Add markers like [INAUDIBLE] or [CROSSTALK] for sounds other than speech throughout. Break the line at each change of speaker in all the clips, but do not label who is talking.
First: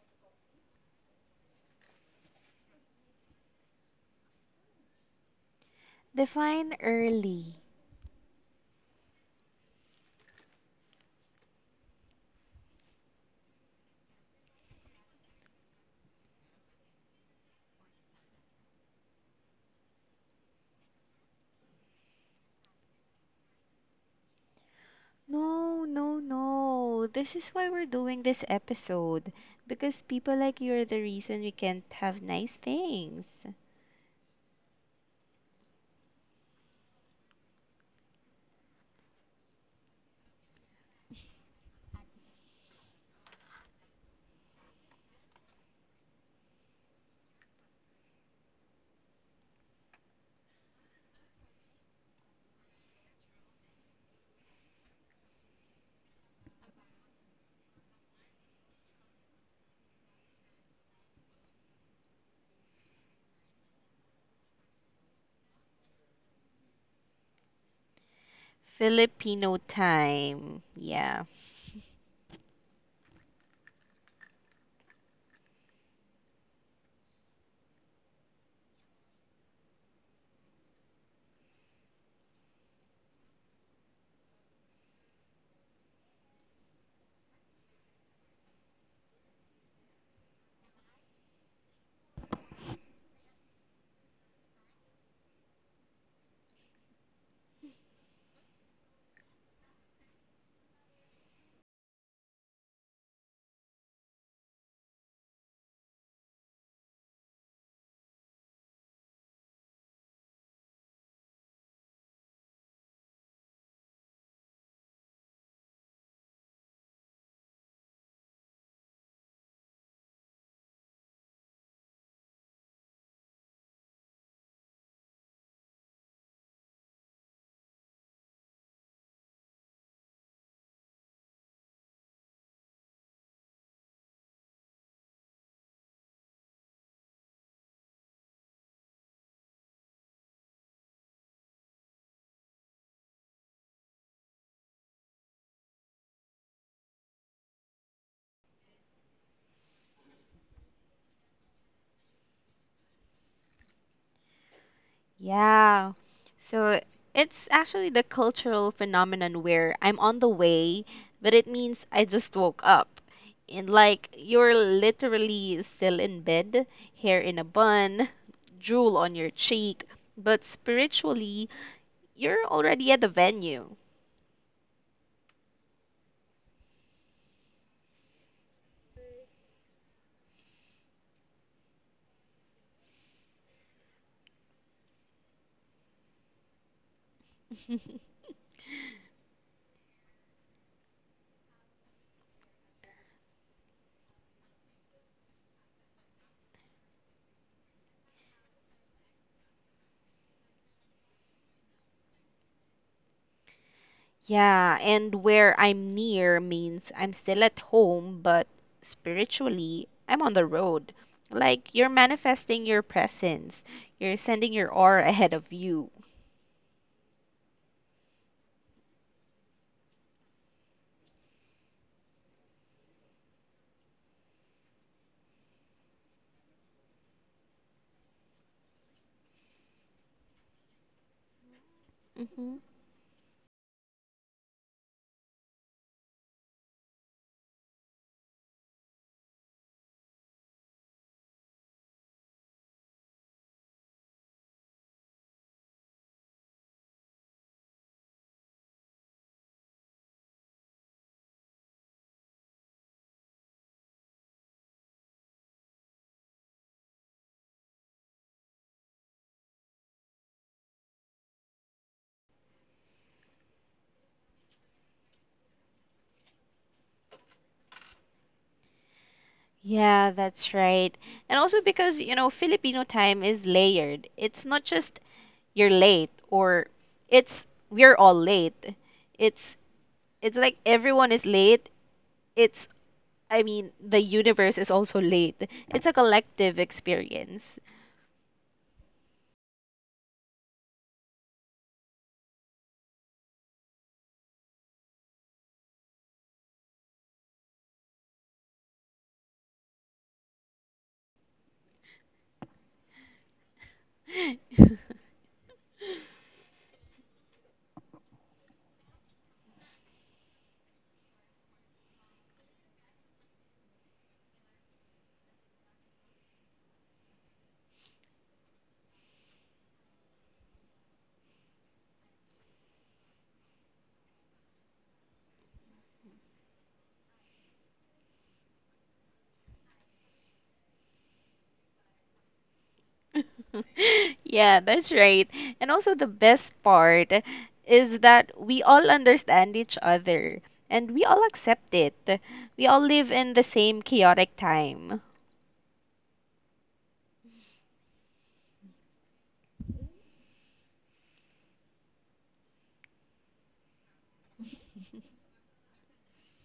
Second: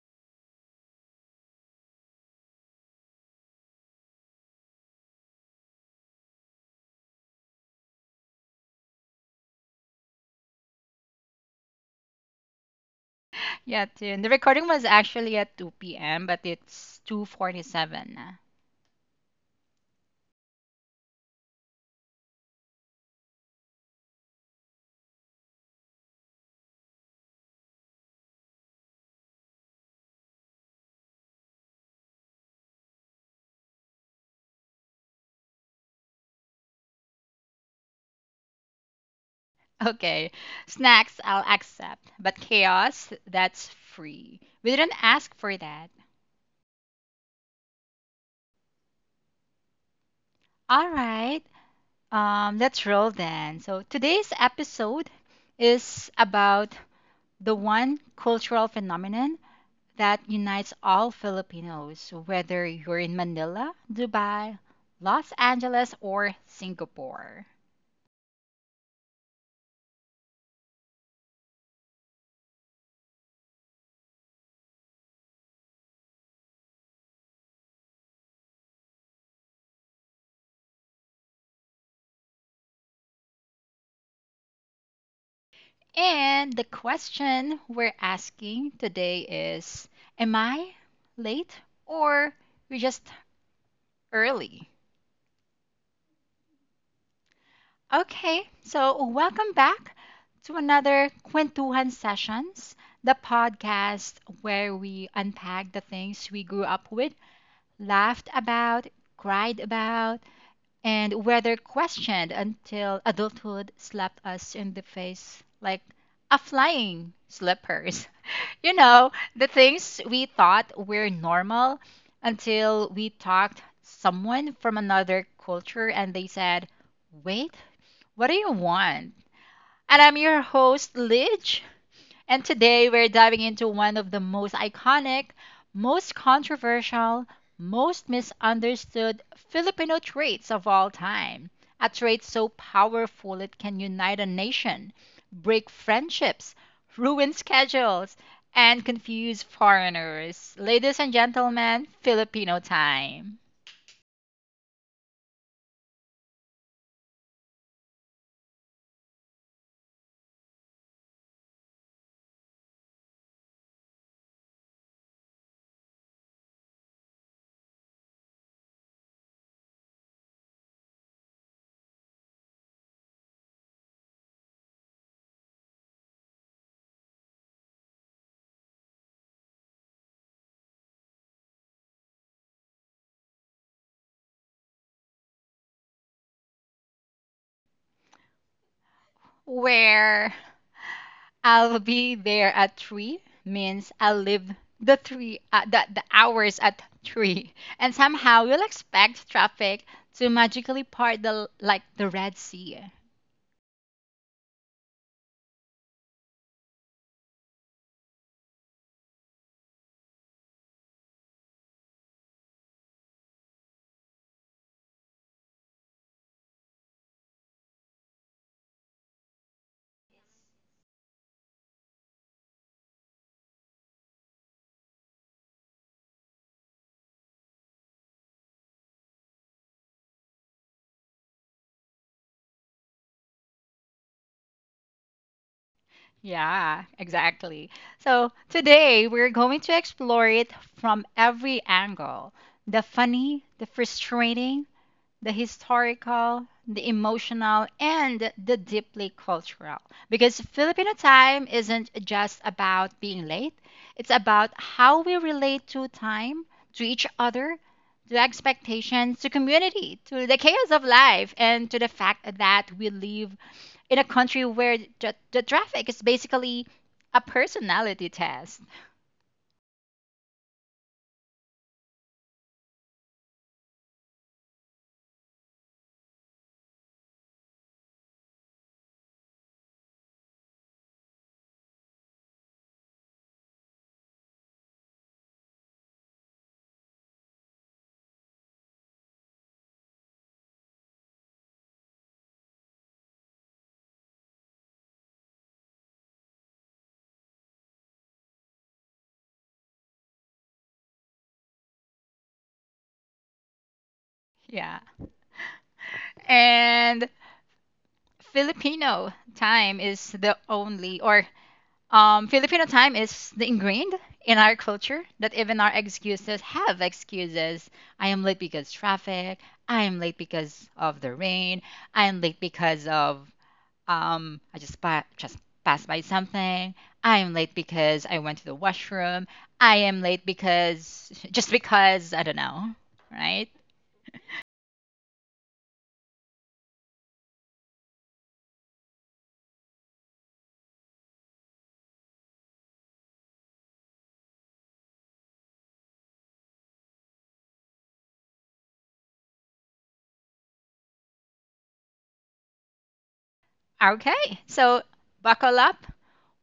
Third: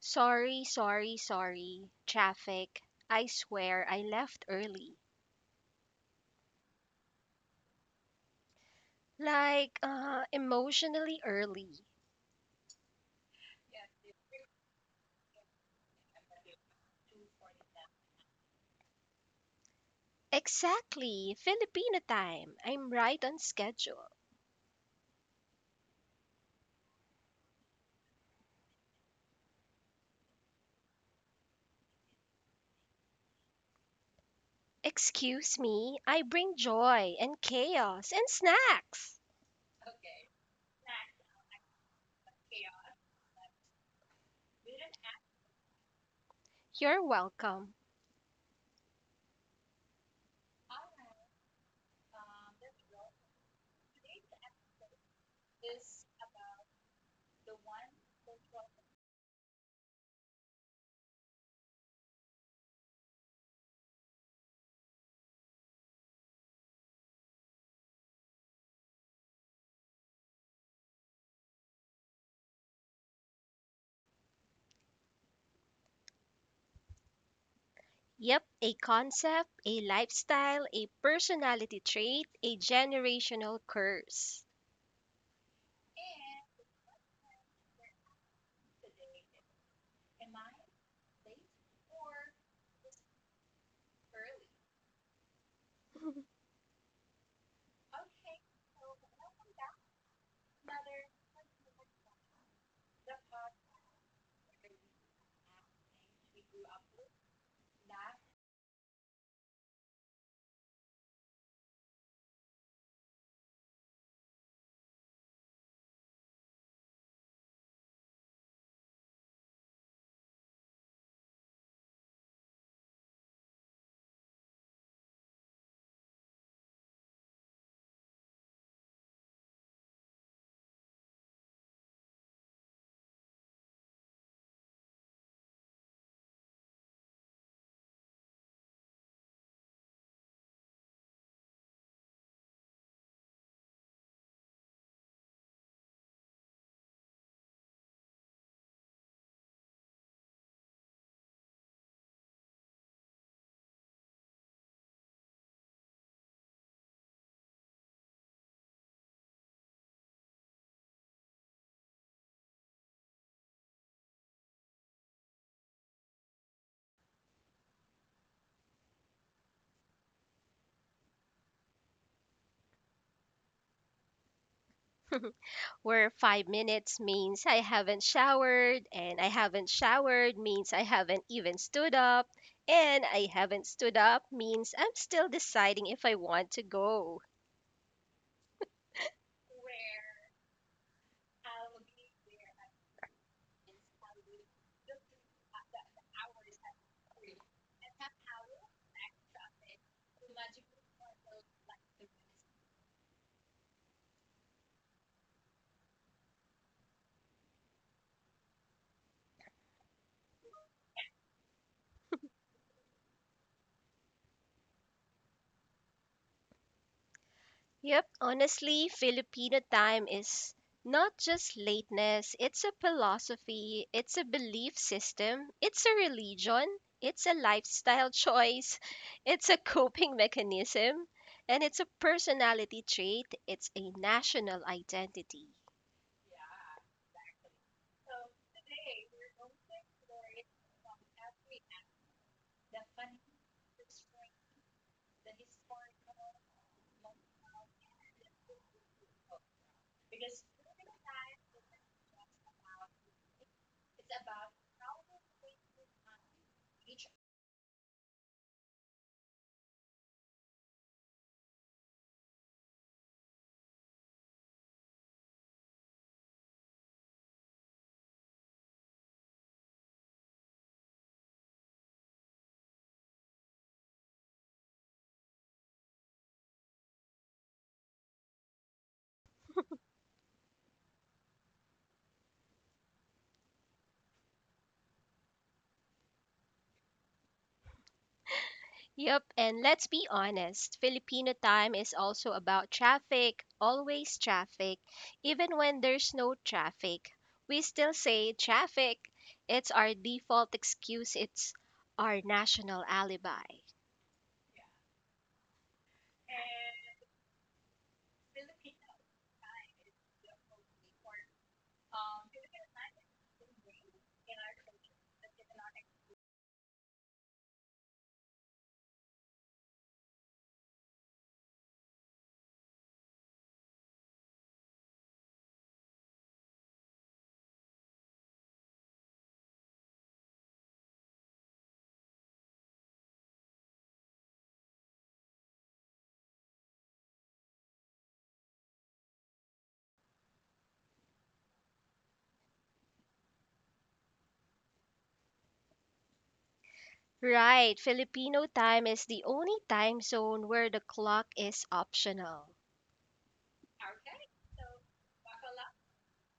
Sorry, sorry, sorry. Traffic. I swear I left early.
Define early.
Like, emotionally early.
Yeah, Tin. The recording was actually at 2 p.m., but it's 2:47.
Exactly. Filipino time. I'm right on schedule.
No, no, no. This is why we're doing this episode. Because people like you are the reason we can't have nice things.
Excuse me. I bring joy and chaos and snacks.
[LAUGHS] Okay. Snacks, I'll accept. But chaos, that's free. We didn't ask for that.
You're welcome.
All right. Let's roll then. So today's episode is about the one cultural phenomenon that unites all Filipinos, whether you're in Manila, Dubai, Los Angeles, or Singapore.
Filipino time. Yeah.
Yep, a concept, a lifestyle, a personality trait, a generational curse.
And the question we're asking today is, am I late or you're just early?
[LAUGHS]
Okay, so welcome back to another Kwentuhan Sessions, the podcast where we unpack the things we grew up with, laughed about, cried about, and whether questioned until adulthood slapped us in the face like a flying slippers. You know, the things we thought were normal until we talked someone from another culture and they said, "Wait, what do you want?" And I'm your host, Lidge. And today we're diving into one of the most iconic, most controversial, most misunderstood Filipino traits of all time. A trait so powerful it can unite a nation, break friendships, ruin schedules, and confuse foreigners. Ladies and gentlemen, Filipino time.
Yeah. So it's actually the cultural phenomenon where I'm on the way, but it means I just woke up. And like you're literally still in bed, hair in a bun, drool on your cheek, but spiritually you're already at the venue. [LAUGHS]
Where 5 minutes means I haven't showered, and I haven't showered means I haven't even stood up, and I haven't stood up means I'm still deciding if I want to go.
Where? I'll be there at three means I'll leave the hours at three, and somehow you'll expect traffic to magically part like the Red Sea.
Yeah, and where I'm near means I'm still at home, but spiritually, I'm on the road. Like you're manifesting your presence, you're sending your aura ahead of you.
Yep, honestly, Filipino time is not just lateness, it's a philosophy, it's a belief system, it's a religion, it's a lifestyle choice, [LAUGHS] it's a coping mechanism, and it's a
Hmm.
personality trait, it's a national identity.
Yeah, exactly. So today we're going to explore it from every angle: the funny, the frustrating, the historical, the emotional, and the deeply cultural. Because Filipino time isn't just about being late, it's about how we relate to time, to each other, to expectations, to community, to the chaos of life, and to the fact that we live in a country where the traffic is basically a personality test.
Yeah, that's right. And also because Filipino time is layered. It's not just you're late or it's we're all late. It's it's like everyone is late. It's, I mean, the universe is also late. It's a collective experience. [LAUGHS]
Yep, and let's be honest, Filipino time is also about traffic, always traffic. Even when there's no traffic, we still say traffic. It's our default excuse, it's our national alibi.
Yeah. And Filipino time is the ingrained in our culture that even our excuses have excuses. I am late because traffic. I am late because of the rain. I am late because of I just passed by something. I am late because I went to the washroom. I am late because just because I don't know, right?
Yeah, that's right. And also, the best part is that we all understand each other and we all accept it. We all live in the same chaotic time.
Right, Filipino time is the only time zone where the clock is optional.
Okay, so buckle up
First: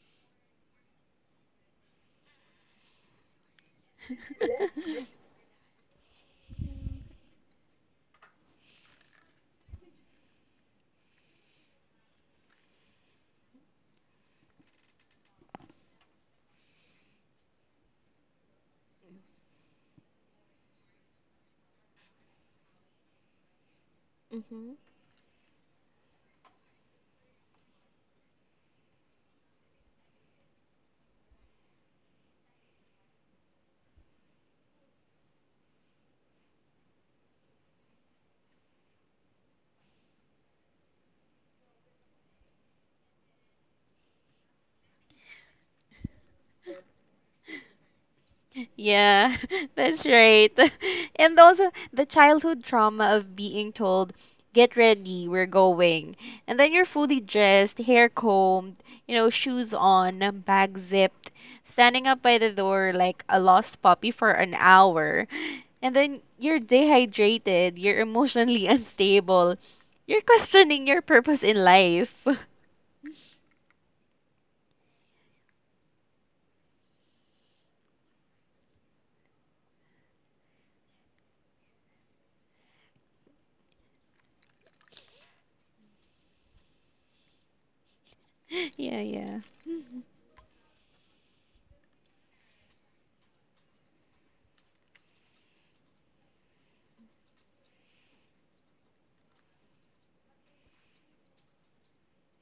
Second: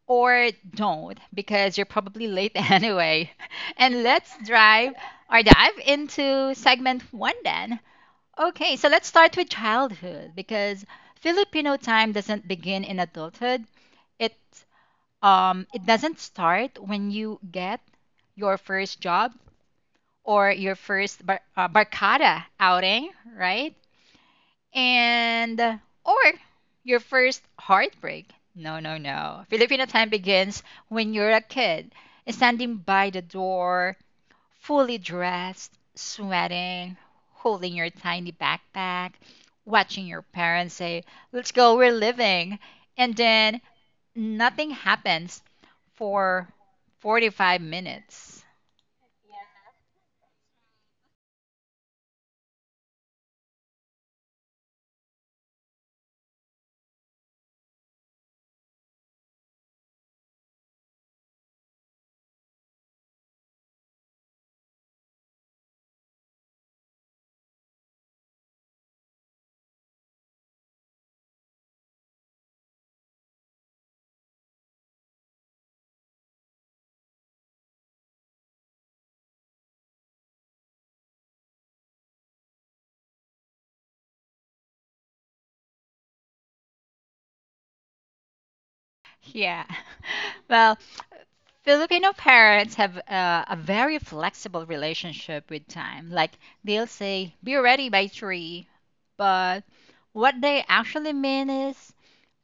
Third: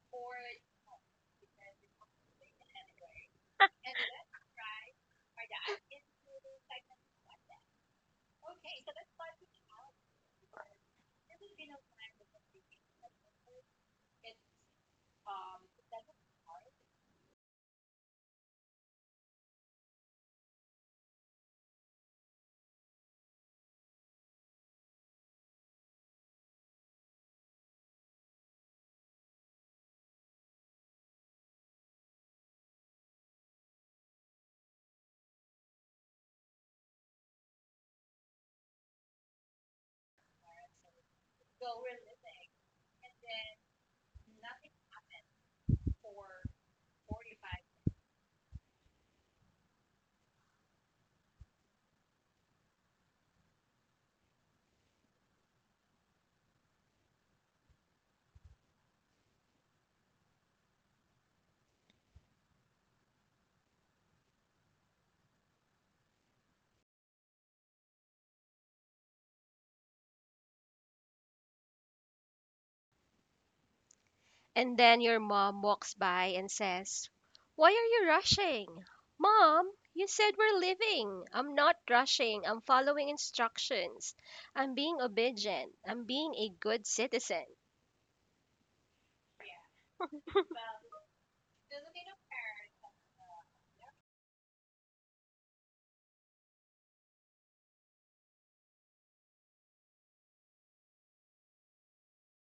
or don't because you're probably late [LAUGHS] anyway. And let's drive
[LAUGHS]
or dive into segment one then. Okay, so let's start with childhood because Filipino time doesn't begin in adulthood. It it doesn't start when you get your first job or your first barkada outing, right?
Mhm.
and or your first heartbreak. No, no, no. Filipino time begins when you're a kid, standing by the door, fully dressed, sweating, holding your tiny backpack, watching your parents say, "Let's go, we're living." And then nothing happens for 45 minutes.
Yeah, [LAUGHS] that's right. [LAUGHS] And also the childhood trauma of being told, get ready, we're going. And then you're fully dressed, hair combed, shoes on, bag zipped, standing up by the door like a lost puppy for an hour. And then you're dehydrated, you're emotionally [LAUGHS] unstable, you're questioning your purpose in life. [LAUGHS]
And then your mom walks by and says, "Why are you rushing? Mom, you said we're leaving. I'm not rushing. I'm following instructions. I'm being obedient. I'm being a good citizen."
Yeah, yeah.
Yeah. [LAUGHS] Well, Filipino parents have a very flexible relationship with time. Like they'll say, be ready by three. But what they actually mean is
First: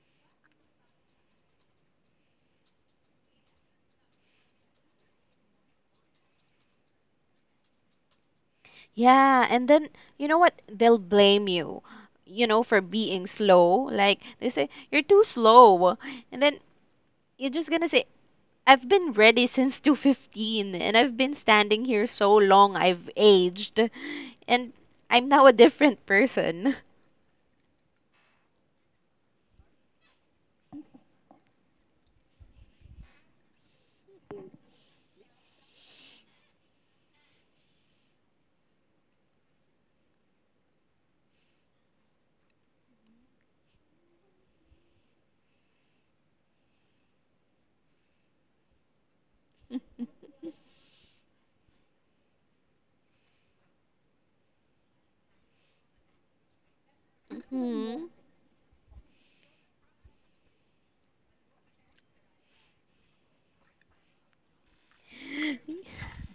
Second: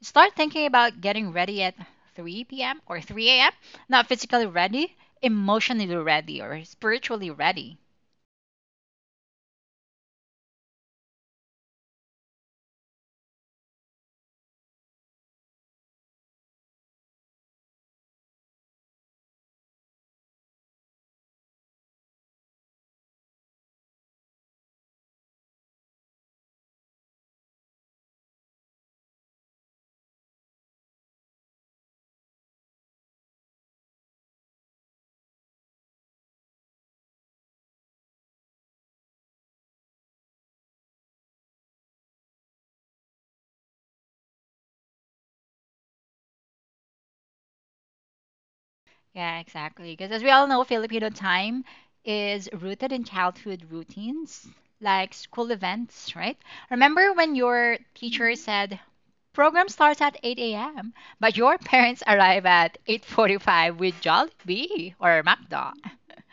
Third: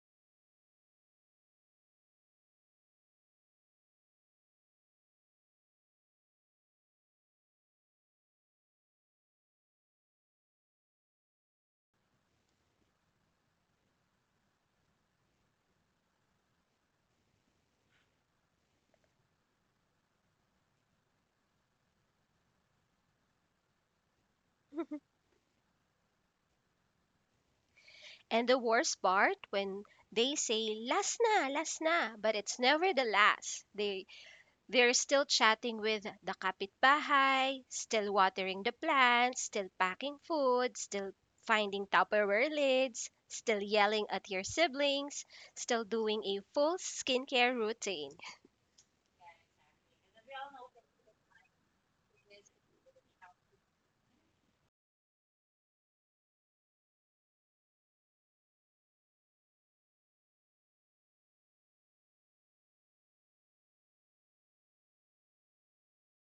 start thinking about getting ready at 3 p.m. or 3 a.m. Not physically ready, emotionally ready or spiritually ready.
Yeah, and then you know what? They'll blame you, for being slow. Like they say, you're too slow. And then you're just gonna say, I've been ready since 2:15 and I've been standing here so long, I've aged and
[LAUGHS]
I'm now a different person.
And the worst part, when they say, "last na, last na," but it's never the last. They're still chatting with the kapitbahay, still watering the plants, still packing food, still finding Tupperware lids, still yelling at your siblings, still doing a full skincare routine.
Yeah, exactly. Because as we all know,
[LAUGHS]
Filipino time is rooted in childhood routines like school events, right? Remember when your
Hmm.
teacher said, program starts at 8 a.m., but your [LAUGHS] parents arrive at 8:45 with Jollibee or McDo. [LAUGHS]
[LAUGHS]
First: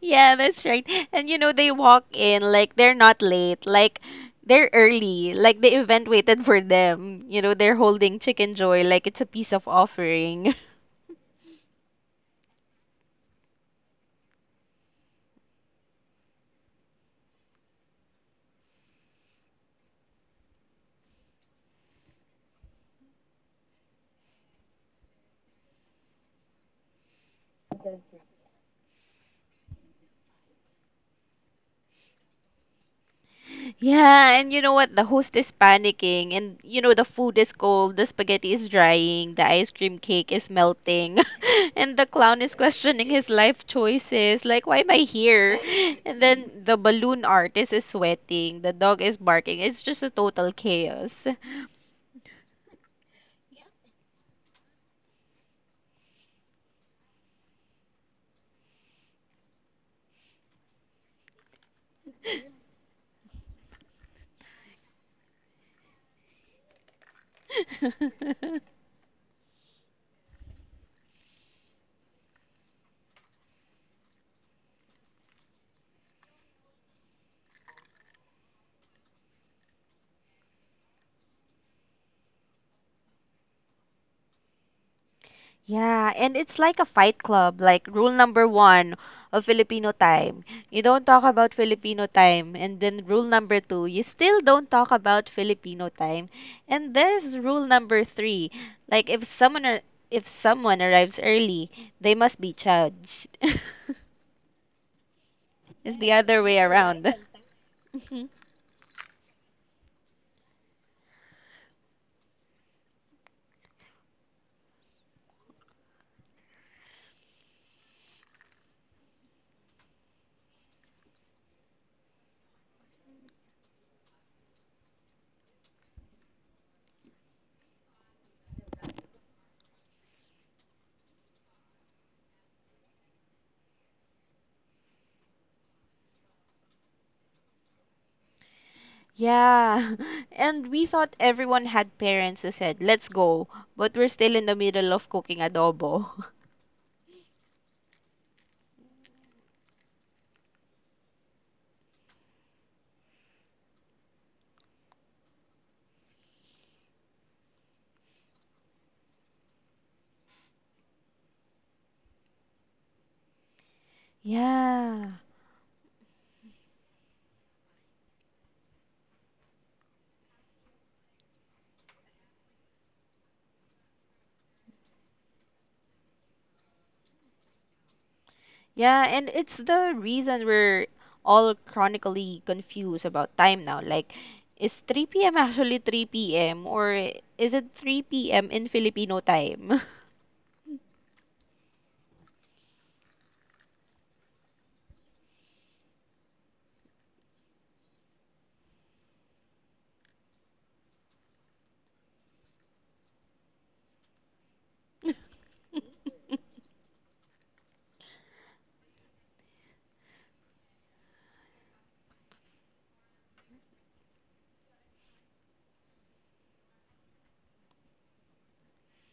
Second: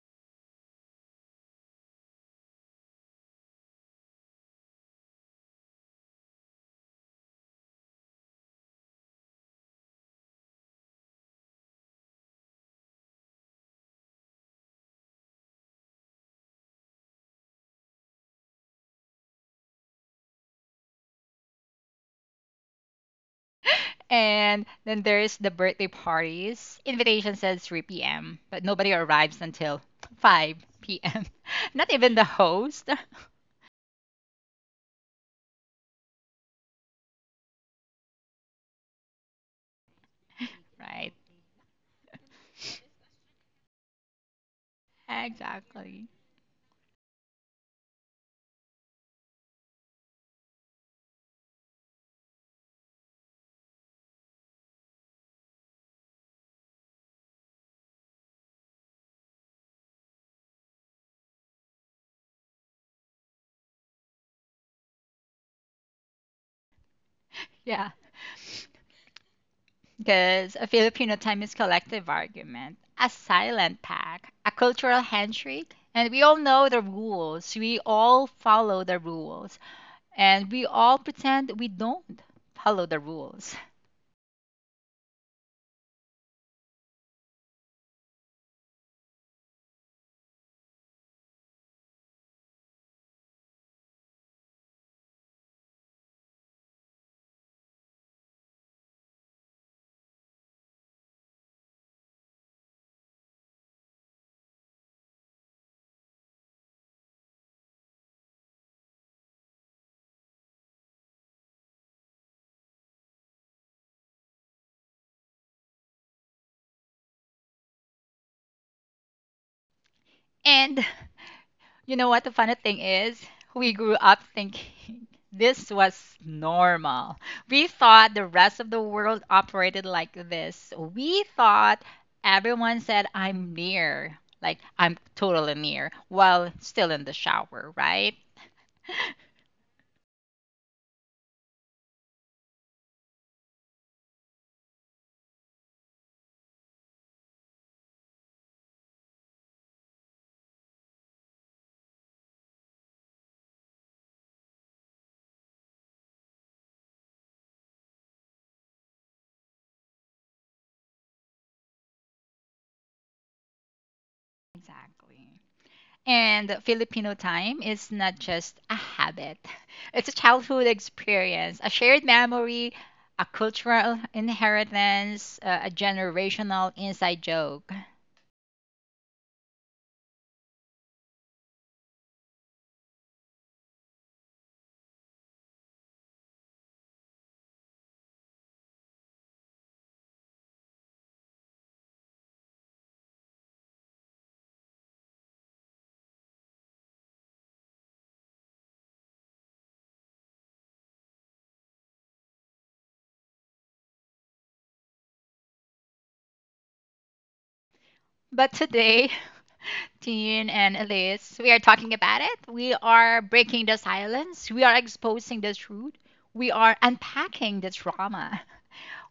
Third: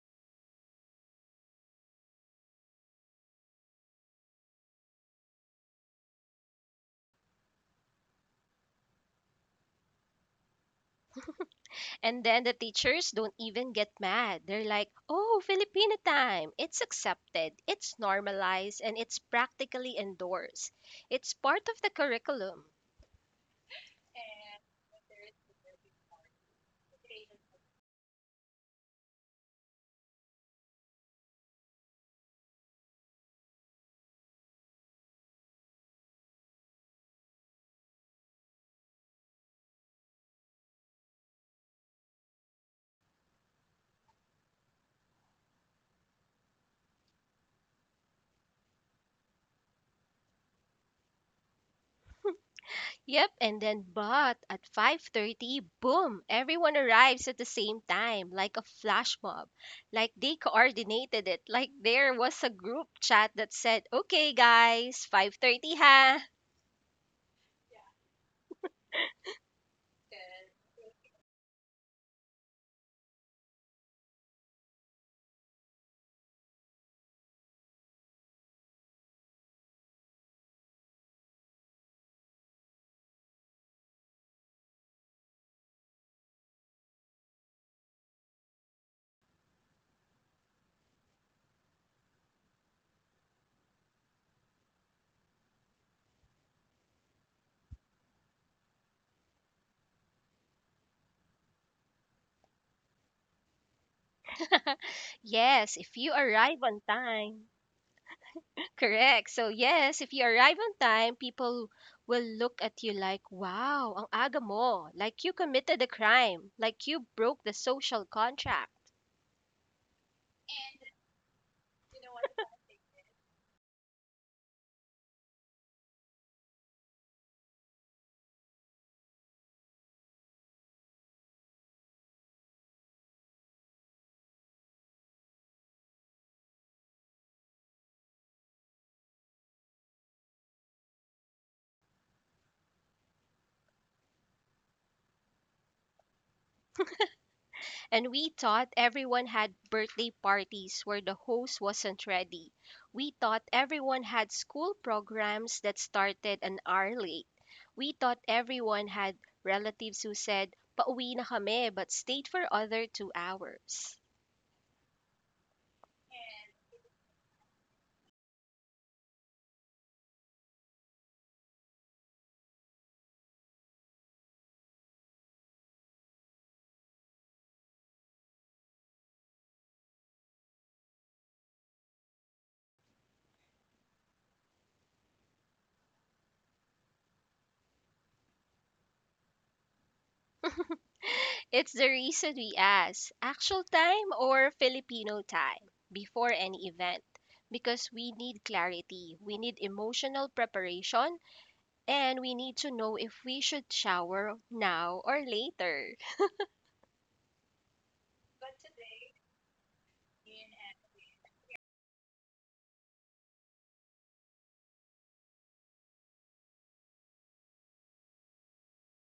Yeah, that's right. And you know, they walk in like they're not late, like they're early, like the event waited for them. You know, they're holding Chicken Joy like it's a piece of offering. [LAUGHS]
And then the teachers don't even get mad. They're like, "Oh, Filipino time." It's accepted, it's normalized, and it's practically endorsed. It's part of the curriculum.
And then there's the birthday parties. Invitation says 3 p.m., but nobody arrives until 5 p.m. [LAUGHS] Not even the host. [LAUGHS]
Yeah, and you know what? The host is panicking, and the food is cold, the spaghetti is drying, the ice cream cake is
Right.
melting, [LAUGHS] and the clown is questioning his life choices. Like, why am I here?
Exactly.
And then the balloon artist is sweating, the dog is barking. It's just a total chaos.
Yep, and then but at 5:30, boom, everyone arrives at the same time, like a flash mob. Like they coordinated it. Like there was a group chat that said, "Okay, guys, 5:30 ha."
Yeah.
[LAUGHS]
Because a Filipino time is collective argument, a silent pack, a cultural handshake, and we all know the rules. We all follow the rules, and we all pretend we don't follow the rules.
Yeah, and it's like a fight club, like rule number one of Filipino time. You don't talk about Filipino time. And then rule number two, you still don't talk about Filipino time. And there's rule number three, like if someone arrives early, they must be judged. [LAUGHS]
[LAUGHS] Yes,
It's
if
the
you
other
arrive
way
on
around. [LAUGHS]
time. Correct. So yes, if you arrive on time, people will look at you like, "Wow, ang aga mo." Like you committed a crime, like you broke the social contract.
And you know what the funny thing is? We grew up thinking [LAUGHS] this was normal. We thought the rest of the world operated like this. We thought everyone said, I'm near, like I'm totally near, while still in the shower, right?
Yeah, [LAUGHS] and we thought everyone had parents who said, let's go, but we're still in the middle of cooking adobo.
And we thought everyone had birthday parties where the host wasn't ready. We thought everyone had school programs that started an hour late. We thought everyone had relatives who said, "pauwi na kami," but stayed for other 2 hours.
[LAUGHS] Yeah.
Exactly. And Filipino time is not just a habit, [LAUGHS] it's a childhood experience, a shared memory, a cultural inheritance, a generational inside joke.
Yeah, and it's the reason we're all chronically confused about time now. Like, is 3 p.m. [LAUGHS] actually 3 p.m. or is it 3 p.m. in Filipino time?
[LAUGHS] It's the reason we ask actual time or Filipino time before any event because we need clarity, we need emotional preparation, and we need to know if we should shower now or
[LAUGHS]
later.
But today, Tin and Elise, we are talking about it. We are breaking the silence. We are exposing the truth. We are unpacking the trauma.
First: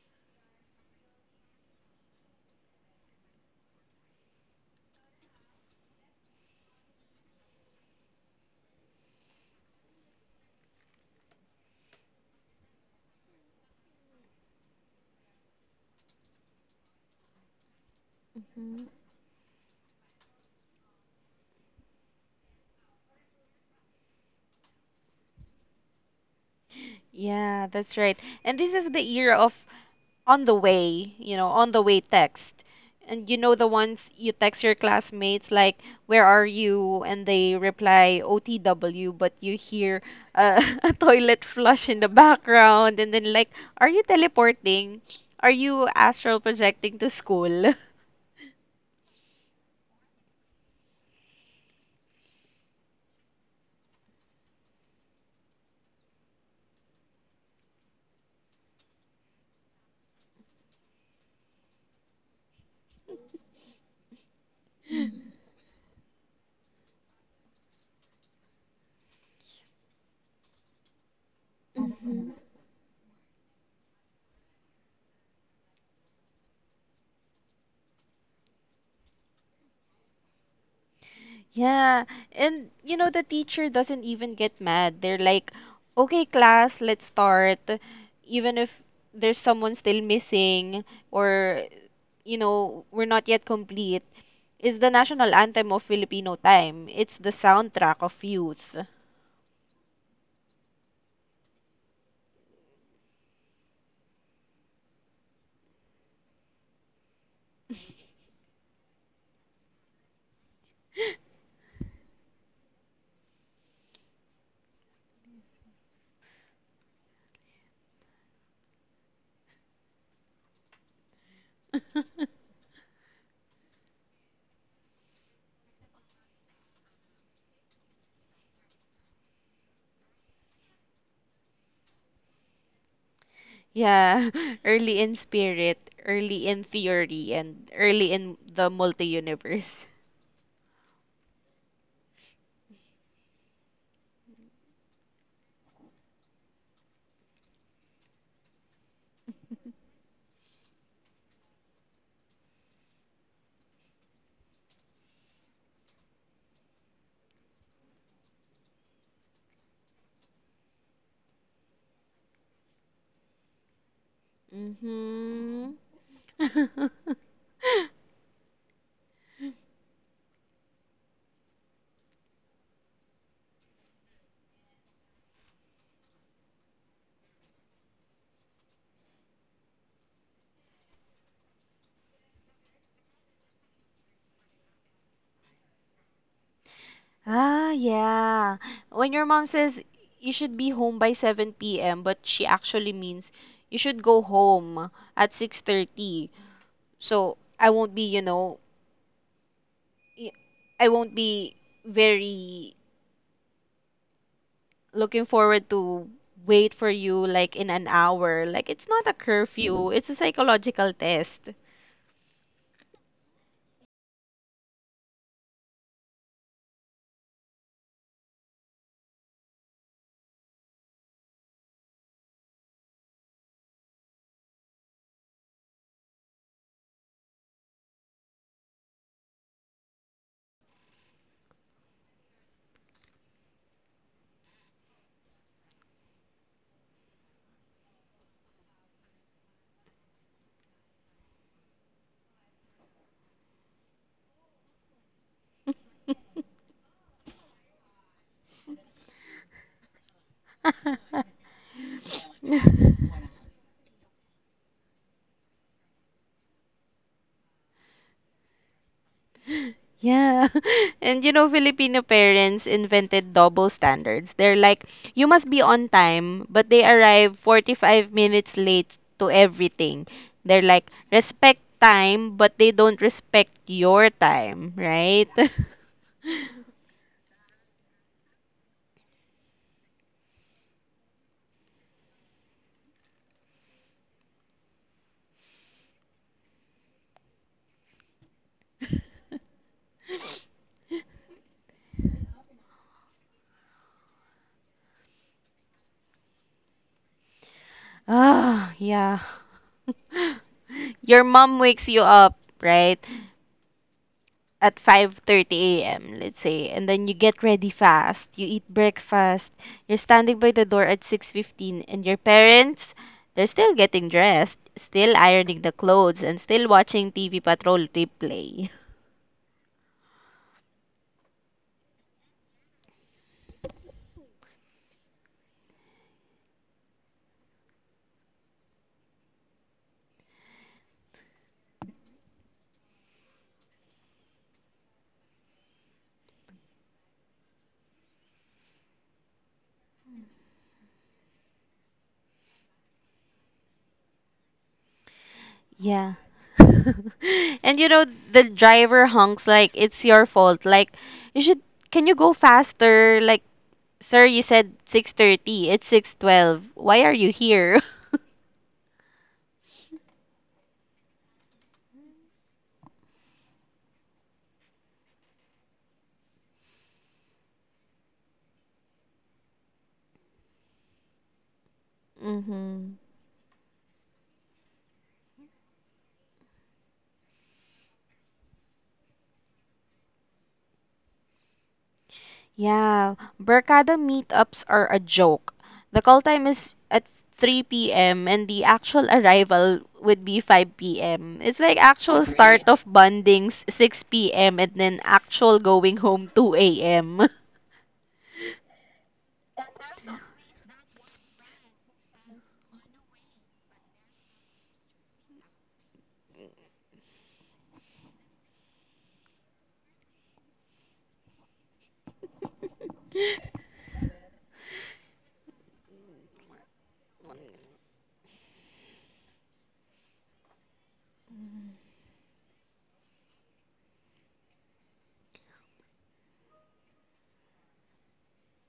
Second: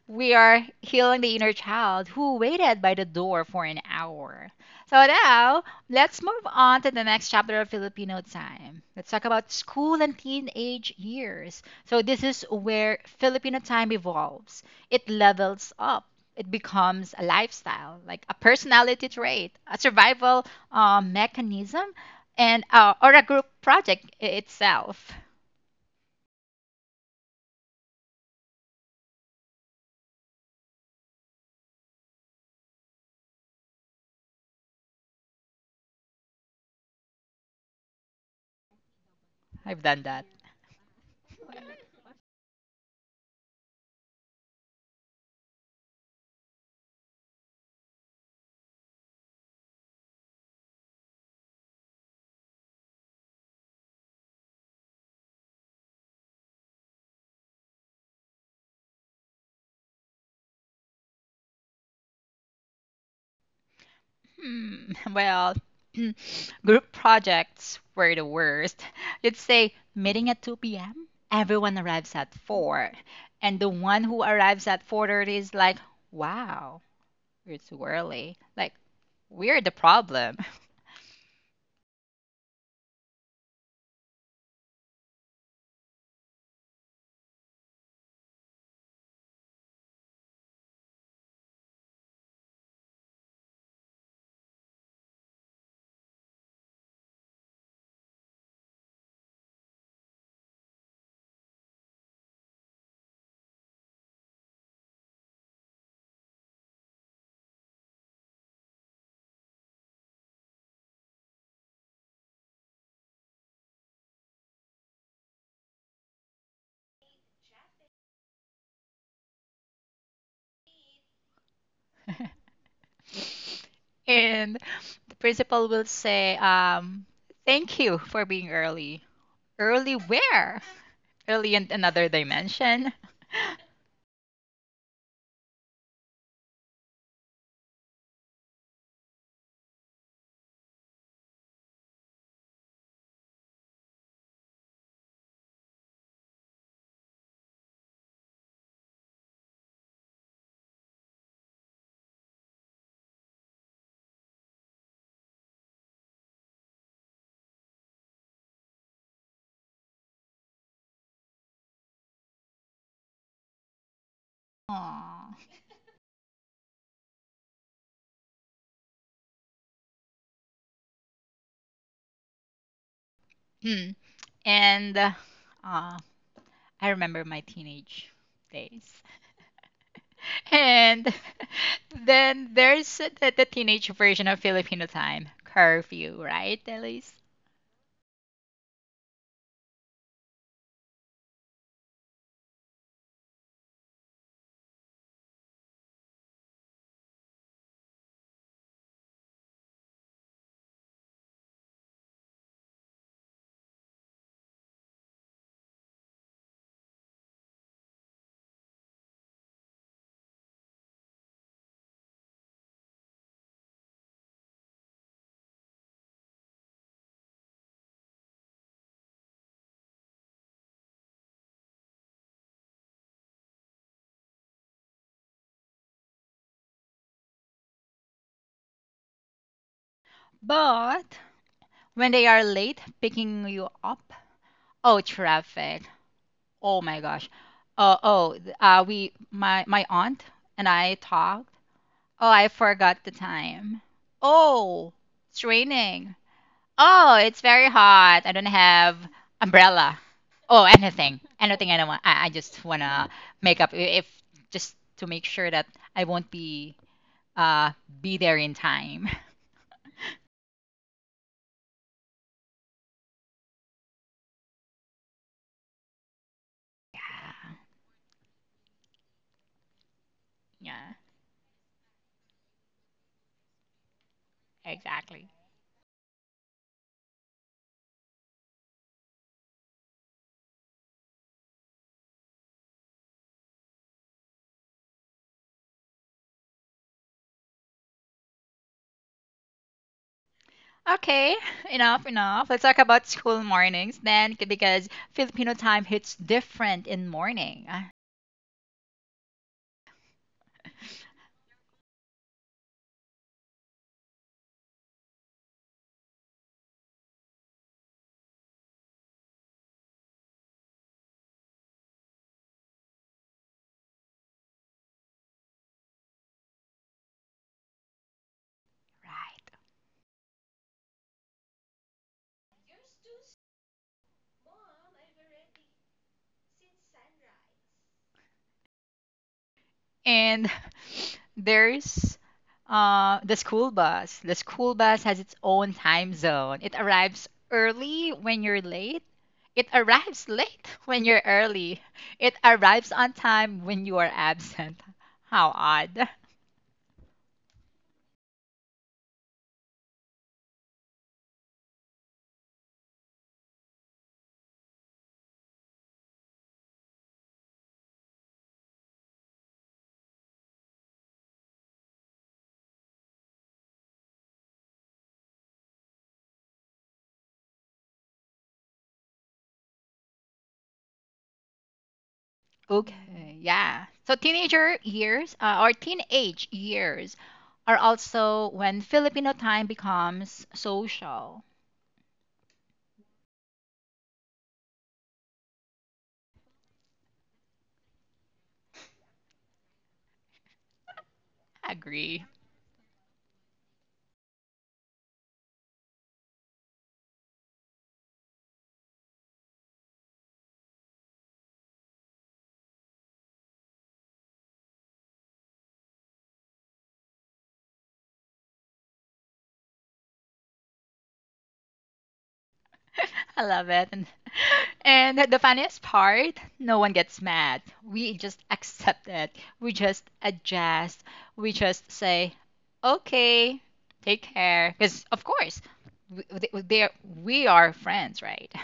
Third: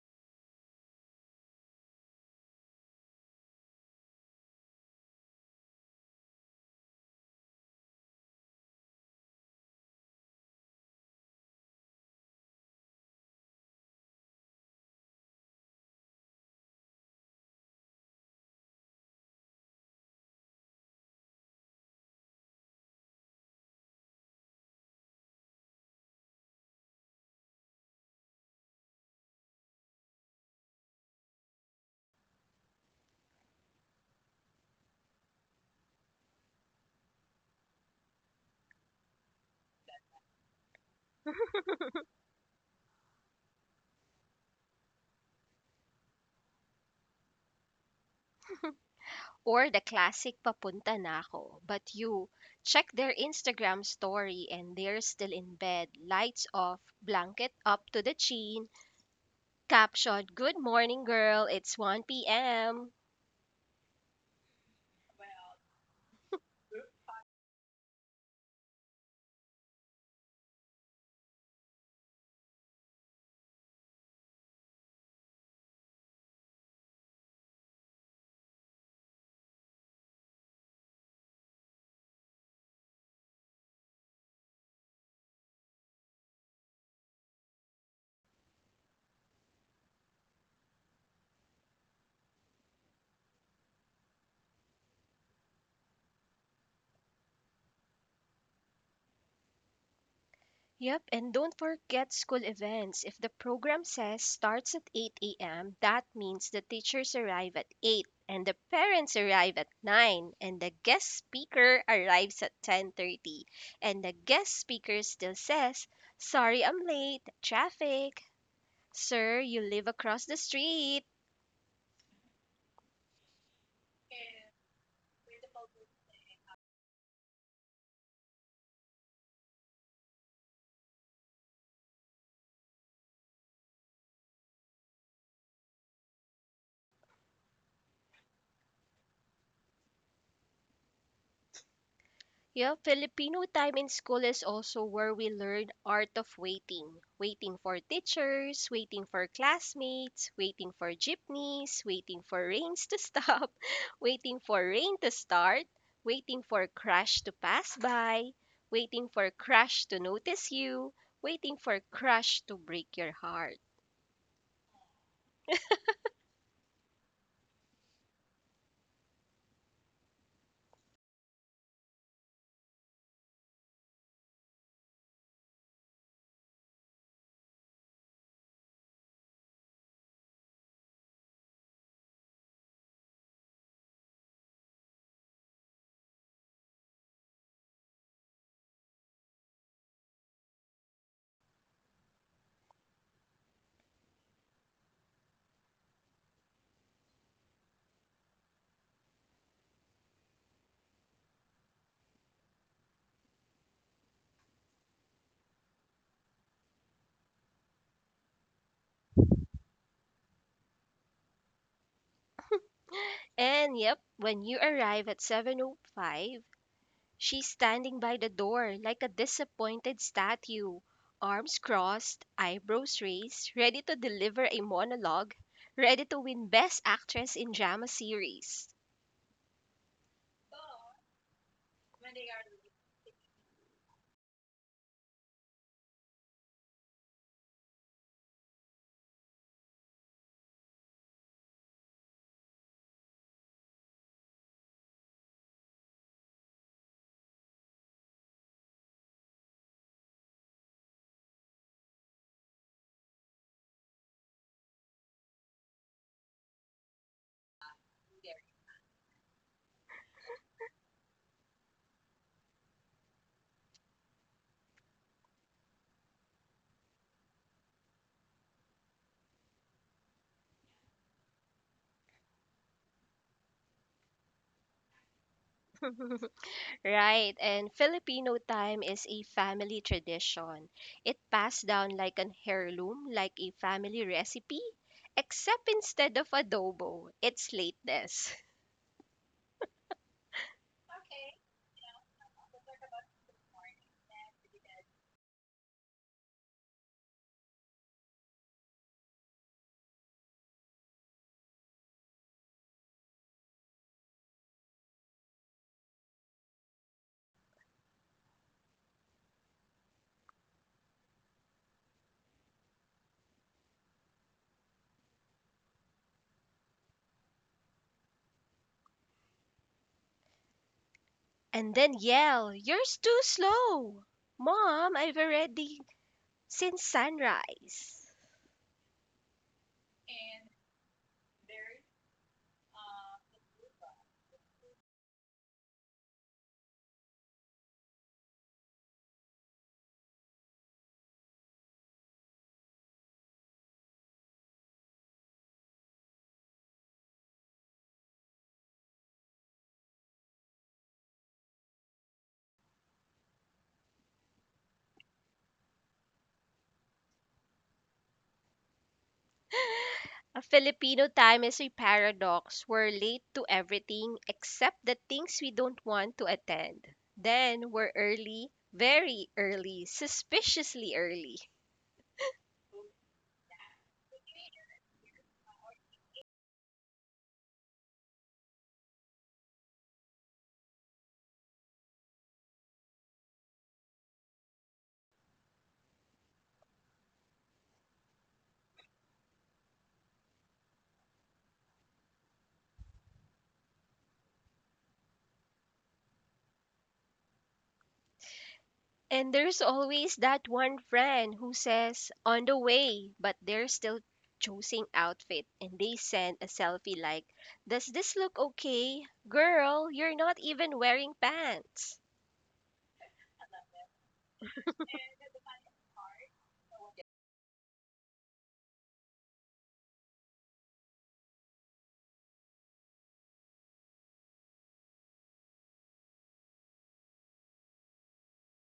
We are healing the inner child who waited by the door for an hour. So now, let's move on to the next chapter of Filipino time. Let's talk about school and teenage years. So this is where Filipino time evolves. It levels up. It becomes a lifestyle, like a
Mhm.
personality trait, a survival mechanism, and or a group project itself.
Yeah, that's right. And this is the era of on the way, on the way text. And you know the ones you text your classmates like, "Where are you?" and they reply OTW, but you
I've
hear
done that.
[LAUGHS] a toilet flush in the background, and then like, "Are you teleporting? Are you astral projecting to school?" [LAUGHS]
Or the classic papunta na ako. But you check their Instagram story and they're still in bed, lights off, blanket up to the chin, caption, "Good morning girl, it's 1 p.m."
Hmm, [LAUGHS] well, [CLEARS THROAT] group projects were the worst. You'd say meeting at 2 p.m. Everyone arrives at 4, and the one who arrives at 4:30 is like, "Wow, it's early." Like, we're the problem.
Yeah, and you know, the teacher doesn't even get mad. They're like, okay, class, let's start. Even if there's someone still missing or we're not yet complete, is the national anthem of Filipino time. It's the soundtrack of youth.
Yep, and don't forget school events. If the program says starts at 8 a.m., that means the teachers arrive at 8 and the parents arrive at 9 and the guest speaker arrives at 10:30 and the guest speaker still says, "Sorry I'm late. Traffic." Sir, you live across the street.
[LAUGHS] And the principal will say, "Thank you for being early." Early where? Early in another dimension.
Yeah, [LAUGHS] early in spirit, early in theory, and early in the multi-universe.
Yeah, Filipino time in school is also where we learn art of waiting. Waiting for teachers, waiting for classmates, waiting for jeepneys, waiting for rains to stop, [LAUGHS] waiting for rain to start, waiting for crush to pass by, waiting for crush to notice you, waiting for crush to break your heart.
[LAUGHS] Aww.
Mm-hmm. [LAUGHS]
Hmm. And uh, I remember my teenage days. And [LAUGHS] then there's the teenage version of Filipino time, curfew, right, Elise?
Ah, yeah. When your mom says you should be home by 7 p.m., but she actually means you should go home at 6:30. So I won't be, you know, y- I won't be very looking forward to wait for you like in an hour. Like it's not a curfew, it's a psychological test.
[GASPS] And yep, when you arrive at 7:05, she's standing by the door like a disappointed statue, arms crossed, eyebrows raised, ready to deliver a monologue, ready to win Best Actress in Drama Series.
But when they are late picking you up, oh, traffic. Oh my gosh. Oh, my aunt and I talked. Oh, I forgot the time. Oh, it's raining. Oh, it's very hot. I don't have umbrella. Oh, anything, anything I don't want. I just wanna
[LAUGHS]
make up if just to make sure that I won't uh be there in time. [LAUGHS]
Yeah. [LAUGHS] And you know, Filipino parents invented double standards. They're like, you must be on time, but they arrive
Yeah,
45 minutes late to everything. They're like,
yeah,
respect time, but they don't respect your time, right?
exactly.
[LAUGHS]
[LAUGHS] Right, and Filipino time is a family tradition. It passed down like an heirloom, like a family recipe, except instead of adobo, it's lateness.
Okay, enough, enough. Let's talk about school mornings then, because Filipino time hits different in morning. Ah,
Ah, yeah. [LAUGHS] Your mom wakes you up, right? At 5:30 a.m., let's say, and then you get ready fast, you eat breakfast, you're standing by the door at 6:15 and your parents, they're still getting dressed, still ironing the clothes and still watching TV Patrol replay.
right.
[LAUGHS] And then yell, "You're too slow! Mom, I've already since sunrise."
And [LAUGHS] there's the school bus. The school bus has its own time zone. It arrives early when you're late. It arrives late [LAUGHS] when you're early. It arrives on time when you are absent. How odd. Mm.
Yeah. [LAUGHS] And you know, the driver honks like it's your fault. Like you should, can you go faster? Like, sir, you said 6:30. It's 6:12. Why are you here? [LAUGHS]
A Filipino time is a paradox. We're late to everything except the things we don't want to attend. Then we're early, very early, suspiciously early.
Mhm.
Okay, yeah. So teenager years or teenage years are also when Filipino time becomes social.
Yeah, Barkada meetups are a joke. The call time is at 3 p.m. and the actual arrival would be 5 p.m. It's like
Agree.
actual start. Agree. Of bondings 6 p.m. and then actual going home 2 a.m.
And there's always that one friend who says, "on the way," but they're still choosing outfit and they send a selfie like, "does this look okay?" Girl, you're not even wearing pants.
I love
[LAUGHS]
it. And the funniest part, no one gets mad. We just accept it. We just adjust. We just say, okay, take care. Because, of course, we, they- they are, we are friends, right? [LAUGHS]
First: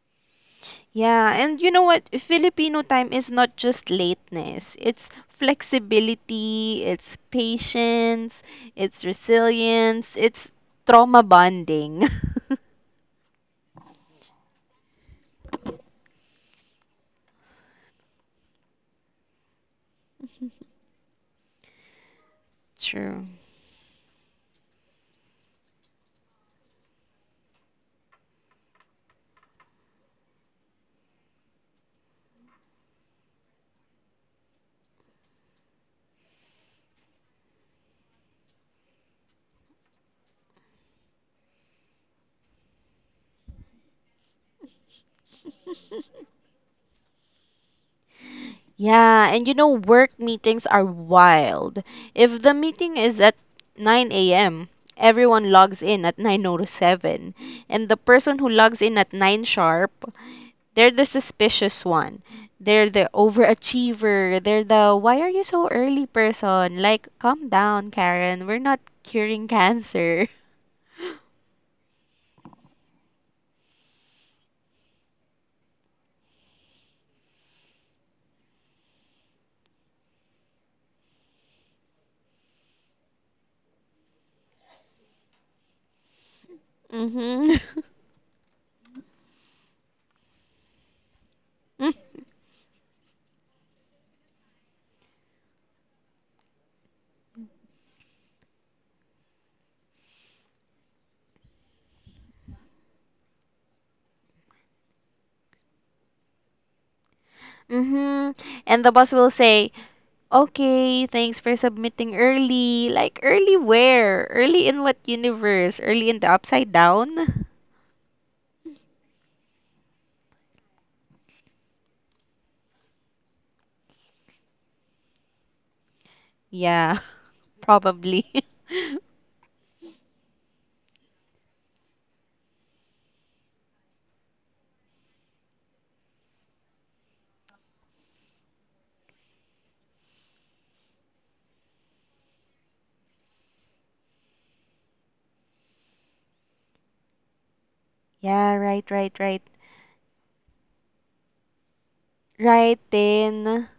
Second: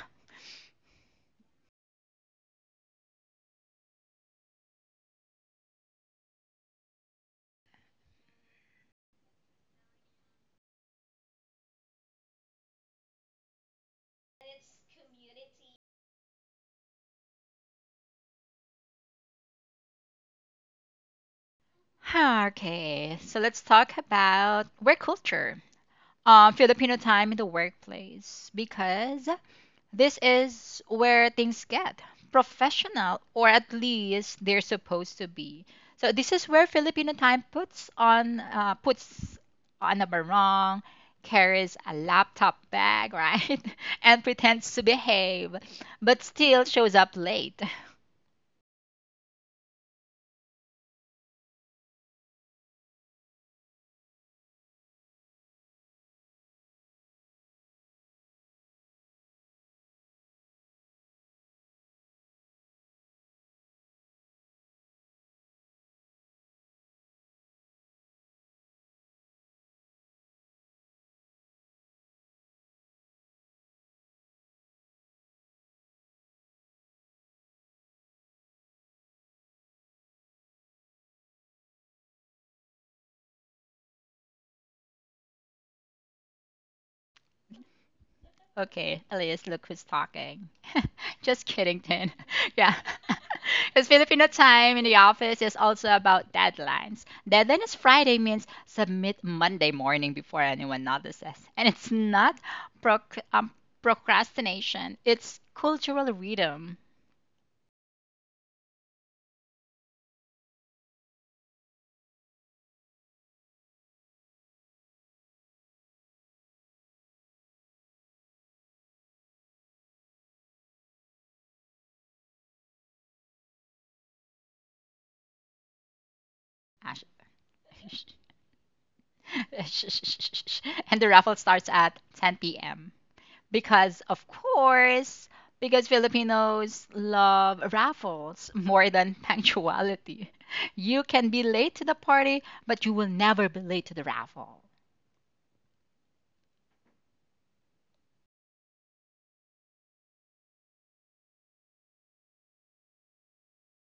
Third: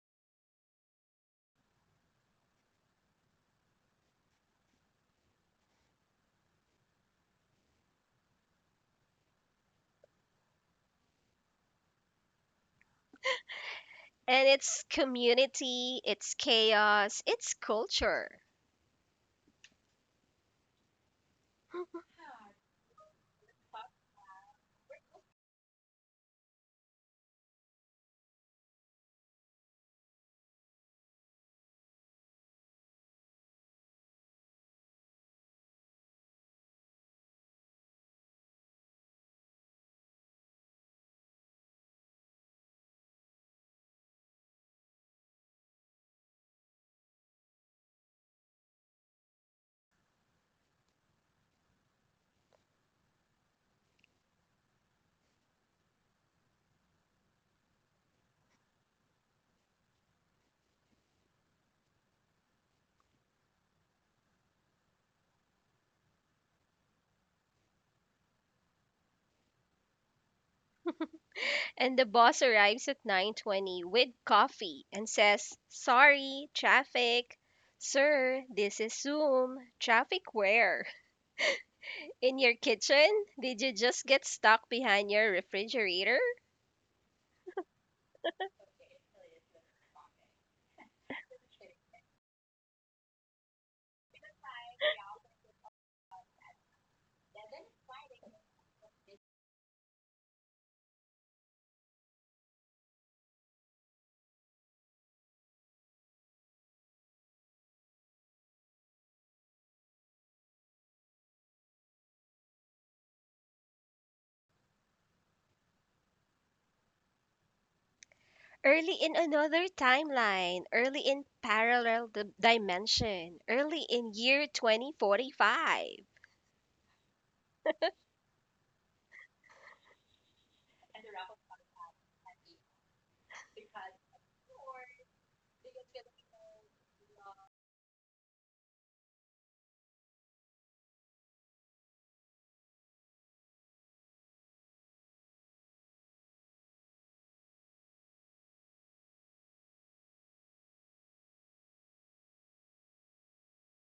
Yeah, and you know what? Filipino time is not just lateness. It's flexibility, it's patience, it's resilience, it's trauma bonding.
And it's community, it's chaos, it's culture.
[SIGHS] Okay,
[LAUGHS] True.
so let's talk about work culture. Filipino time in the workplace because this is where things get professional, or at least they're supposed to be. So this is where Filipino time puts on a barong, carries a laptop bag, right, [LAUGHS] and pretends to behave, but still shows up late. [LAUGHS]
Yeah, and you know, work meetings are wild. If the meeting is at 9 a.m., everyone logs in at 9:07, and the person who logs in at 9 sharp. They're the suspicious one. They're the overachiever. They're the why are you so early person? Like, calm down, Karen. We're not curing cancer. [LAUGHS]
And the boss arrives at 9:20 with coffee and says, "Sorry, traffic." Sir, this is Zoom. Traffic where? In your kitchen? Did you just get stuck behind your refrigerator?
Mm-hmm.
Okay, Elias, look who's talking. Just kidding, Tin.
[LAUGHS]
[LAUGHS] Yeah. [LAUGHS] Because Filipino time in the office is also about deadlines. Deadline is Friday means submit Monday morning before anyone notices. And it's not proc- um, procrastination, it's cultural rhythm.
Mm-hmm. And the boss will say, okay, thanks for submitting early. Like, early where? Early in what universe? Early in the upside down?
Early in another timeline, early in parallel dimension, early in year 2045.
Yeah,
Ash-
[LAUGHS] probably. [LAUGHS]
[LAUGHS] and the raffle starts at 10 p.m. Because, of course, because Filipinos love raffles more than [LAUGHS] punctuality. You can be late to the party, but you will never be late to the raffle.
Yeah, right, right, right. Right then.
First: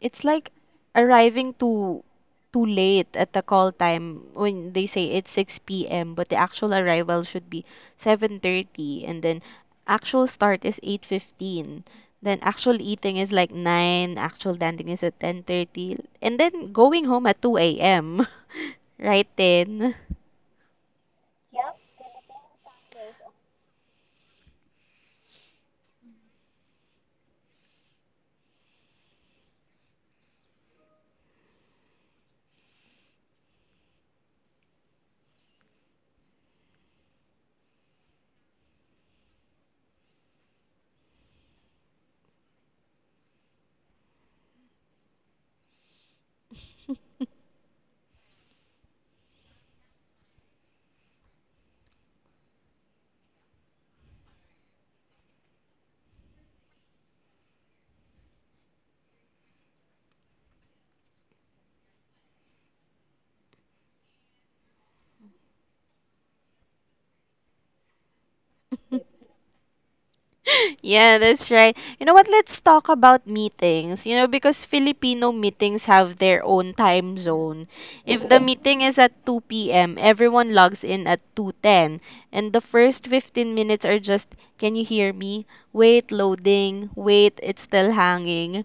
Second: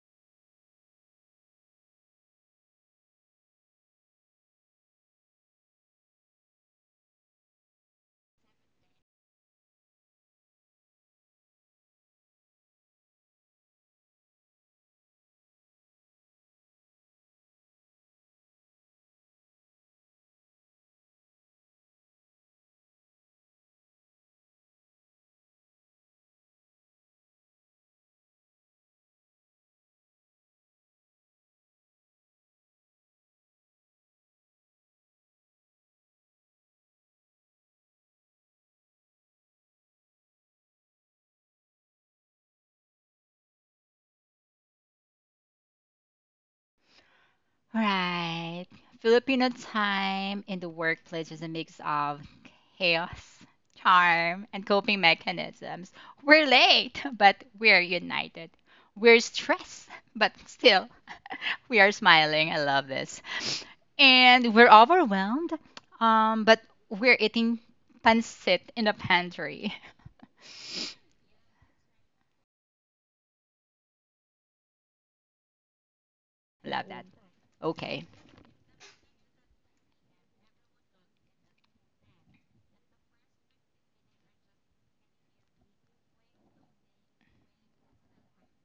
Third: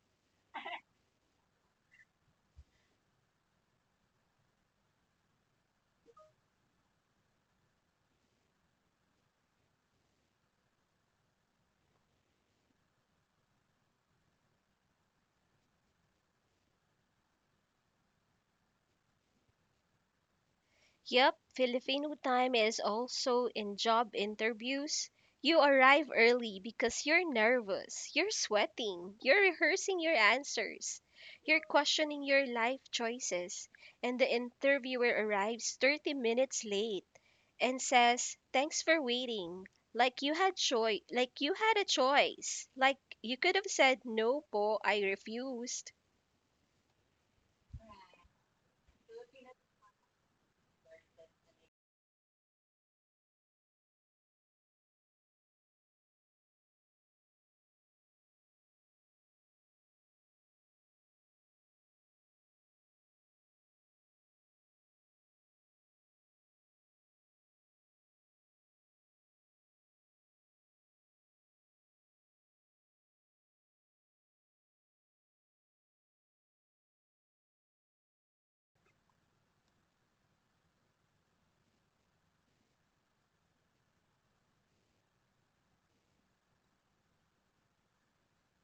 It's like arriving too late at the call time when they say it's 6 p.m. but the actual arrival should be 7:30 and then actual start is 8:15. Then actual eating is like 9, actual dancing is at 10:30 and then going home at 2 a.m. [LAUGHS] Right then.
Yep, Filipino time is also in job interviews. You arrive early because you're nervous, you're sweating, you're rehearsing your answers, you're questioning your life choices, and the interviewer arrives 30 minutes late and says, "Thanks for waiting." Like you had choice. Like you could have said, "No po, I refuse."
All right. Filipino time in the workplace is a mix of chaos, charm, and coping mechanisms. We're late, [LAUGHS] but we're united. We're stressed, [LAUGHS] but still, [LAUGHS] we are smiling. I love this. And we're overwhelmed, but we're eating pancit in the
[LAUGHS]
pantry. [LAUGHS]
[LAUGHS] Yeah, that's right. You know what? Let's talk about meetings. You know, because Filipino meetings have their own
Love that.
time zone.
Okay.
If the meeting is at 2 p.m., everyone logs in at 2:10, and the first 15 minutes are just, "Can you hear me? Wait, loading. Wait, it's still hanging.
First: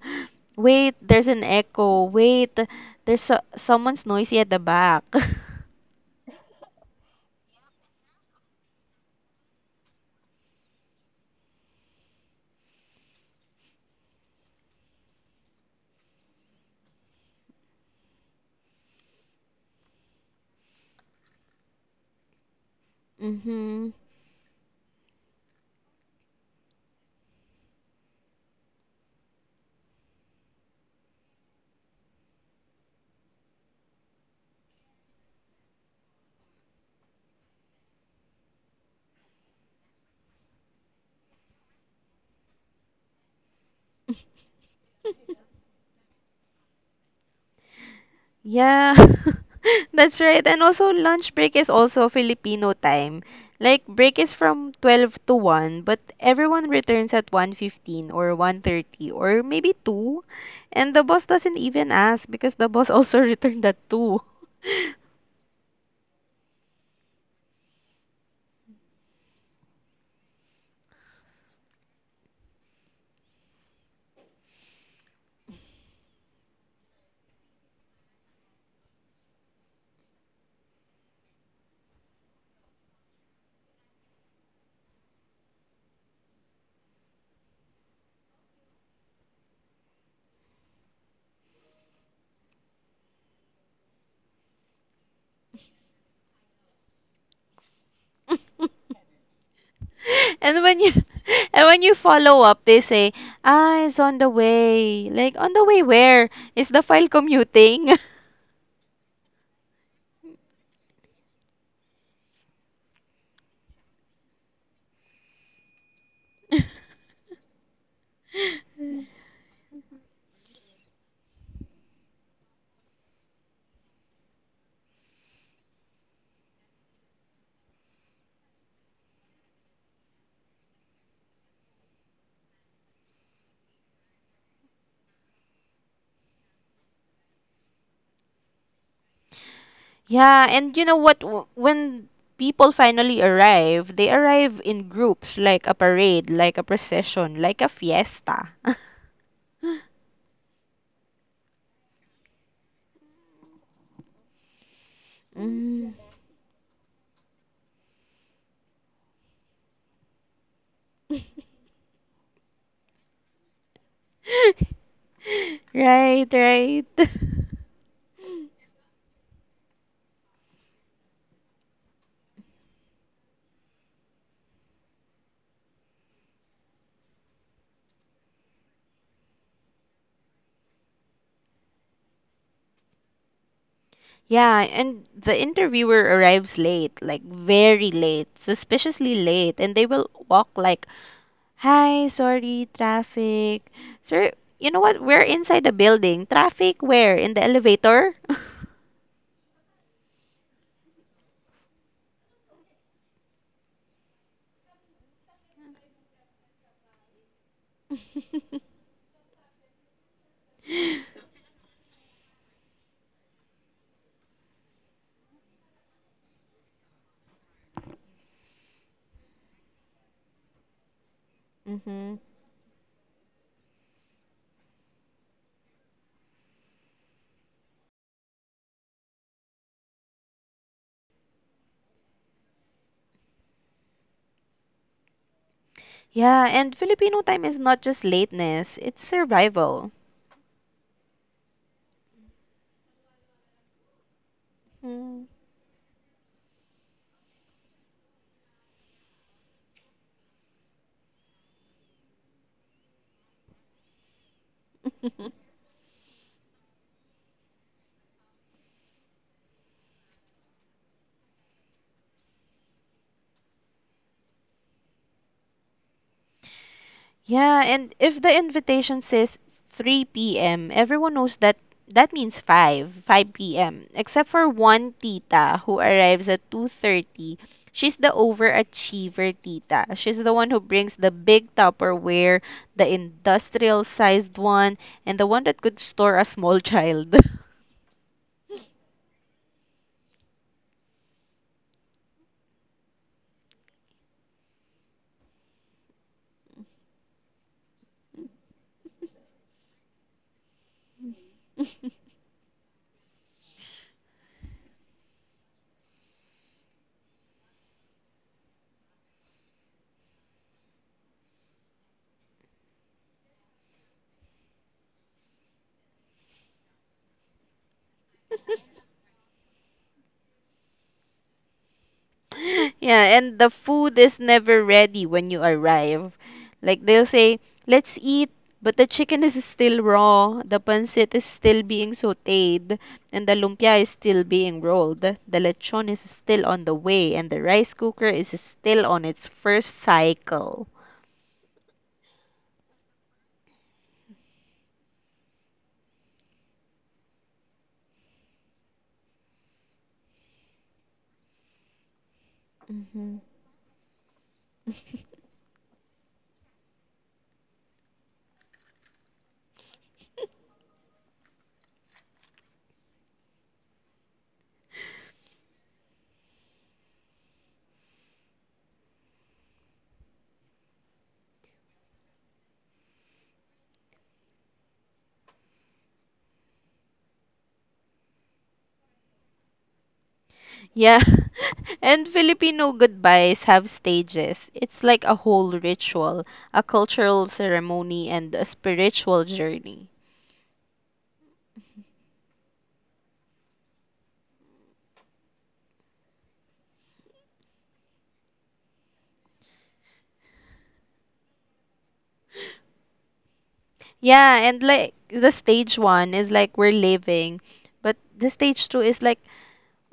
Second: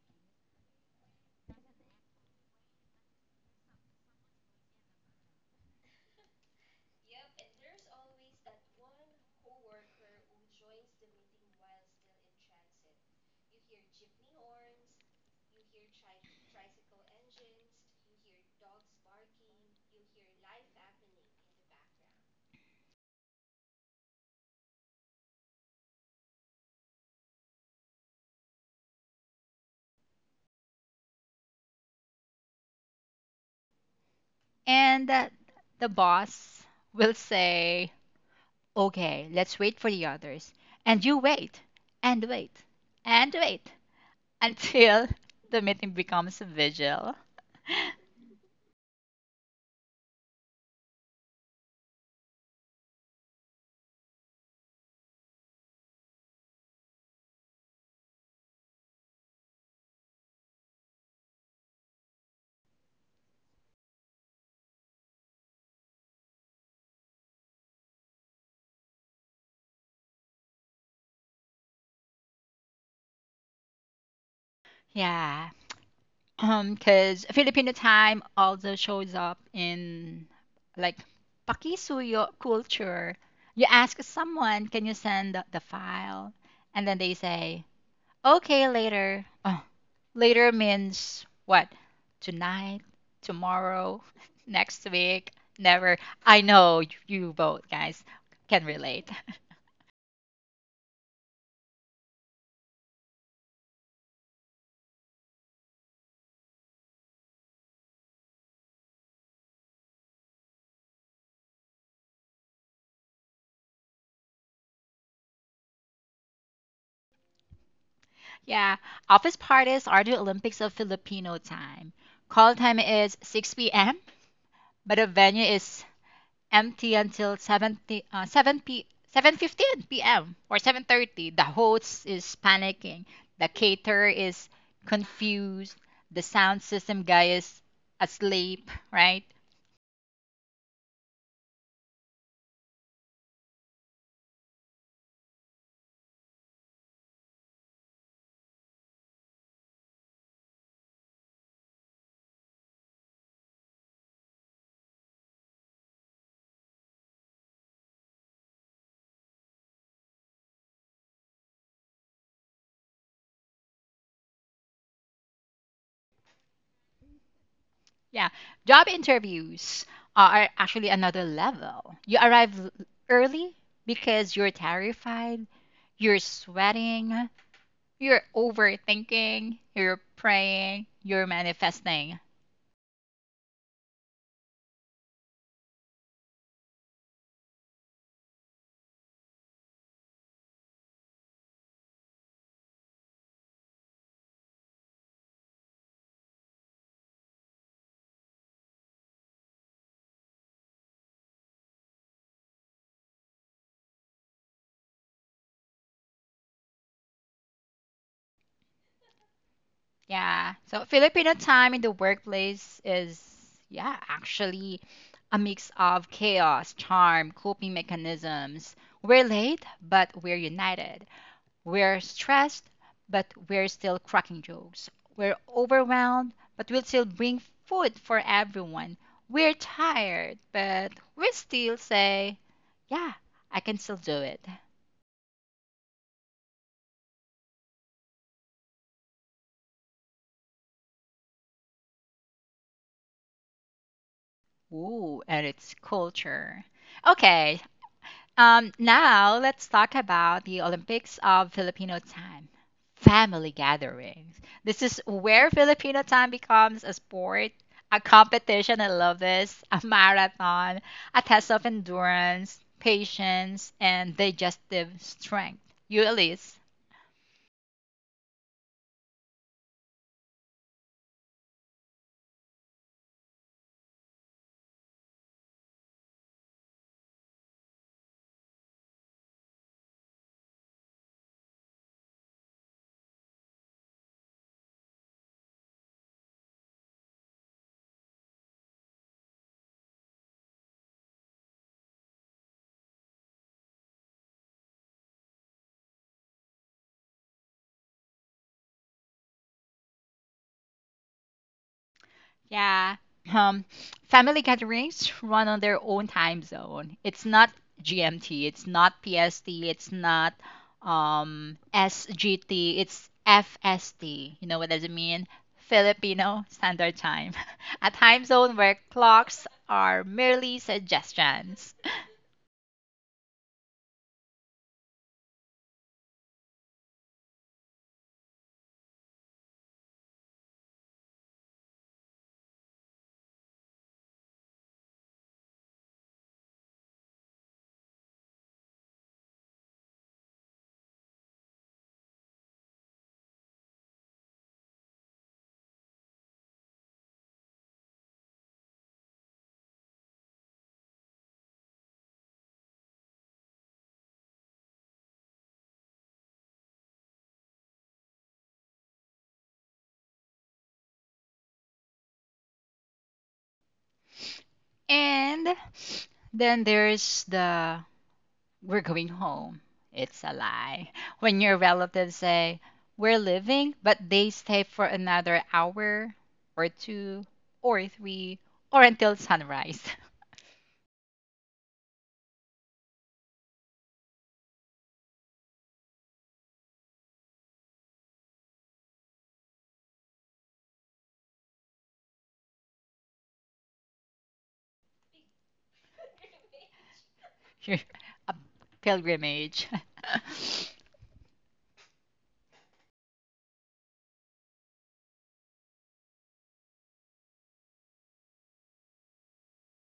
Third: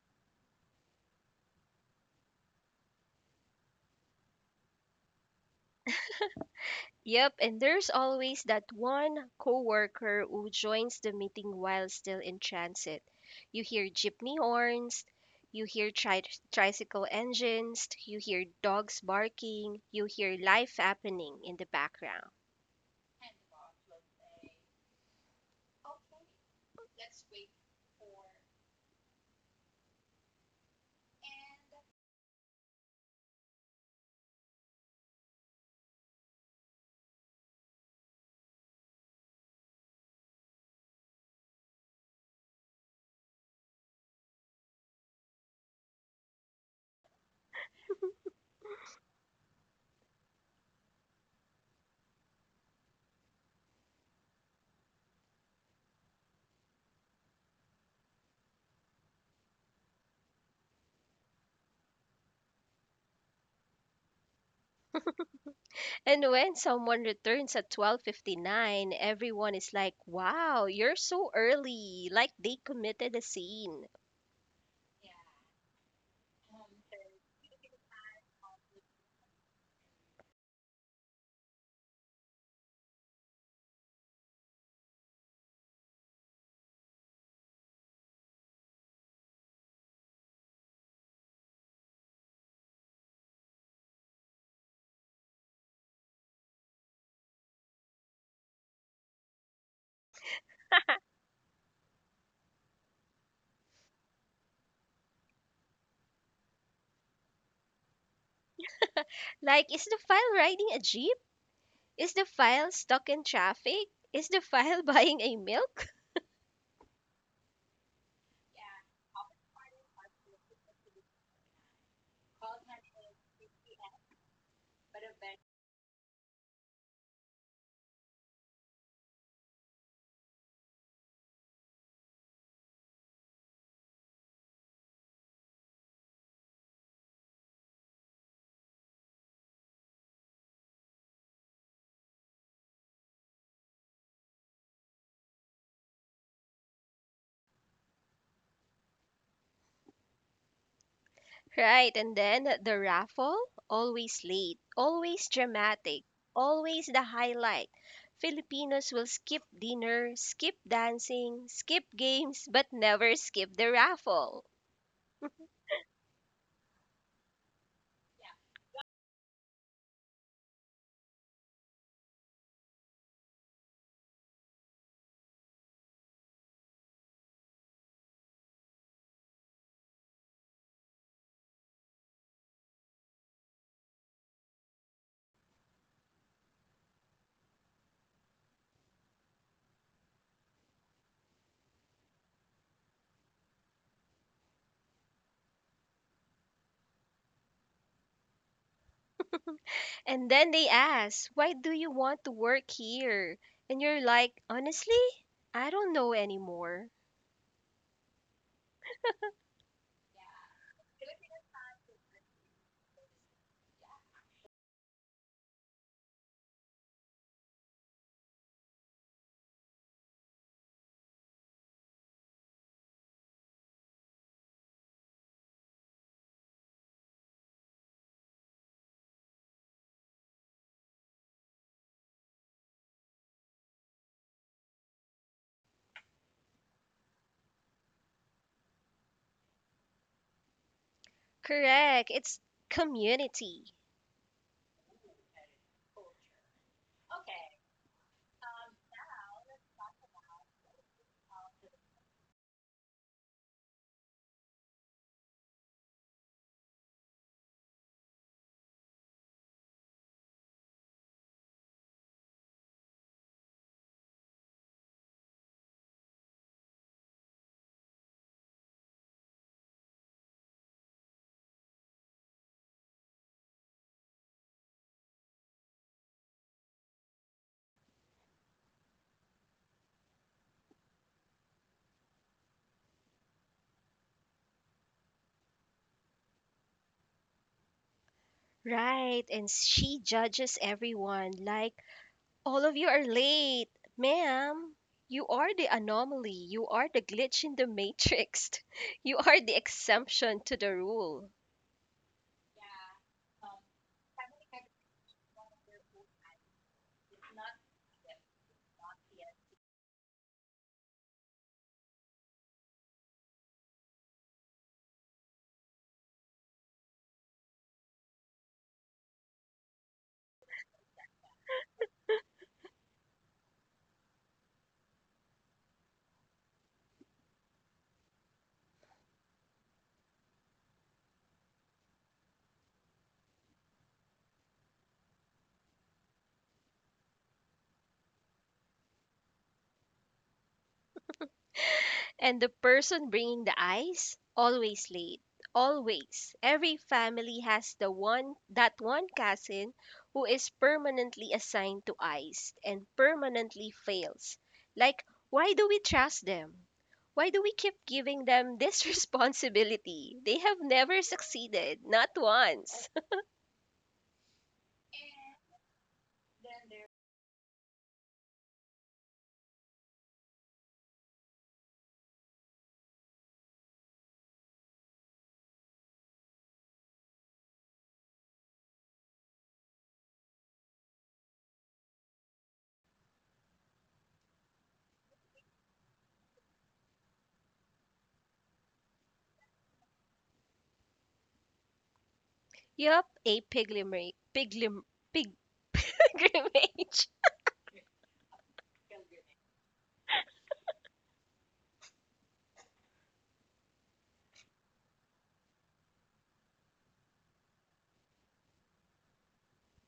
Wait, there's an echo. Wait, there's someone's noisy at the back." [LAUGHS]
Yep, and there's always that one coworker who joins the meeting while still in transit. You hear jeepney horns, you hear tricycle engines, you hear dogs barking, you hear life happening in the background.
Mhm.
And the boss will say, okay, let's wait for the others. And you wait, and wait, and wait until [LAUGHS] the meeting becomes a vigil.
Yeah, [LAUGHS] that's right. And also, lunch break is also Filipino time. Like, break is from 12 to 1, but everyone returns at 1:15 or 1:30 or maybe 2. And the boss doesn't even ask because the boss also [LAUGHS] returned at 2. [LAUGHS]
And when someone returns at 12:59, everyone is like, "Wow, you're so early." Like they committed a scene.
Yeah. Because Filipino time also shows up in like pakisuyo culture. You ask someone, can you send the file? And then they say, okay, later. Oh, later means what? Tonight, tomorrow, [LAUGHS] next week, never. I know you both guys can relate. [LAUGHS]
And when you [LAUGHS] and when you follow up, they say, "Ah, it's on the way." Like, on the way where? Is the file commuting?
Like is the file riding a jeep? Is the file stuck in traffic? Is the file [LAUGHS] buying a milk?
Yeah,
[LAUGHS]
office parties are the Olympics of Filipino time. Call time is 6 p.m., but the venue is empty until uh, 7 fifteen p 7:15 p.m. or 7:30. The host is panicking. The caterer is confused. The sound system guy is asleep, right?
Yeah, and you know what? When people finally arrive, they arrive in groups, like a parade, like a procession, like a fiesta. [LAUGHS]
Right, and then the raffle, always late, always
Mm.
dramatic, always the highlight. Filipinos will skip dinner, skip dancing,
[LAUGHS]
skip games, but never skip the raffle.
Right, right. [LAUGHS]
Yeah. Job interviews are actually another level. You arrive early because you're terrified, you're sweating, you're overthinking, you're praying, you're manifesting.
Yeah, and the interviewer arrives late, like very late, suspiciously late, and they will walk like, "Hi, sorry, traffic." Sir, you know what? We're inside the building. Traffic where? In the elevator? [LAUGHS]
And then they ask, "Why do you want to work here?" And you're like, "Honestly, I don't know anymore."
[LAUGHS]
Yeah. So Filipino time in the workplace is, yeah, actually a mix of chaos, charm, coping mechanisms. We're late, but we're united. We're
Hmm.
stressed, but we're still cracking jokes. We're overwhelmed, but we'll still bring food for everyone. We're tired, but we still say, yeah, I can still do it.
Yeah, and Filipino time is not just lateness, it's survival.
Correct, it's community.
Mm.
Ooh, and it's culture. Okay, now let's talk about the Olympics of Filipino time. Family gatherings. This is
[LAUGHS]
where Filipino time becomes a sport, a competition. I love this. A marathon, a test of endurance, patience, and digestive strength. You, Elise.
Yeah, and if the invitation says 3 p.m., everyone knows that that means 5, 5 p.m., except for one tita who arrives at 2:30. She's the overachiever tita. She's the one who brings the big Tupperware, the industrial-sized one, and the one that could store a small child.
Right, and she judges everyone like, "All of you are late." Ma'am, you are the anomaly. You are
[LAUGHS]
the glitch in the matrix. [LAUGHS] You are the exemption to the rule.
[LAUGHS]
Yeah. Um, Family gatherings run on their own time zone. It's not GMT, it's not PST, it's not SGT, it's FST. You know what does it mean? Filipino Standard Time, [LAUGHS] a time zone where clocks are merely suggestions.
Yeah, and the food is never ready when you arrive. Like they'll say, "Let's eat," but the chicken is still raw, the pancit is still being sautéed, and the lumpia is still being rolled. The lechon is still on the way, and the rice cooker is still on its first cycle.
And the person bringing the ice, always late. Always. Every family has the one that one cousin who is permanently assigned to ice and
Mhm.
permanently fails. Like,
[LAUGHS]
why do we trust them? Why do we keep giving them this [LAUGHS] responsibility? They have never succeeded, not once.
And then there's the we're going home. It's a lie. When your relatives say, we're leaving, but they stay for another hour or two or three or until sunrise.
Yeah. [LAUGHS] And Filipino goodbyes have stages. It's like a whole ritual, a cultural ceremony, and a spiritual journey.
Yup, a pilgrimage. Piglim, pig, [LAUGHS] pilgrimage.
[LAUGHS] You're a pilgrimage. [LAUGHS]
Yeah, and like the stage one is like we're living, but the stage two is like,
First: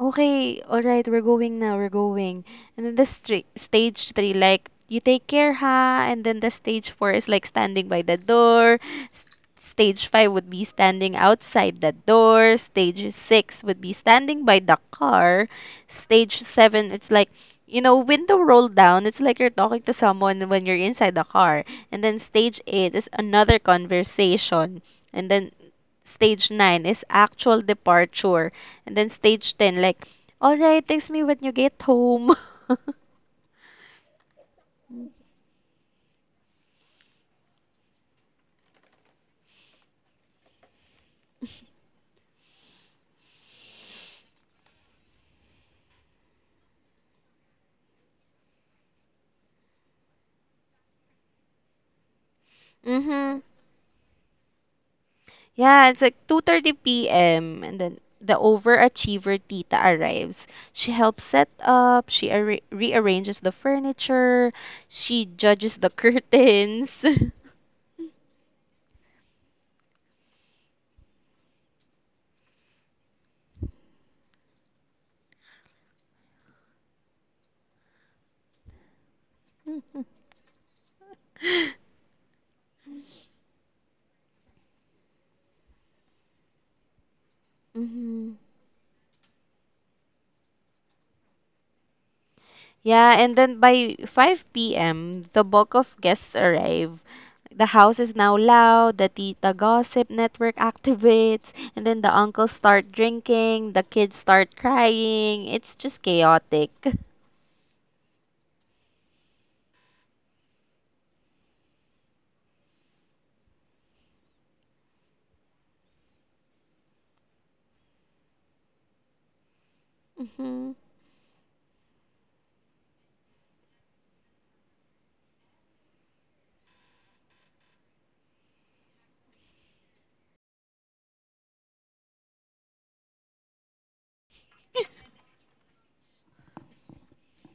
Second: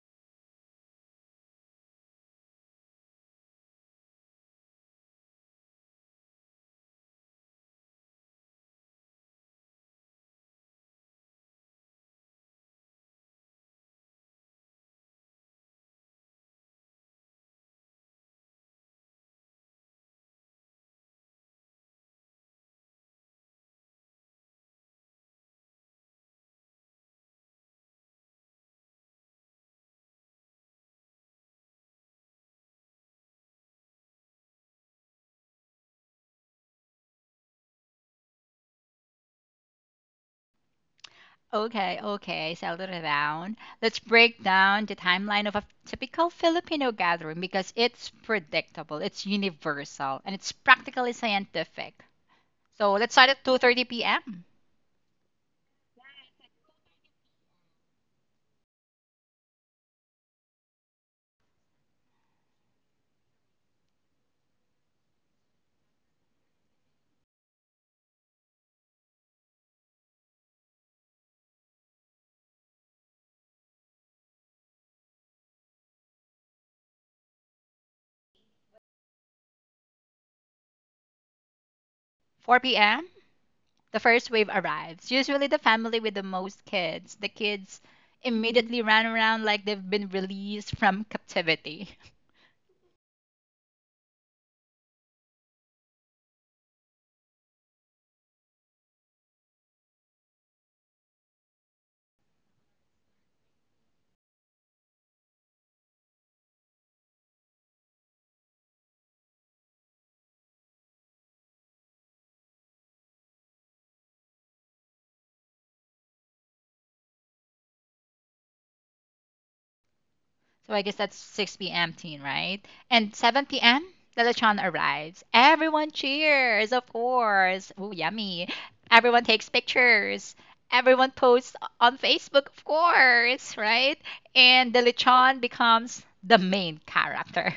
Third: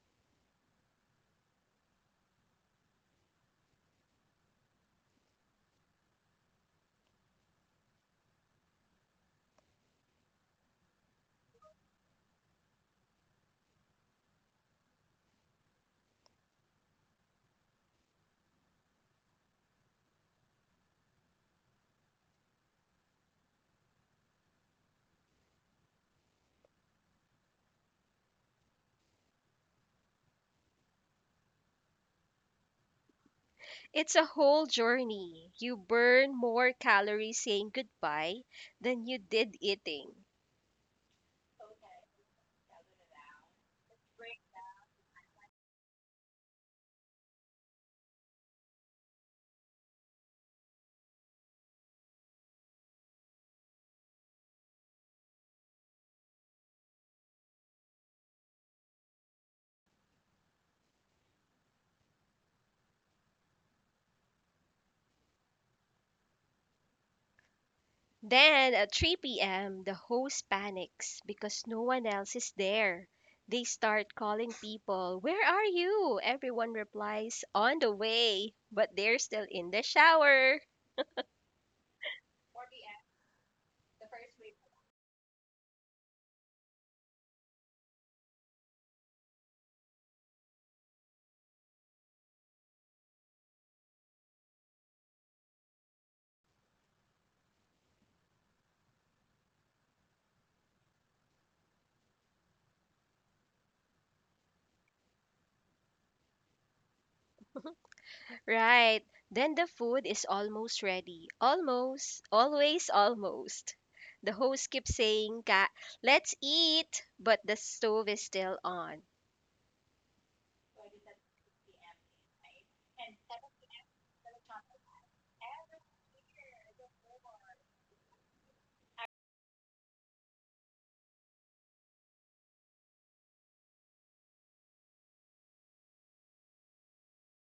okay, all right, we're going now, we're going. And then the stra stage three, like, you take care, ha? And then the stage four is like standing by the door. S stage five would be standing outside the door. Stage six would be standing by the car. Stage seven, it's like, window rolled down. It's like you're talking to someone when you're inside the car. And then stage eight is another conversation. And then Stage 9 is actual departure. And then stage 10, like, all right, text me when you get home. [LAUGHS]
It's a whole journey. You burn more calories saying goodbye than you did eating.
Okay, okay, settle down. Let's break down the timeline of a typical Filipino gathering because it's predictable, it's universal, and it's practically scientific. So let's start
Mm-hmm.
at 2:30 p.m.,
Yeah, it's like 2:30 p.m. and then the overachiever tita arrives. She helps set up, she arra rearranges the furniture, she judges the [LAUGHS] curtains. [LAUGHS]
Then at 3 p.m., the host panics because no one else is there. They start calling people, "Where are you?" Everyone replies, "On the way," but they're still in the shower.
4 p.m., the first wave arrives. Usually, the family with the most kids, the kids
Mhm.
immediately run around like they've been released from captivity. [LAUGHS]
Yeah, and then by 5 p.m., the bulk of guests arrive. The house is now loud, the tita gossip network activates, and then the uncles start drinking, the kids start crying. It's just chaotic.
Right. Then the food is almost ready. Almost. Always almost. The host keeps saying, "Ka- let's eat," but the stove is still on.
Hmm.
So I guess that's 6 p.m. teen, right? And 7 p.m., the lechon arrives. Everyone cheers, of course. Ooh, yummy. Everyone takes pictures. Everyone posts on Facebook, of course, right? And the lechon becomes the main character.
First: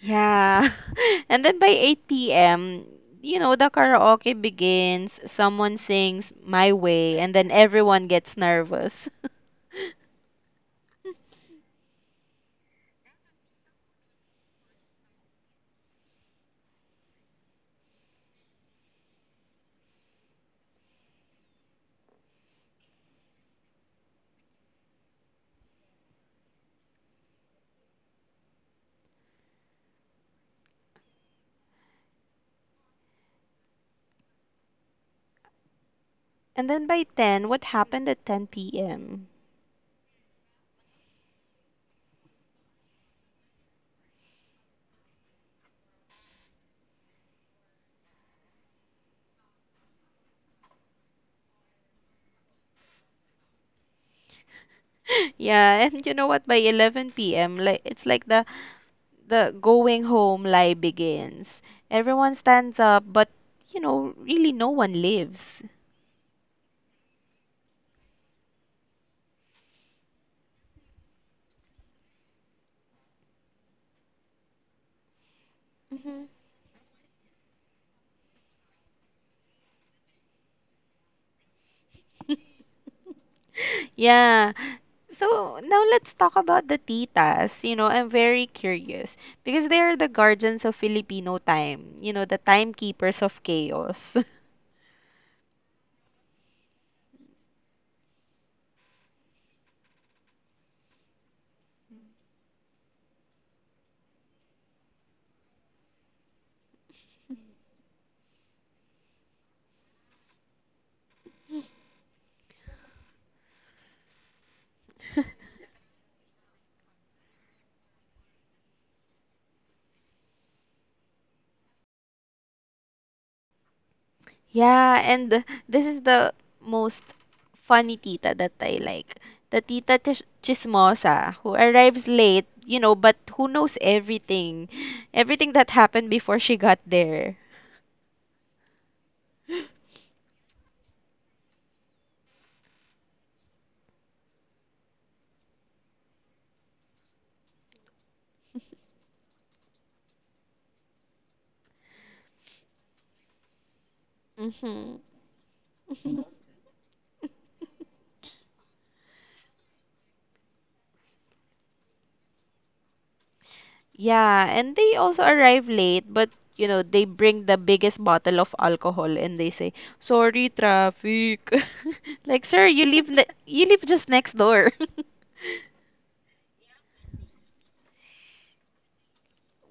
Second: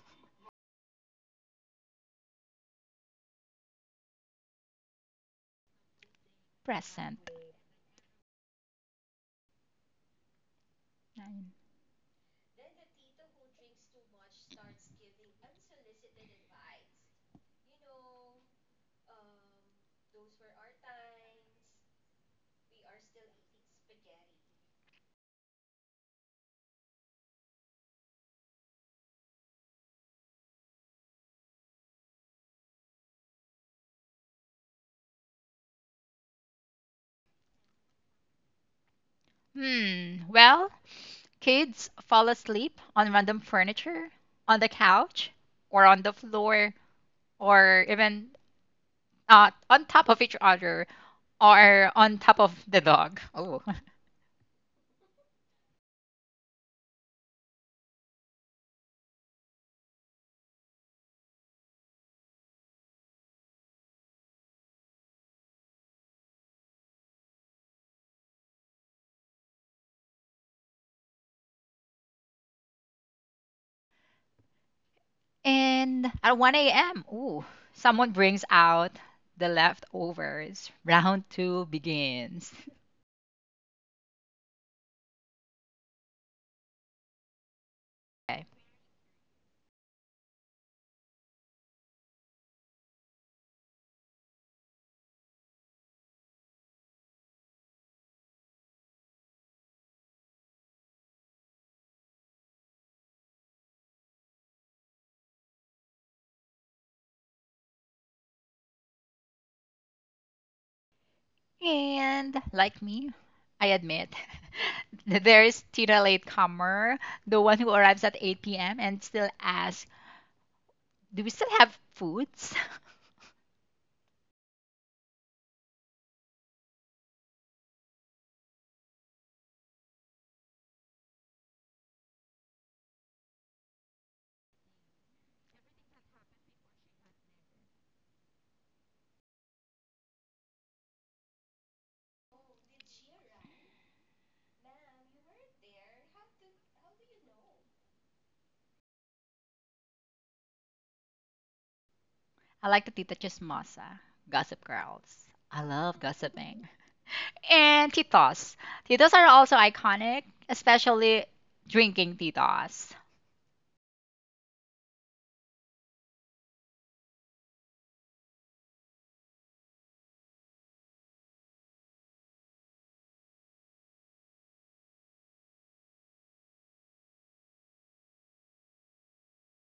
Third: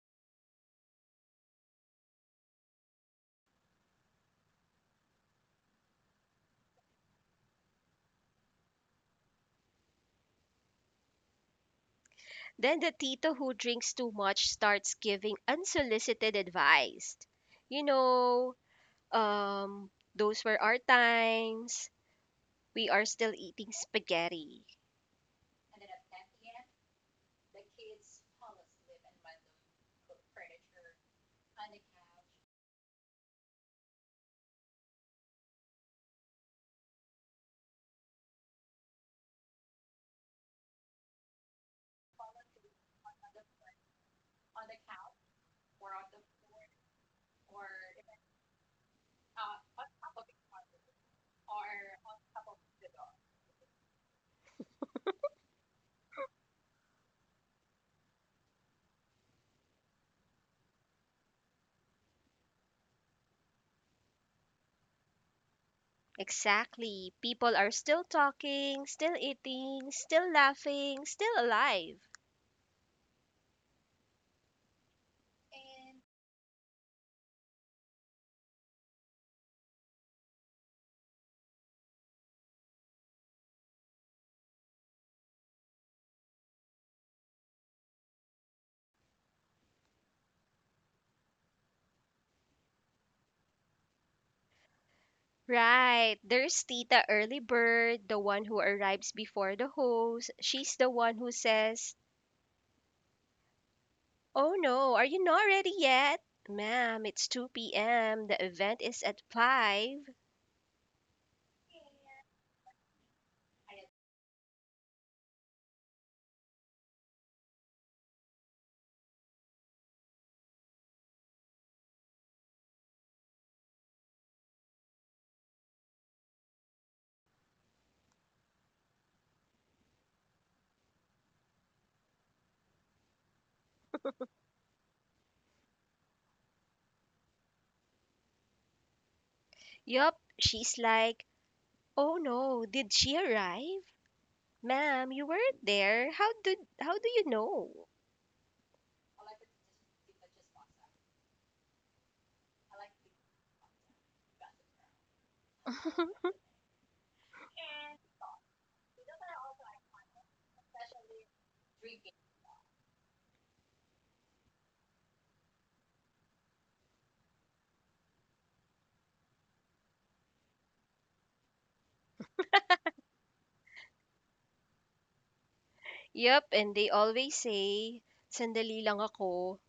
Yeah. [LAUGHS] And then by 8 p.m., the karaoke begins, someone sings
[LAUGHS]
My Way,
Present.
and then everyone gets nervous. [LAUGHS]
Then the tito who drinks too much starts giving unsolicited advice. You know, um, those were our times. We are still eating spaghetti.
And then by 10, what happened at 10 p.m.?
Hmm. Well, kids fall asleep on random furniture, on the couch, or on the floor, or even on top of each other, or on top of the dog. Oh. [LAUGHS]
[LAUGHS] Yeah, and you know what? By 11 p.m., like it's like the going home lie begins. Everyone stands up, but really no one lives.
Exactly. People are still talking, still eating, still laughing, still alive.
And
Mhm.
at 1 a.m., ooh, someone brings out the leftovers. Round two begins.
[LAUGHS] Yeah. So now let's talk about the titas. You know, I'm very
[LAUGHS]
curious because they are the guardians of Filipino time, you know, the timekeepers of chaos. [LAUGHS]
Right. There's Tita Early Bird, the one who arrives before the host. She's the one who says, "Oh no, are you not ready yet? Ma'am, it's 2 p.m. The event is at five."
And like me, I admit [LAUGHS] that there is still a latecomer, the one who arrives at 8 p.m. and still asks, do we still have foods?
Yeah, and this is the most funny tita that I like. The chismosa who arrives late, you know, but who knows everything. Everything that happened before she got there.
Yup, she's like, "Oh no, did she arrive?" Ma'am, you weren't there. How do you know?
[LAUGHS] I like the Tita Chismosa, Gossip
Hmm.
Girls. I love
[LAUGHS]
[LAUGHS]
gossiping. And titos. Titos are also iconic, especially drinking titos.
Yeah, and they also arrive late, but you know, they bring the biggest bottle of alcohol and they say, "Sorry, traffic." [LAUGHS] Like, sir, you live just next door. [LAUGHS]
Yup, and they always say, "sandali lang ako,"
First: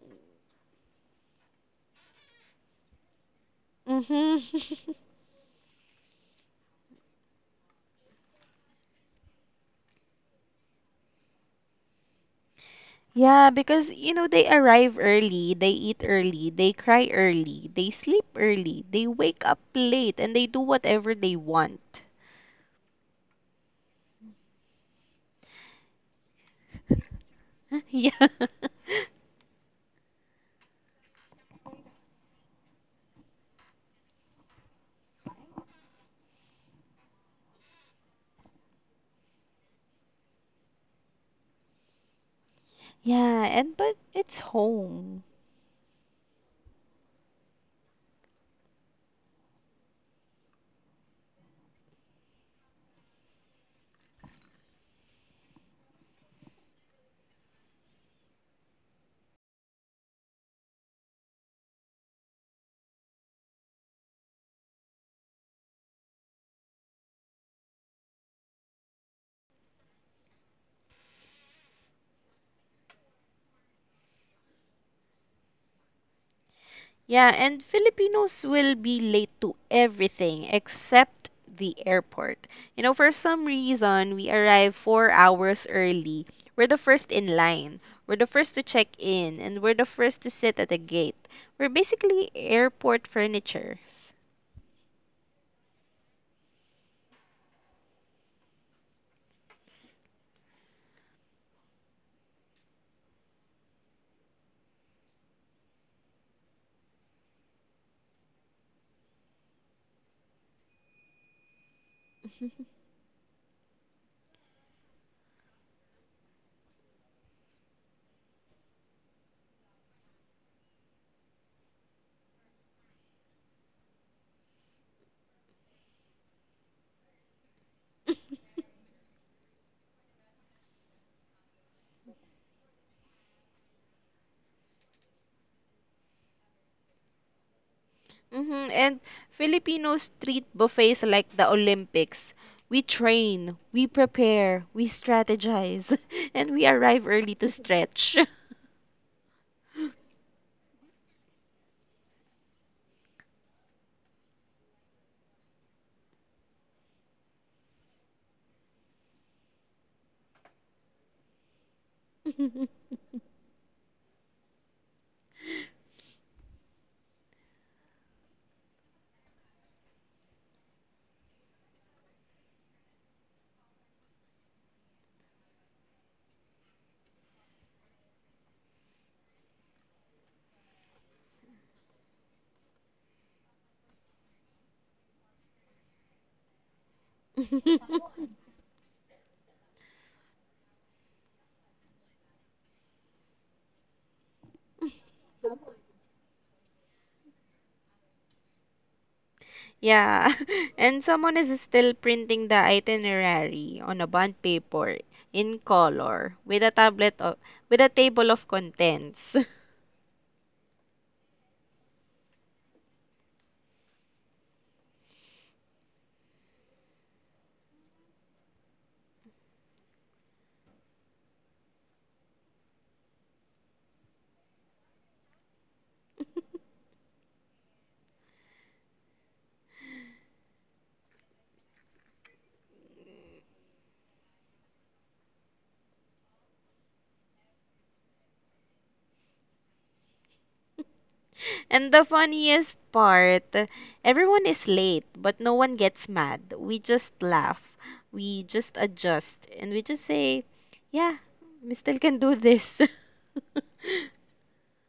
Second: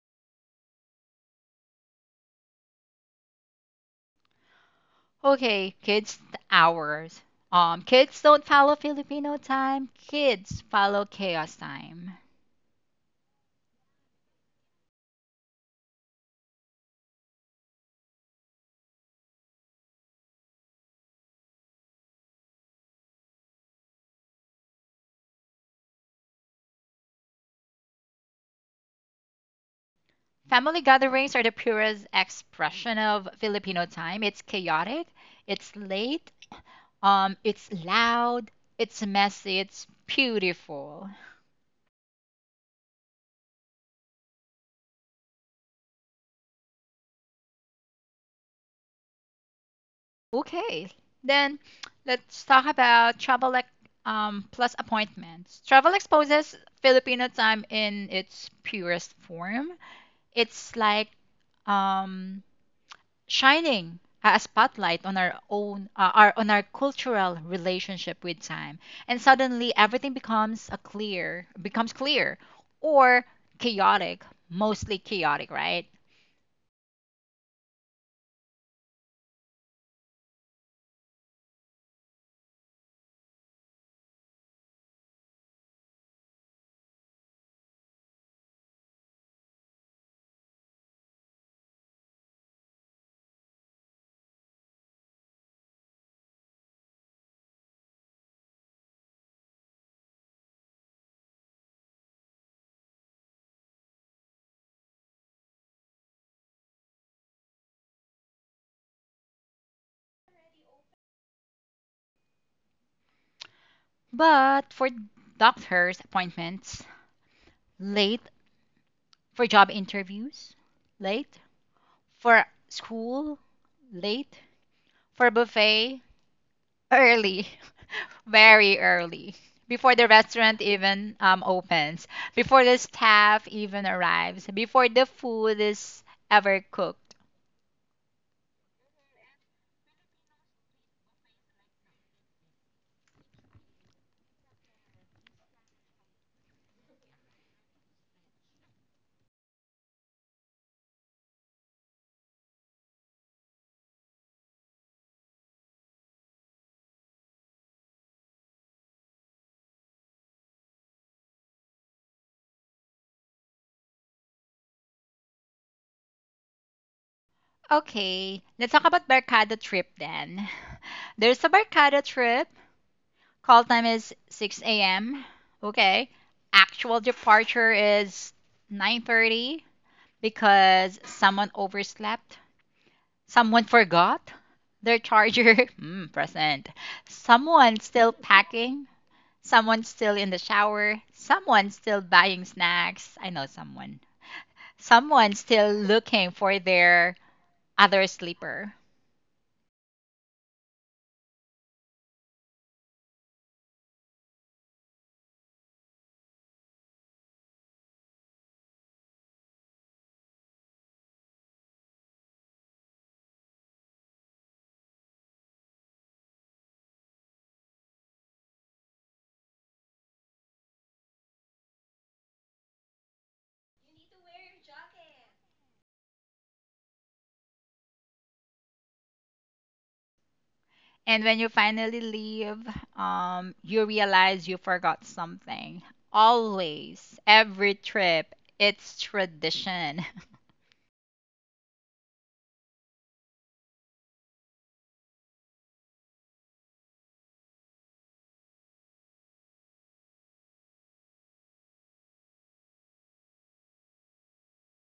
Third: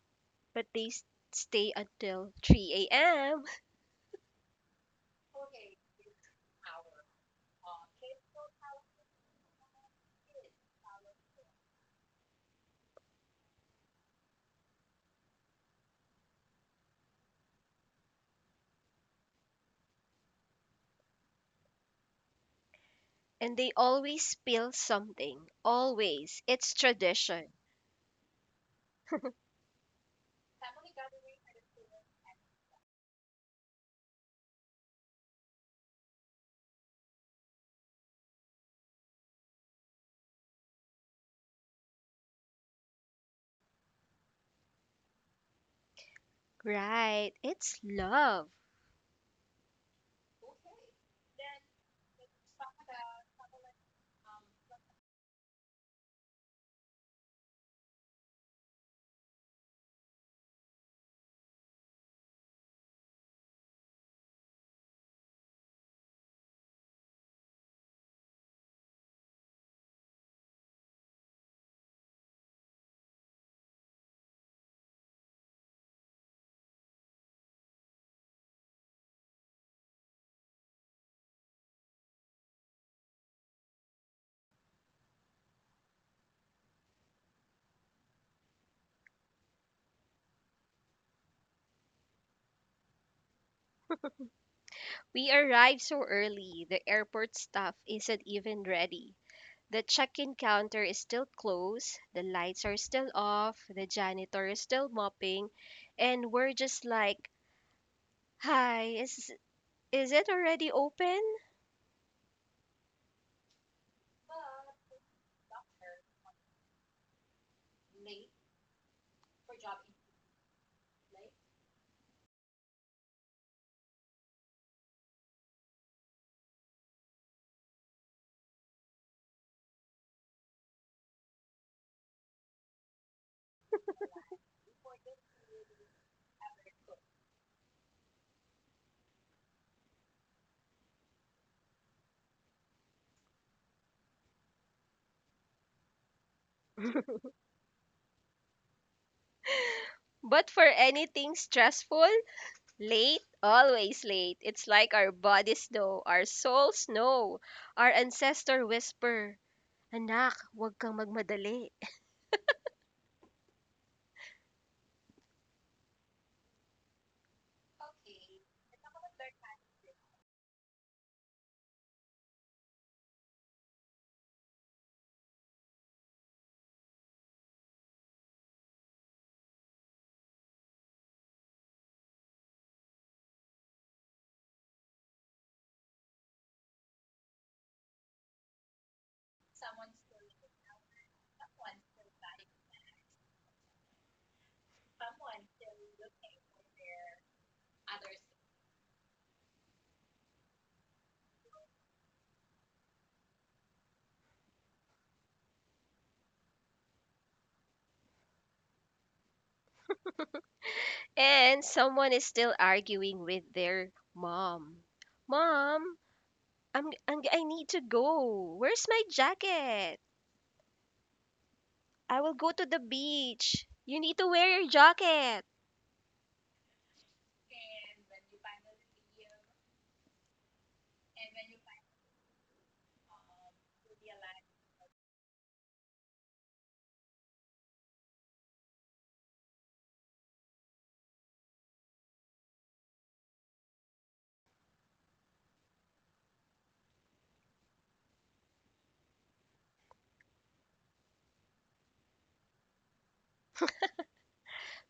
but they stay until 3 a.m.
Mm-hmm. [LAUGHS]
Okay, kids hours. Kids don't follow Filipino time. Kids follow chaos time.
Yeah, because you know they arrive early, they eat early, they cry early, they sleep early, they wake up late, and they do whatever they want.
And they always spill something. Always. It's tradition.
[LAUGHS] Yeah. [LAUGHS]
Family gatherings are the purest expression of Filipino time. It's chaotic, it's late, it's loud, it's messy, it's beautiful.
Yeah, and but it's home.
Right. It's love.
Okay, then let's talk about plus appointments. Travel exposes Filipino time in its purest form. It's like um, shining a spotlight on our own our on our cultural relationship with time and suddenly everything becomes a clear becomes clear or chaotic, mostly chaotic, right?
Yeah, and Filipinos will be late to everything except the airport. You know, for some reason, we arrive 4 hours early. We're the first in line. We're the first to check in, and we're the first to sit at the gate. We're basically airport furniture.
We arrived so early. The airport staff isn't even ready. The check in counter is still closed. The lights are still off. The janitor is still mopping. And we're just like, "Hi, is it already open?"
Hmm.
But for doctors appointments, late. For job interviews, late. For school, late. For buffet, early, [LAUGHS] very early, before the restaurant even opens, before the staff even arrives, before the food is ever cooked.
[LAUGHS] And Filipinos treat buffets like the Olympics. We train, we prepare, we strategize, [LAUGHS] and we arrive early to stretch. [LAUGHS]
But for anything stressful, late, always late. It's like our bodies know, our souls know, our ancestor whisper, "Anak, huwag kang magmadali."
[LAUGHS]
Okay, let's talk about Barkada trip then. [LAUGHS] There's a Barkada trip. Call time is 6 a.m. Okay. Actual departure is 9:30 because someone overslept. Someone forgot their charger. [LAUGHS] Mm, present. Someone still packing. Someone still in the shower. Someone still buying snacks. I know someone. Someone still looking for their other sleeper.
Yeah, [LAUGHS] and someone is still printing the itinerary on a bond paper in color with a with a table of contents. [LAUGHS]
And someone is still arguing with their mom. "Mom, I need to go. Where's my jacket?" "I will go to the beach. You need to wear your jacket."
And when you finally leave, you realize you forgot something. Always, every trip, it's tradition.
And the funniest part, everyone is late, but no one gets mad. We just laugh, we just adjust, and we just say, "Yeah, we still can do this." [LAUGHS]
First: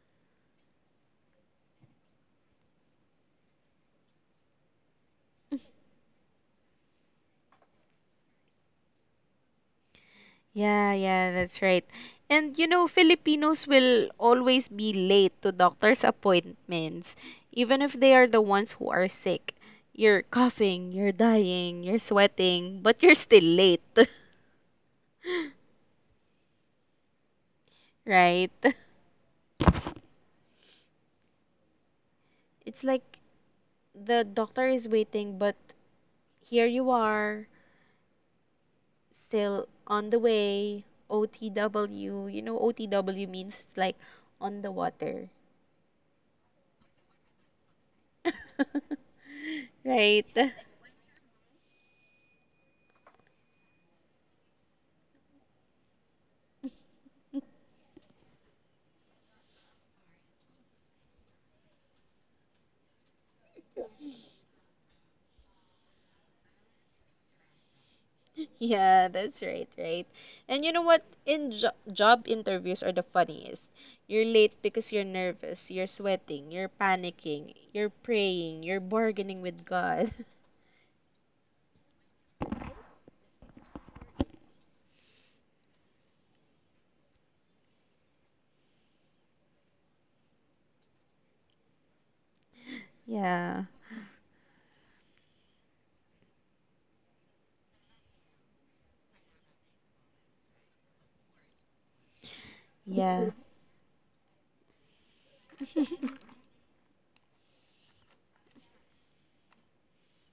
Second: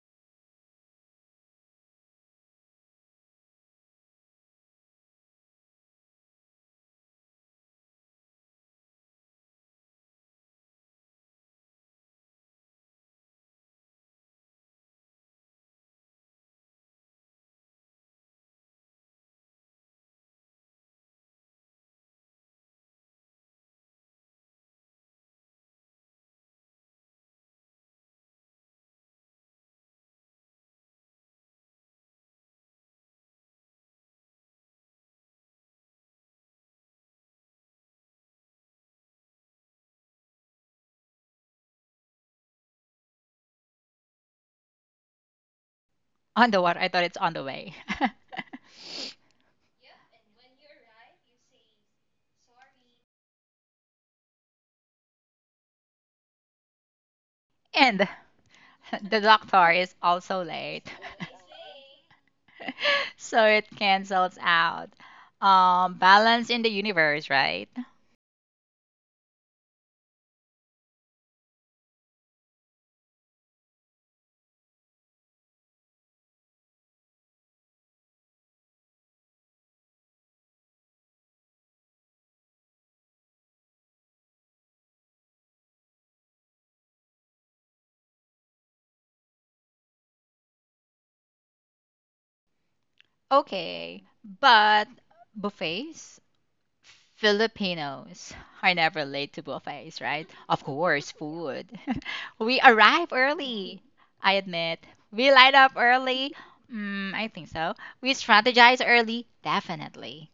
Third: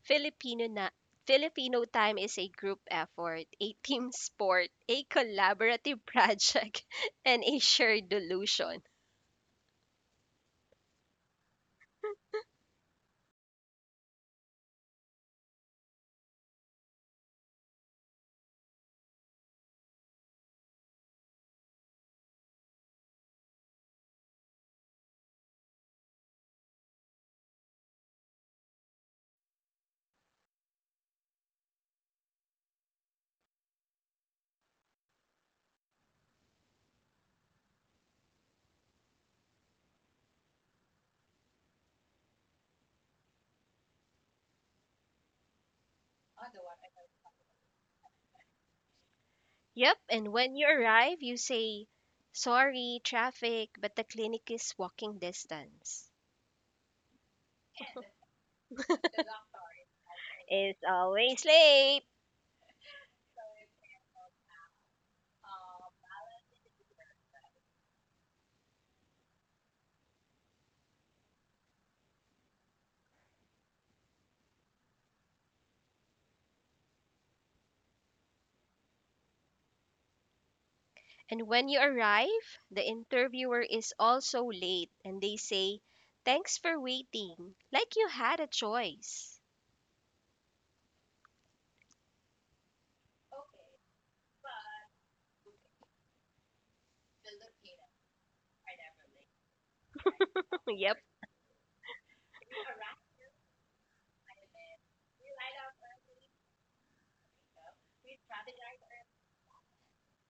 Filipino na Filipino time is a group effort, a team sport, a collaborative project, [LAUGHS] and a shared delusion.
Yeah, yeah, that's right. And you know, Filipinos will always be late to doctor's appointments, even if they are the ones who are sick. You're coughing, you're dying, you're sweating, but you're still late, [LAUGHS] right? It's like the doctor is waiting, but here you are, still on the way. OTW, you know, OTW means it's like on the water,
[LAUGHS] On the water. I thought it's on the way. [LAUGHS]
[LAUGHS]
Yep,
right?
and when you arrive, you say, "sorry, traffic," but the clinic is walking distance.
And [LAUGHS] the doctor is also
It's
late. [LAUGHS]
always late.
So it cancels out. Balance in the universe, right?
[LAUGHS] Yeah, that's right, right. And you know what? In jo Job interviews are the funniest. You're late because you're nervous, you're sweating, you're panicking, you're praying, you're bargaining with God. [LAUGHS]
And when you arrive, the interviewer is also late, and they say, "thanks for waiting," like you had a choice.
Yeah,
Okay, but buffets, Filipinos are never late to buffets, right?
[LAUGHS]
Of
Yeah,
course, food. [LAUGHS] We arrive
yeah,
early, I admit. We light up early. Mm, I think so. We strategize early, definitely.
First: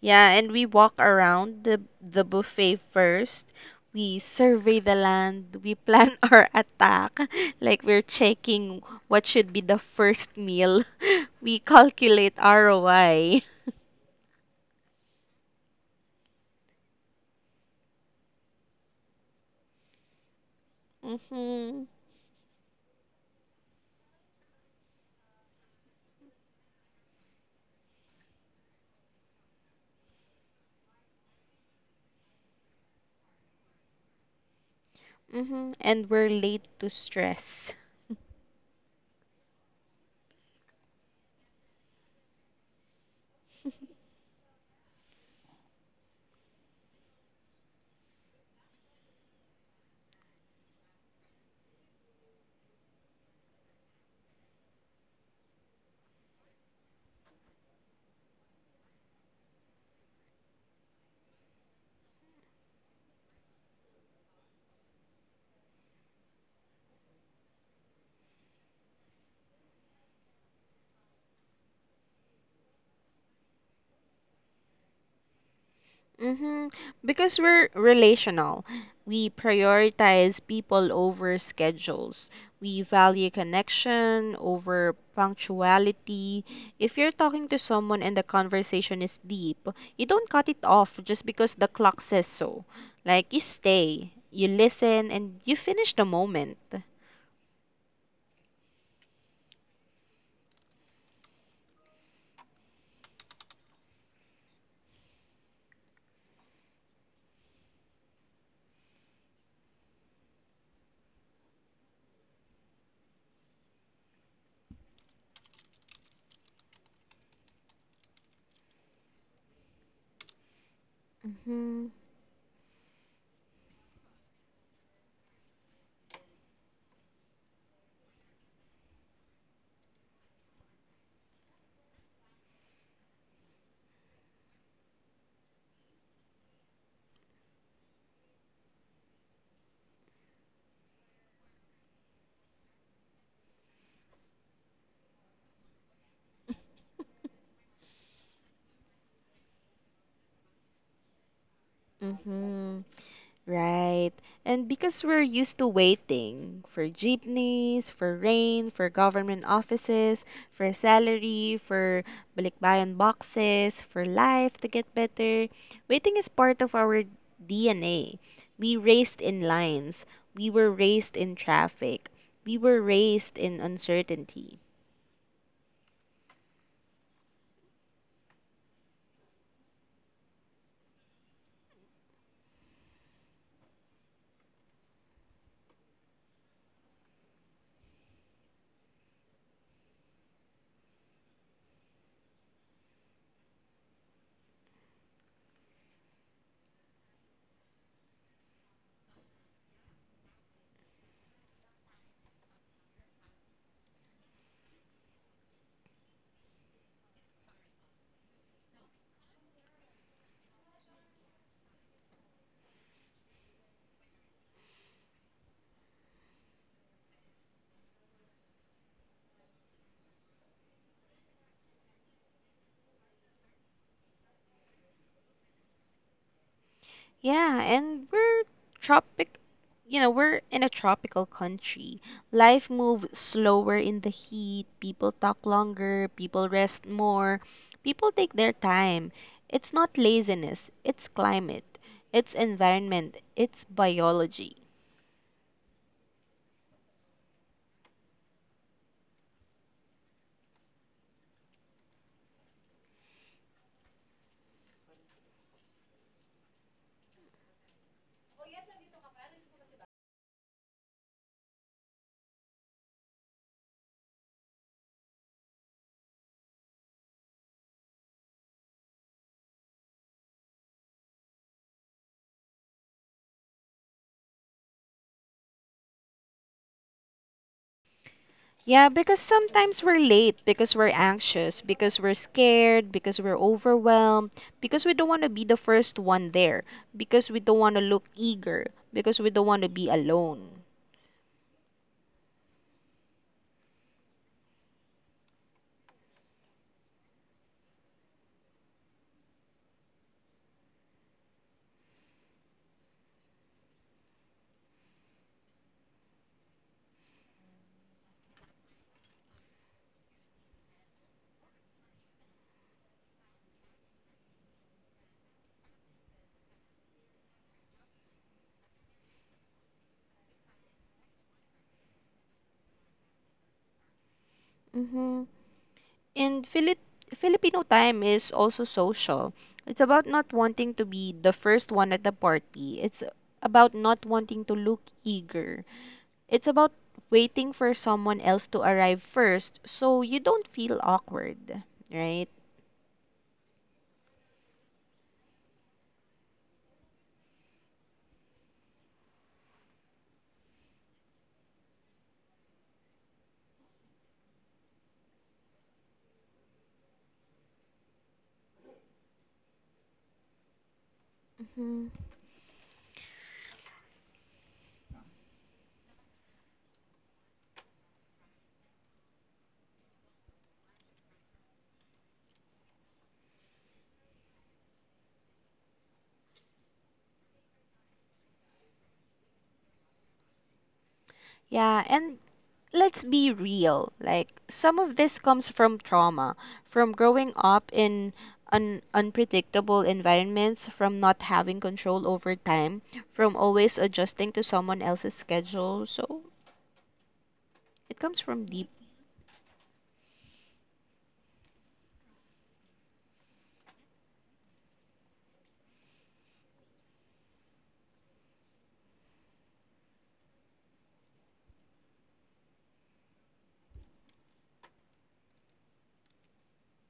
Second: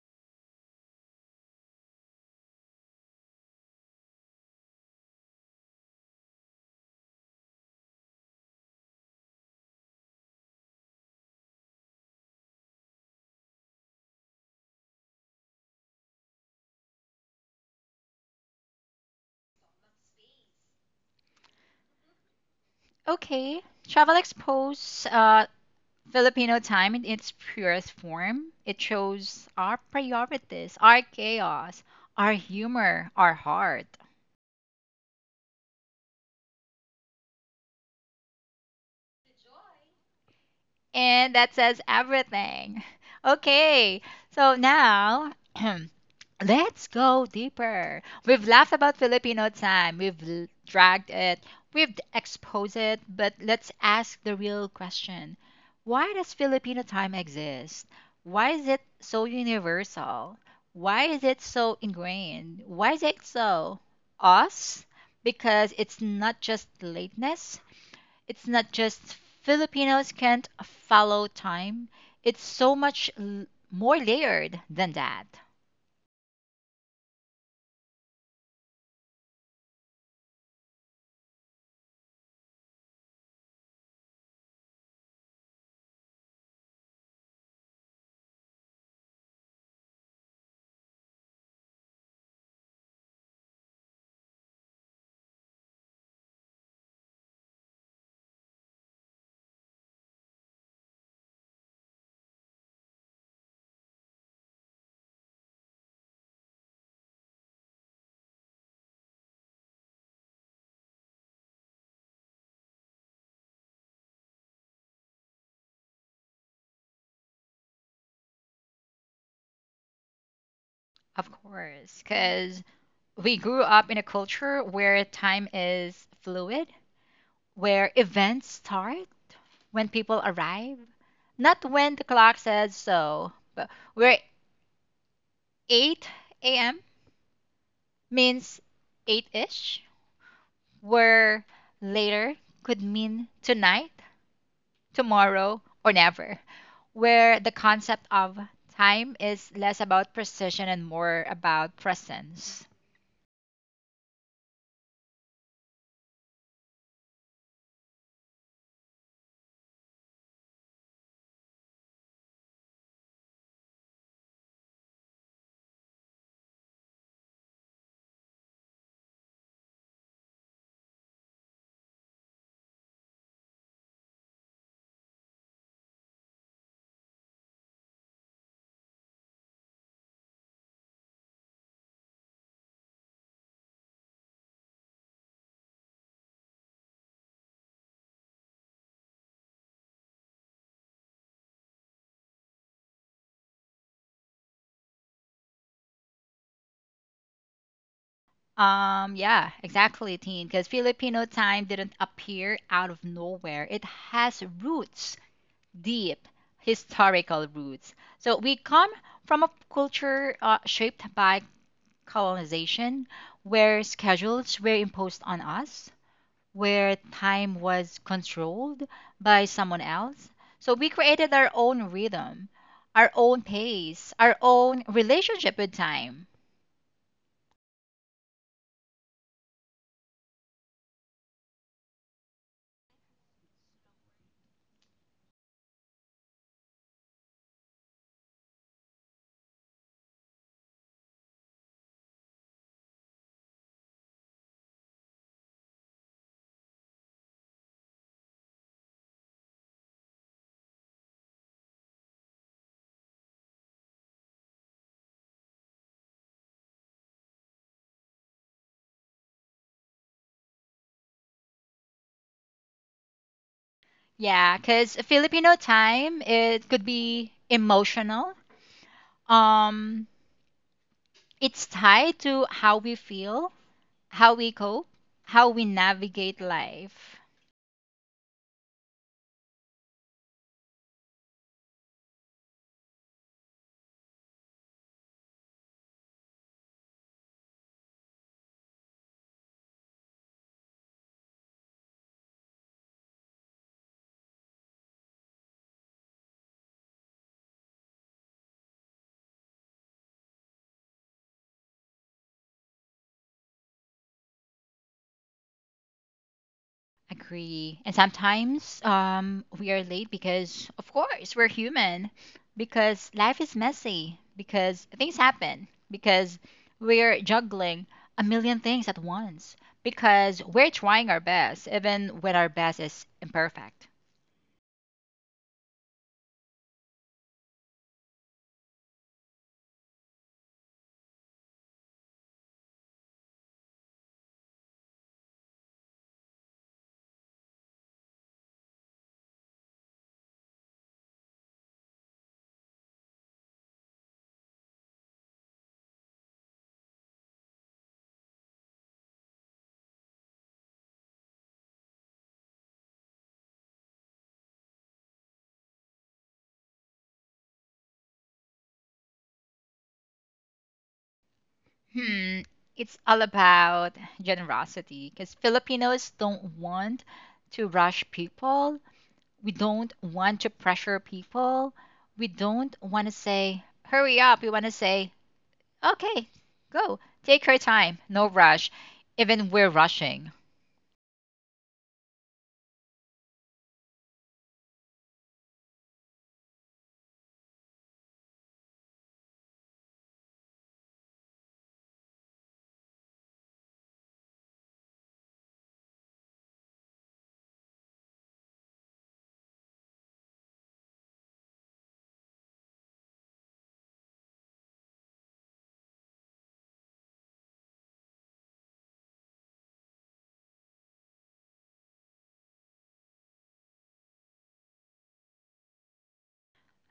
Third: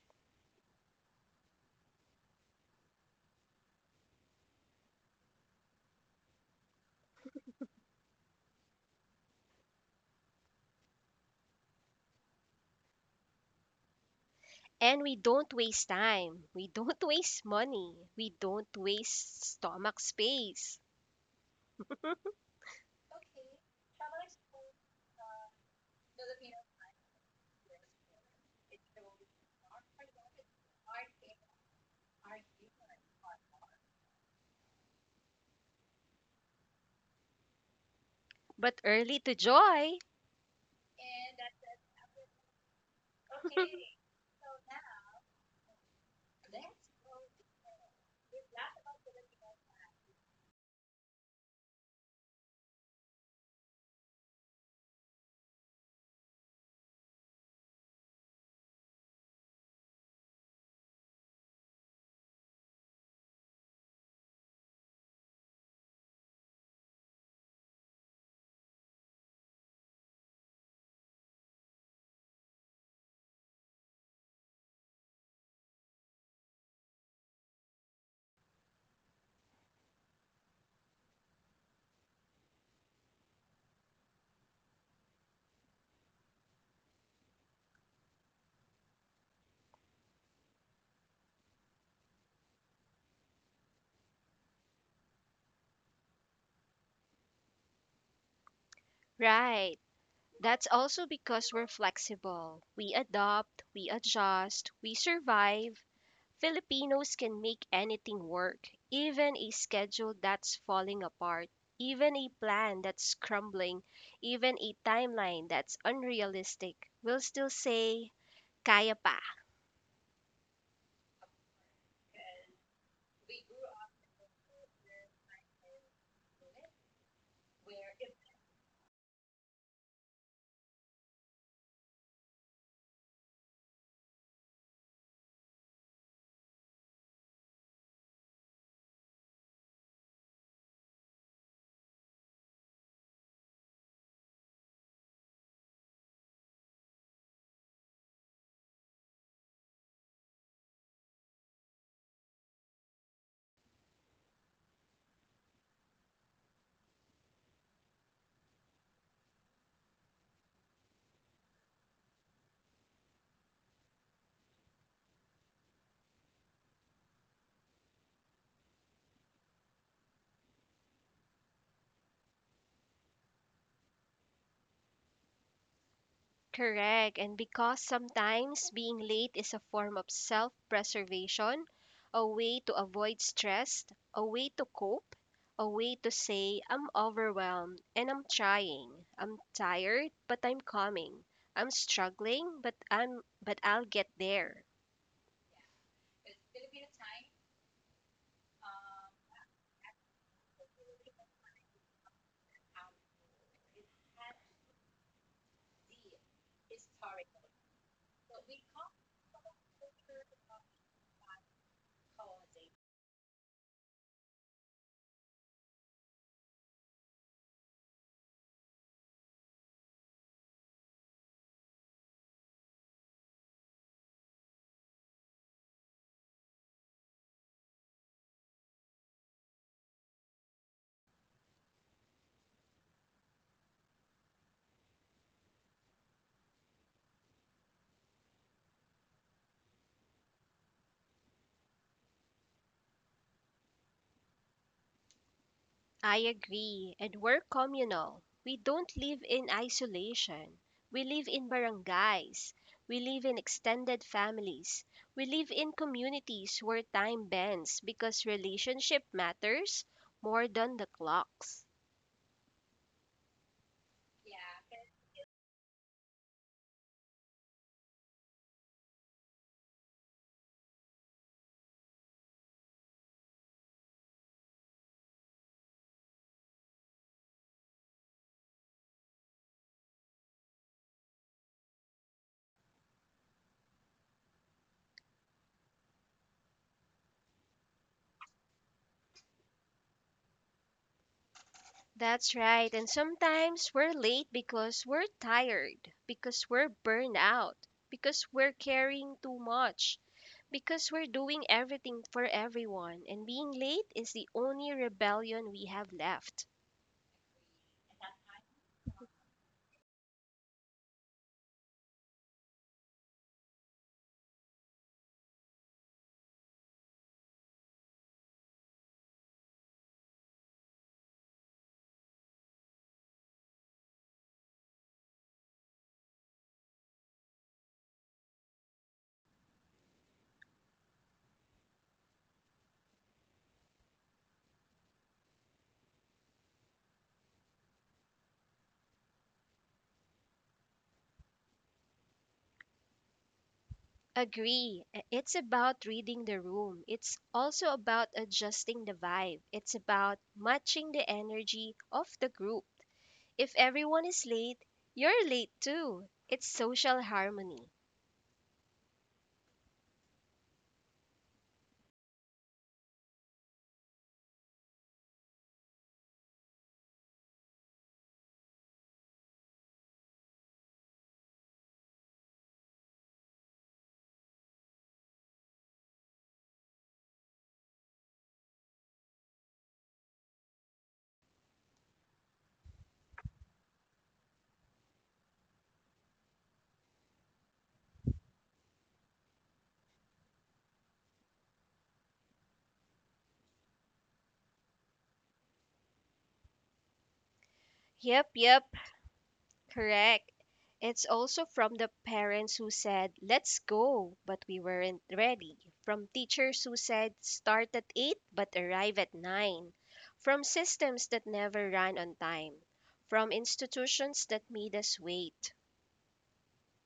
Yeah, and we walk around the buffet first. We survey the land, we plan [LAUGHS] our attack, like we're checking what should be the first meal. [LAUGHS] We calculate ROI.
and we don't waste time. We don't [LAUGHS] waste money. We don't waste stomach space.
Mm-hmm.
[LAUGHS]
Okay, travel expose, Filipino time in its purest form. It shows our priorities, our chaos, our humor, our heart.
Mm-hmm. And we're late to stress.
But early to joy,
And that says everything. [LAUGHS] Okay, so now [CLEARS THROAT] let's go deeper. We've laughed about Filipino time, dragged it, we've exposed it, but let's ask the real question: why does Filipino time exist? Why is it so universal? Why is it so ingrained? Why is it so us? Because it's not just lateness, it's not just Filipinos can't follow time. It's so more layered than that.
Mm-hmm. Because we're relational. We prioritize people over schedules. We value connection over punctuality. If you're talking to someone and the conversation is deep, you don't cut it off just because the clock says so. Like, you stay, you listen, and you finish the moment.
right? That's also because we're flexible. We adopt, we adjust, we survive. Filipinos can make anything work, even a schedule that's falling apart, even a plan that's crumbling, even a timeline that's unrealistic. We'll still say, "kaya pa."
Of
Mm-hmm.
course, because we grew up in a culture where time is fluid, where events start when people arrive, not when the clock says so, but where 8 a.m. means 8 ish, where later could mean tonight, tomorrow, or never, where the
[LAUGHS]
concept of time is less about precision and more about presence.
Mm-hmm. Right. And because we're used to waiting for jeepneys, for rain, for government offices, for salary, for balikbayan boxes, for life to get better, waiting is part of our DNA. We raced in lines. We were raised in traffic. We were raised in uncertainty.
Correct. And because sometimes being late is a form of self preservation, a way to avoid stress, a way to cope, a way to say, "I'm overwhelmed and I'm trying. I'm tired, but I'm coming. I'm struggling, but I'll get there."
Yeah, exactly, Teen, because Filipino time didn't appear out of nowhere. It has roots, deep historical roots. So we come from a culture shaped by colonization, where schedules were imposed on us, where time was controlled by someone else. So we created our own rhythm, our own pace, our own relationship with time.
Yeah, and we're tropic, you know, we're in a tropical country. Life moves slower in the heat. People talk longer. People rest more. People take their time. It's not laziness, it's climate, it's environment, it's biology.
I agree. And we're communal. We don't live in isolation. We live in barangays. We live in extended families. We live in communities where time bends because relationship matters more than the clocks.
Yeah, because Filipino time, it could be emotional. Um, it's tied to how we feel, how we cope, how we navigate life.
Yeah, because sometimes we're late, because we're anxious, because we're scared, because we're overwhelmed, because we don't want to be the first one there, because we don't want to look eager, because we don't want to be alone.
That's right. And sometimes we're late because we're tired, because we're burned out, because we're carrying too much, because we're doing everything for everyone, and being late is the only rebellion we have left.
Agree. And sometimes we are late because, of course, we're human, because life is messy, because things happen, because we're juggling a million things at once, because we're trying our best, even when our best is imperfect.
Mm-hmm. And Filipino time is also social. It's about not wanting to be the first one at the party. It's about not wanting to look eager. It's about waiting for someone else to arrive first so you don't feel awkward, right?
Agree. It's about reading the room. It's also about adjusting the vibe. It's about matching the energy of the group. If everyone is late, you're late too. It's social harmony.
Mm-hmm.
Hmm, it's all about generosity, because Filipinos don't want to rush people. We don't want to pressure people. We don't want to say, hurry up. We want to say, okay, go, take your time, no rush, even we're rushing.
Yeah, and let's be real. Like some of this comes from trauma, from growing up in unpredictable environments, from not having control over time, from always adjusting to someone else's schedule. So it comes
Yep,
from
yep.
deep.
Correct. It's also from the parents who said, "let's go," but we weren't ready. From teachers who said, "start at 8 but arrive at 9." From systems that never ran on time. From institutions that made us wait.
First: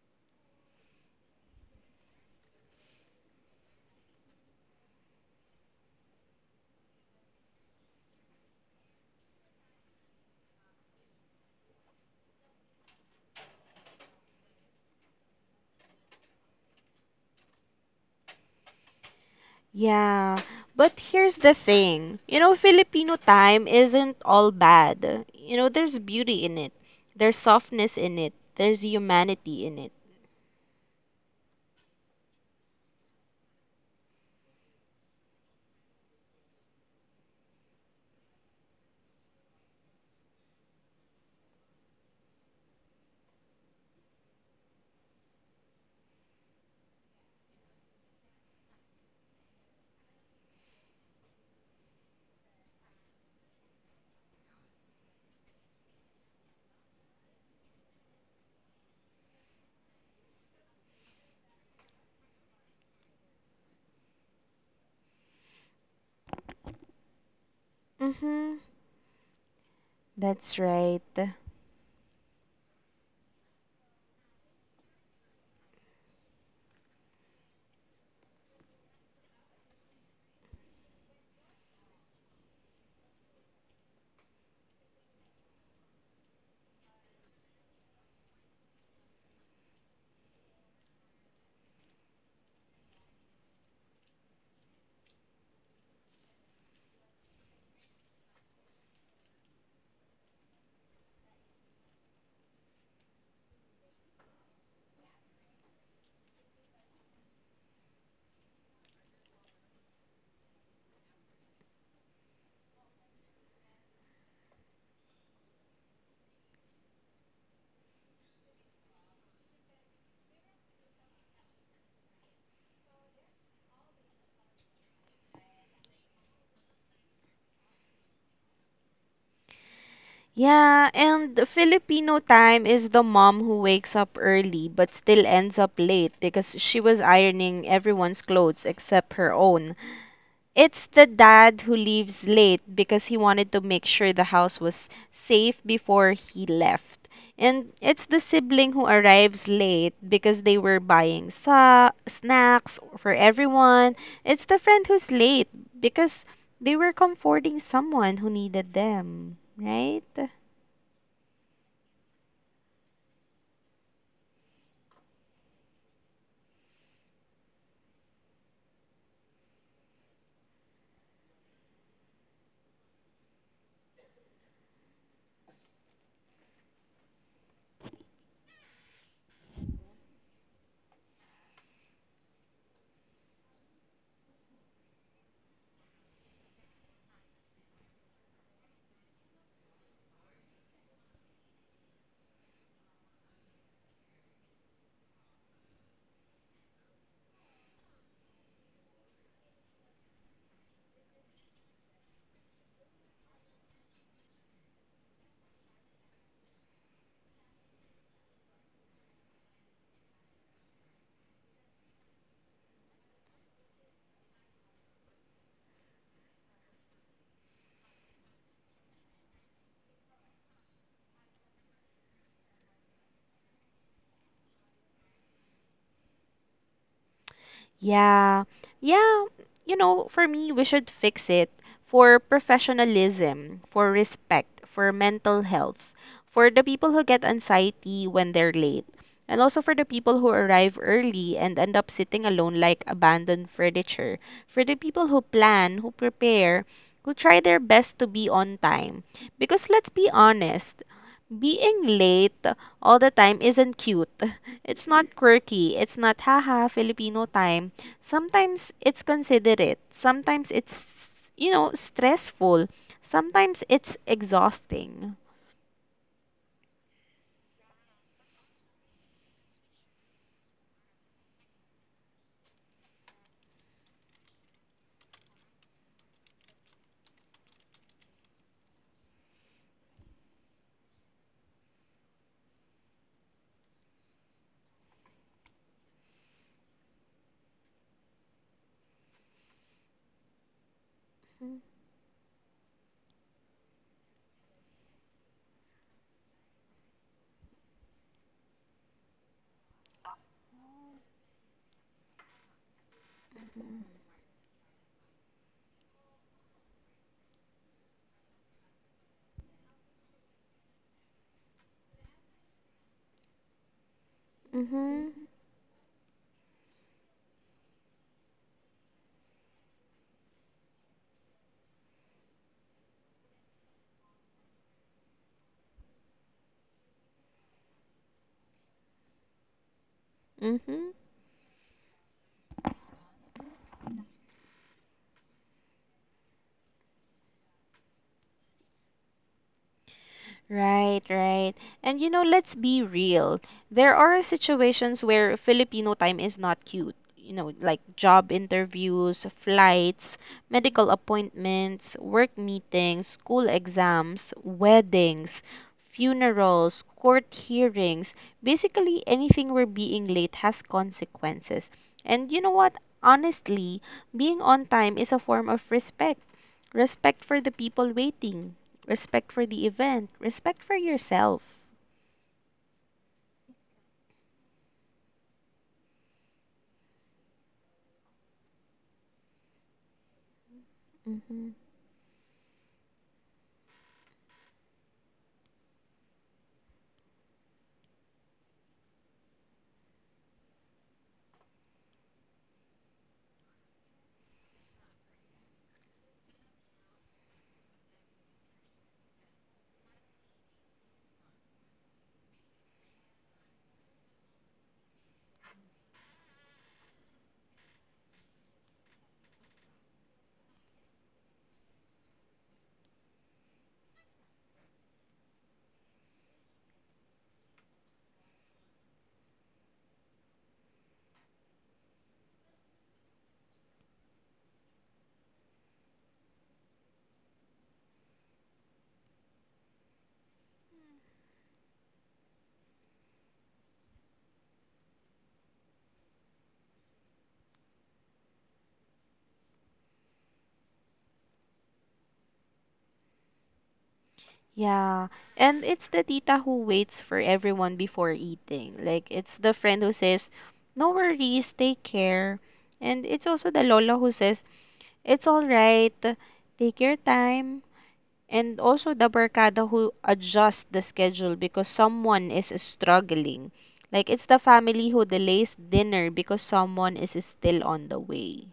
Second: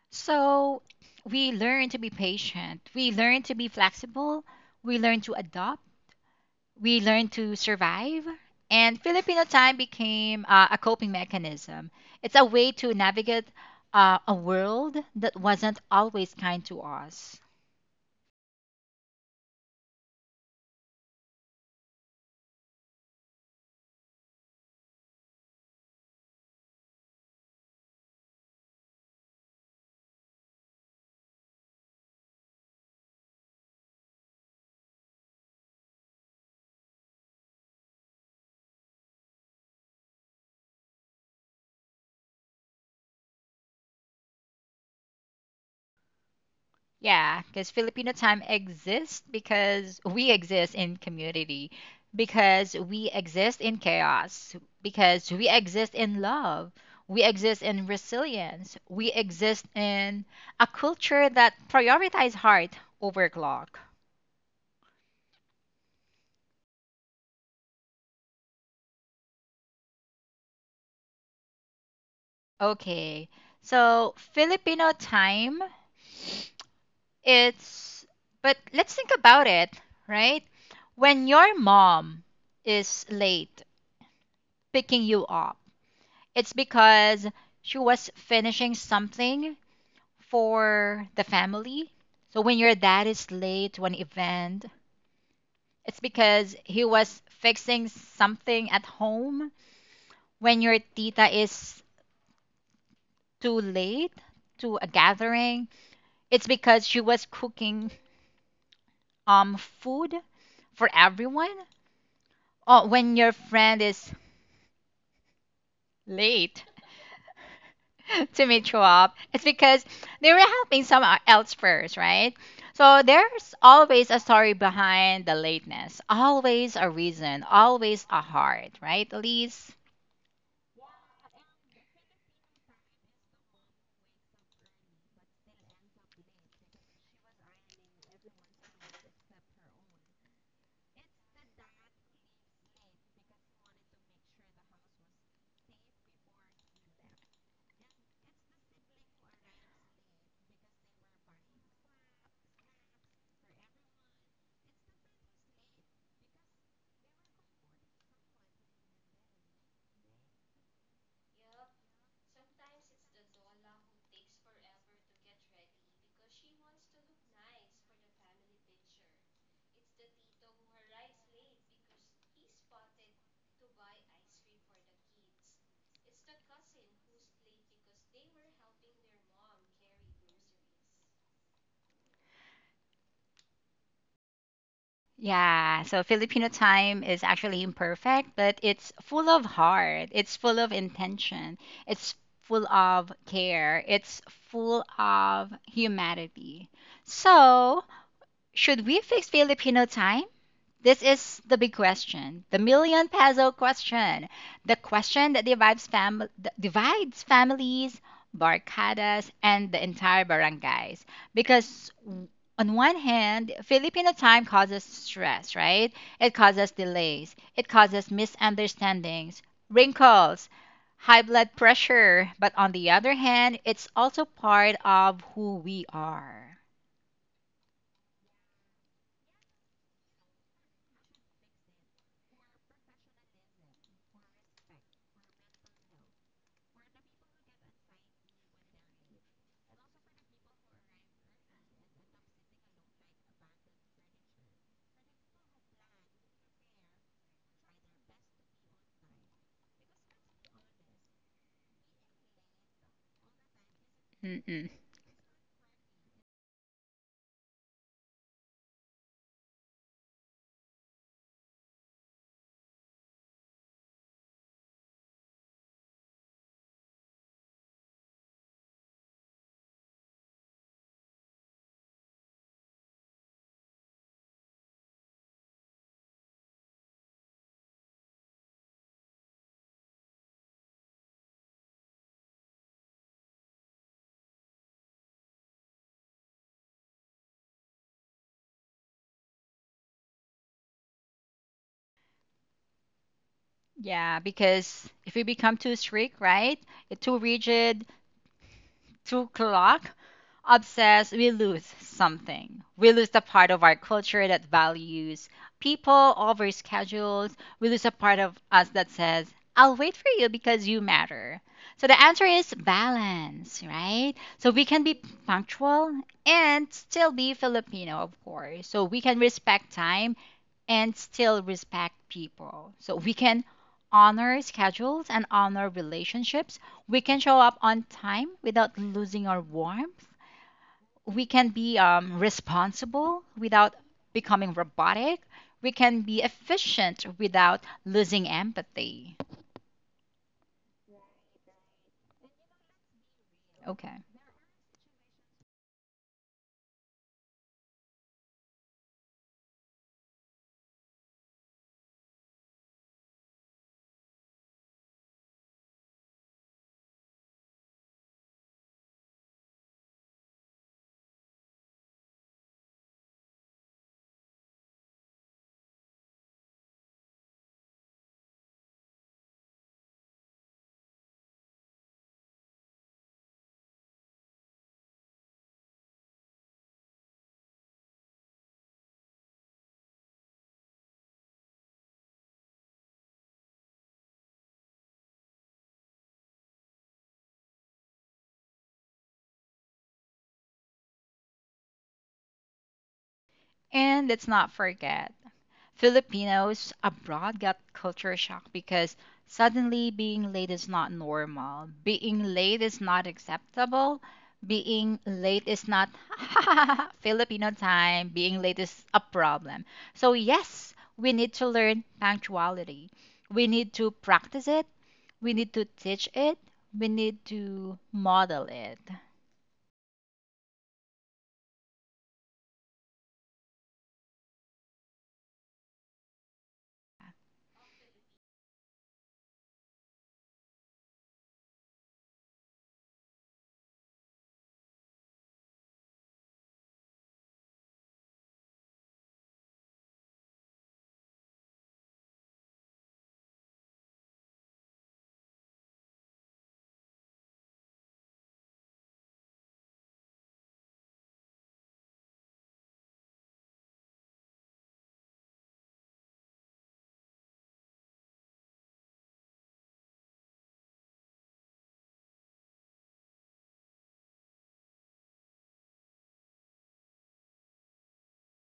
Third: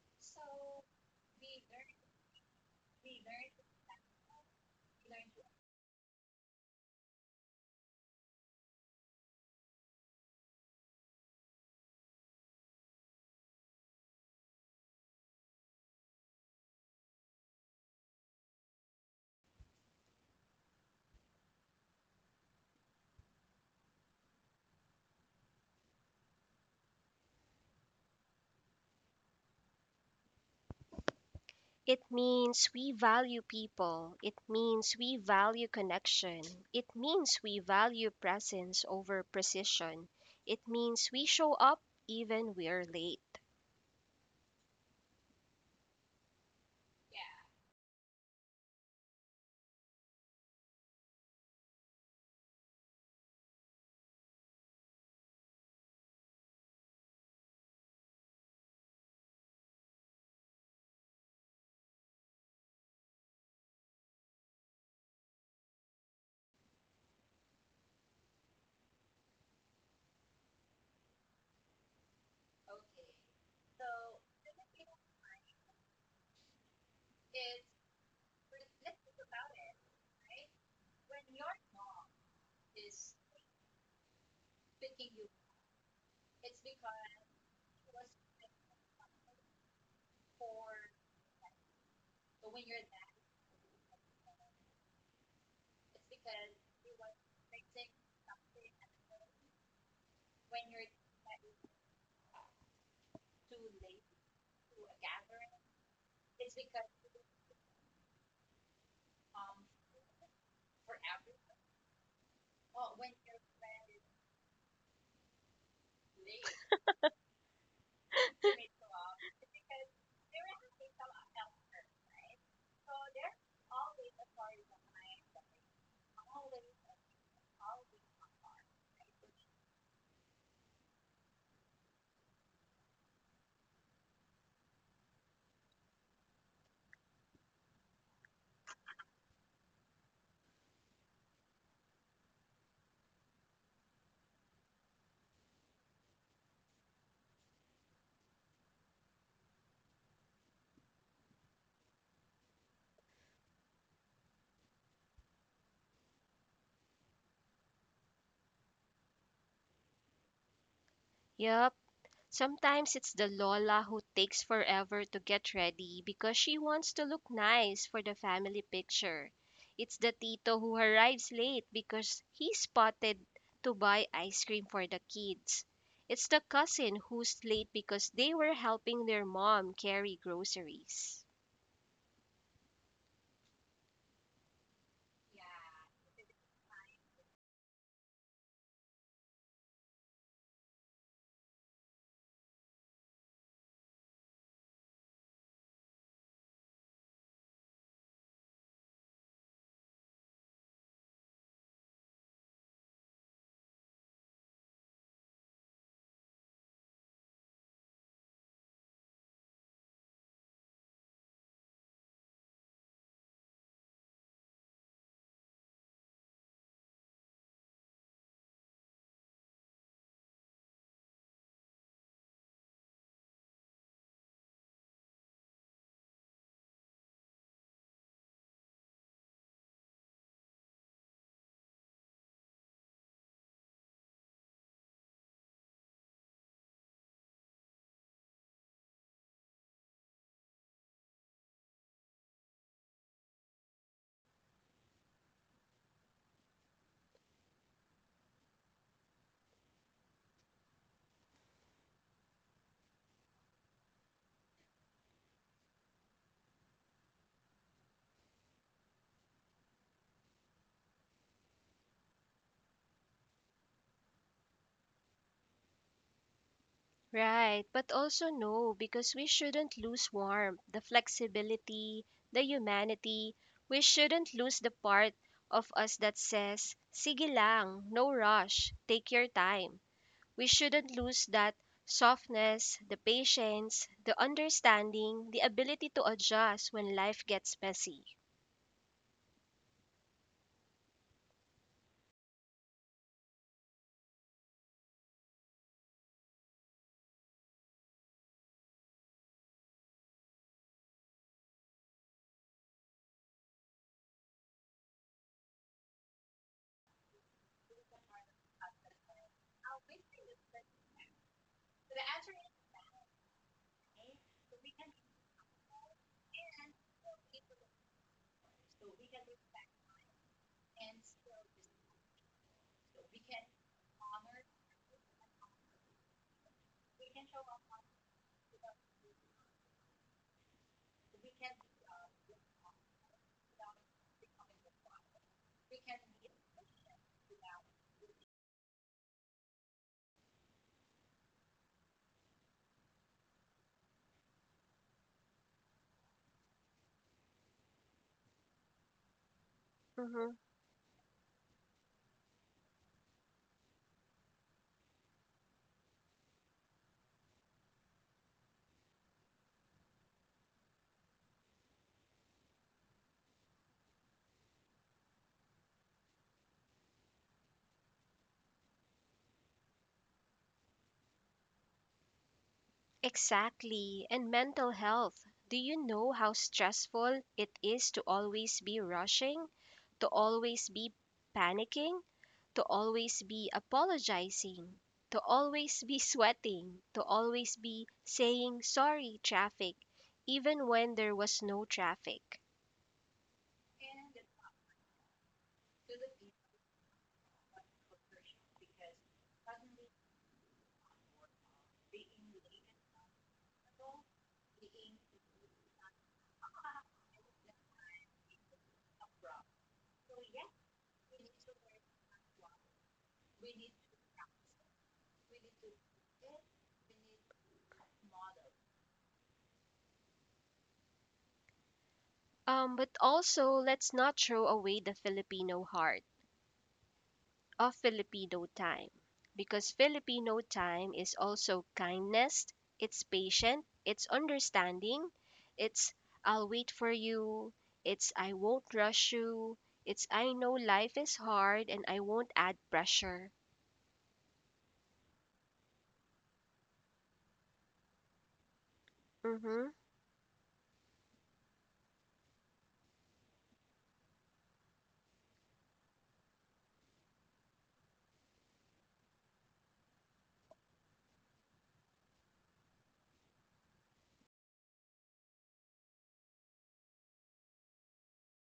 So we learn to be patient, we learn to be flexible, we learn to adopt, we learn to survive. And Filipino time became a coping mechanism. It's a way to navigate a world that wasn't always kind to us.
Yeah, but here's the thing. You know, Filipino time isn't all bad. You know, there's beauty in it. There's softness in it. There's humanity in it.
It means we value people. It means we value connection. It means we value presence over precision. It means we show up even we're late.
Yeah, because Filipino time exists because we exist in community, because we exist in chaos, because we exist in love, we exist in resilience, we exist in a culture that prioritizes heart over clock.
Mhm. That's right.
Okay, so Filipino time, it's, but let's think about it, right? When your mom is late picking you up, it's because she was finishing something for the family. So when your dad is late to an event, it's because he was fixing something at home. When your tita is too late to a gathering, it's because she was cooking food for everyone. Or when your friend is late [LAUGHS] to meet you up. It's because they were helping someone else first, right? So there's always a story behind the lateness, always a reason, always a heart, right, Elise?
Yeah, and the Filipino time is the mom who wakes up early but still ends up late because she was ironing everyone's clothes except her own. It's the dad who leaves late because he wanted to make sure the house was safe before he left. And it's the sibling who arrives late because they were buying sa snacks for everyone. It's the friend who's late because they were comforting someone who needed them, right?
Yep, sometimes it's the Lola who takes forever to get ready because she wants to look nice for the family picture. It's the Tito who arrives late because he spotted to buy ice cream for the kids. It's the cousin who's late because they were helping their mom carry groceries.
Yeah, so Filipino time is actually imperfect, but it's full of heart, it's full of intention, it's full of care, it's full of humanity. So, should we fix Filipino time? This is the big question, the million peso question, the question that divides, that divides families, barcadas, and the entire barangays. Because w- on one hand, Filipino time causes stress, right? It causes delays, it causes misunderstandings, wrinkles, high blood pressure. But on the other hand, it's also part of who we are.
Yeah. Yeah. You know, for me, we should fix it for professionalism, for respect, for mental health, for the people who get anxiety when they're late, and also for the people who arrive early and end up sitting alone like abandoned furniture, for the people who plan, who prepare, who try their best to be on time. Because let's be honest, being late all the time isn't cute. [LAUGHS]
Mm-mm.
It's not quirky. It's not haha Filipino time. Sometimes it's considerate, sometimes it's, you know, stressful, sometimes it's exhausting.
Right, but also no, because we shouldn't lose warmth, the flexibility, the humanity. We shouldn't lose the part of us that says, "sige lang, no rush, take your time." We shouldn't lose that softness, the patience, the understanding, the ability to adjust when life gets messy.
Yeah, because if we become too strict, right? Too rigid, too clock, obsessed, we lose something. We lose the part of our culture that values people over schedules. We lose a part of us that says, I'll wait for you because you matter. So the answer is balance, right? So we can be
Mm-hmm.
punctual and still be Filipino, of course. So we can respect time and still respect people. So we can honor schedules and honor relationships. We can show up on time without losing our warmth.
Mm-hmm.
We can be responsible without becoming robotic. We can be efficient without losing empathy.
Right, right. And you know, let's be real. There
Okay.
are situations where Filipino time is not cute. You know, like job interviews, flights,
Mhm.
medical appointments, work meetings, school exams, weddings, funerals, court hearings. Basically, anything where being late has consequences. And you know what? Honestly, being on time is a form of respect. Respect for the people waiting, respect for the event. Respect for yourself.
Exactly. And mental health. Do you know how stressful it is to always be rushing, to always be
Hmm.
panicking, to always be apologizing, to always be [LAUGHS] sweating, to always be saying "sorry traffic," even when there was no traffic?
And let's not forget Filipinos abroad got culture shock because suddenly being late is not normal. Being late is not acceptable. Being late is not [LAUGHS] Filipino time. Being late is a problem. So, yes, we need to learn punctuality. We need to practice it. We need to teach it. We need to model it.
But also, let's not throw away the Filipino heart of Filipino time, because Filipino time is also kindness, it's patient, it's understanding, it's "I'll wait for you," it's "I won't rush you," it's "I know life is hard and I won't add pressure."
Yeah. And it's the tita who waits for everyone before eating. Like, it's the
Mm-hmm.
friend who says, no worries, take care. And it's also the lola who says, it's all right, take your time. And also the barkada who adjusts the schedule because someone is struggling. Like, it's the family who delays dinner because someone is still on the way.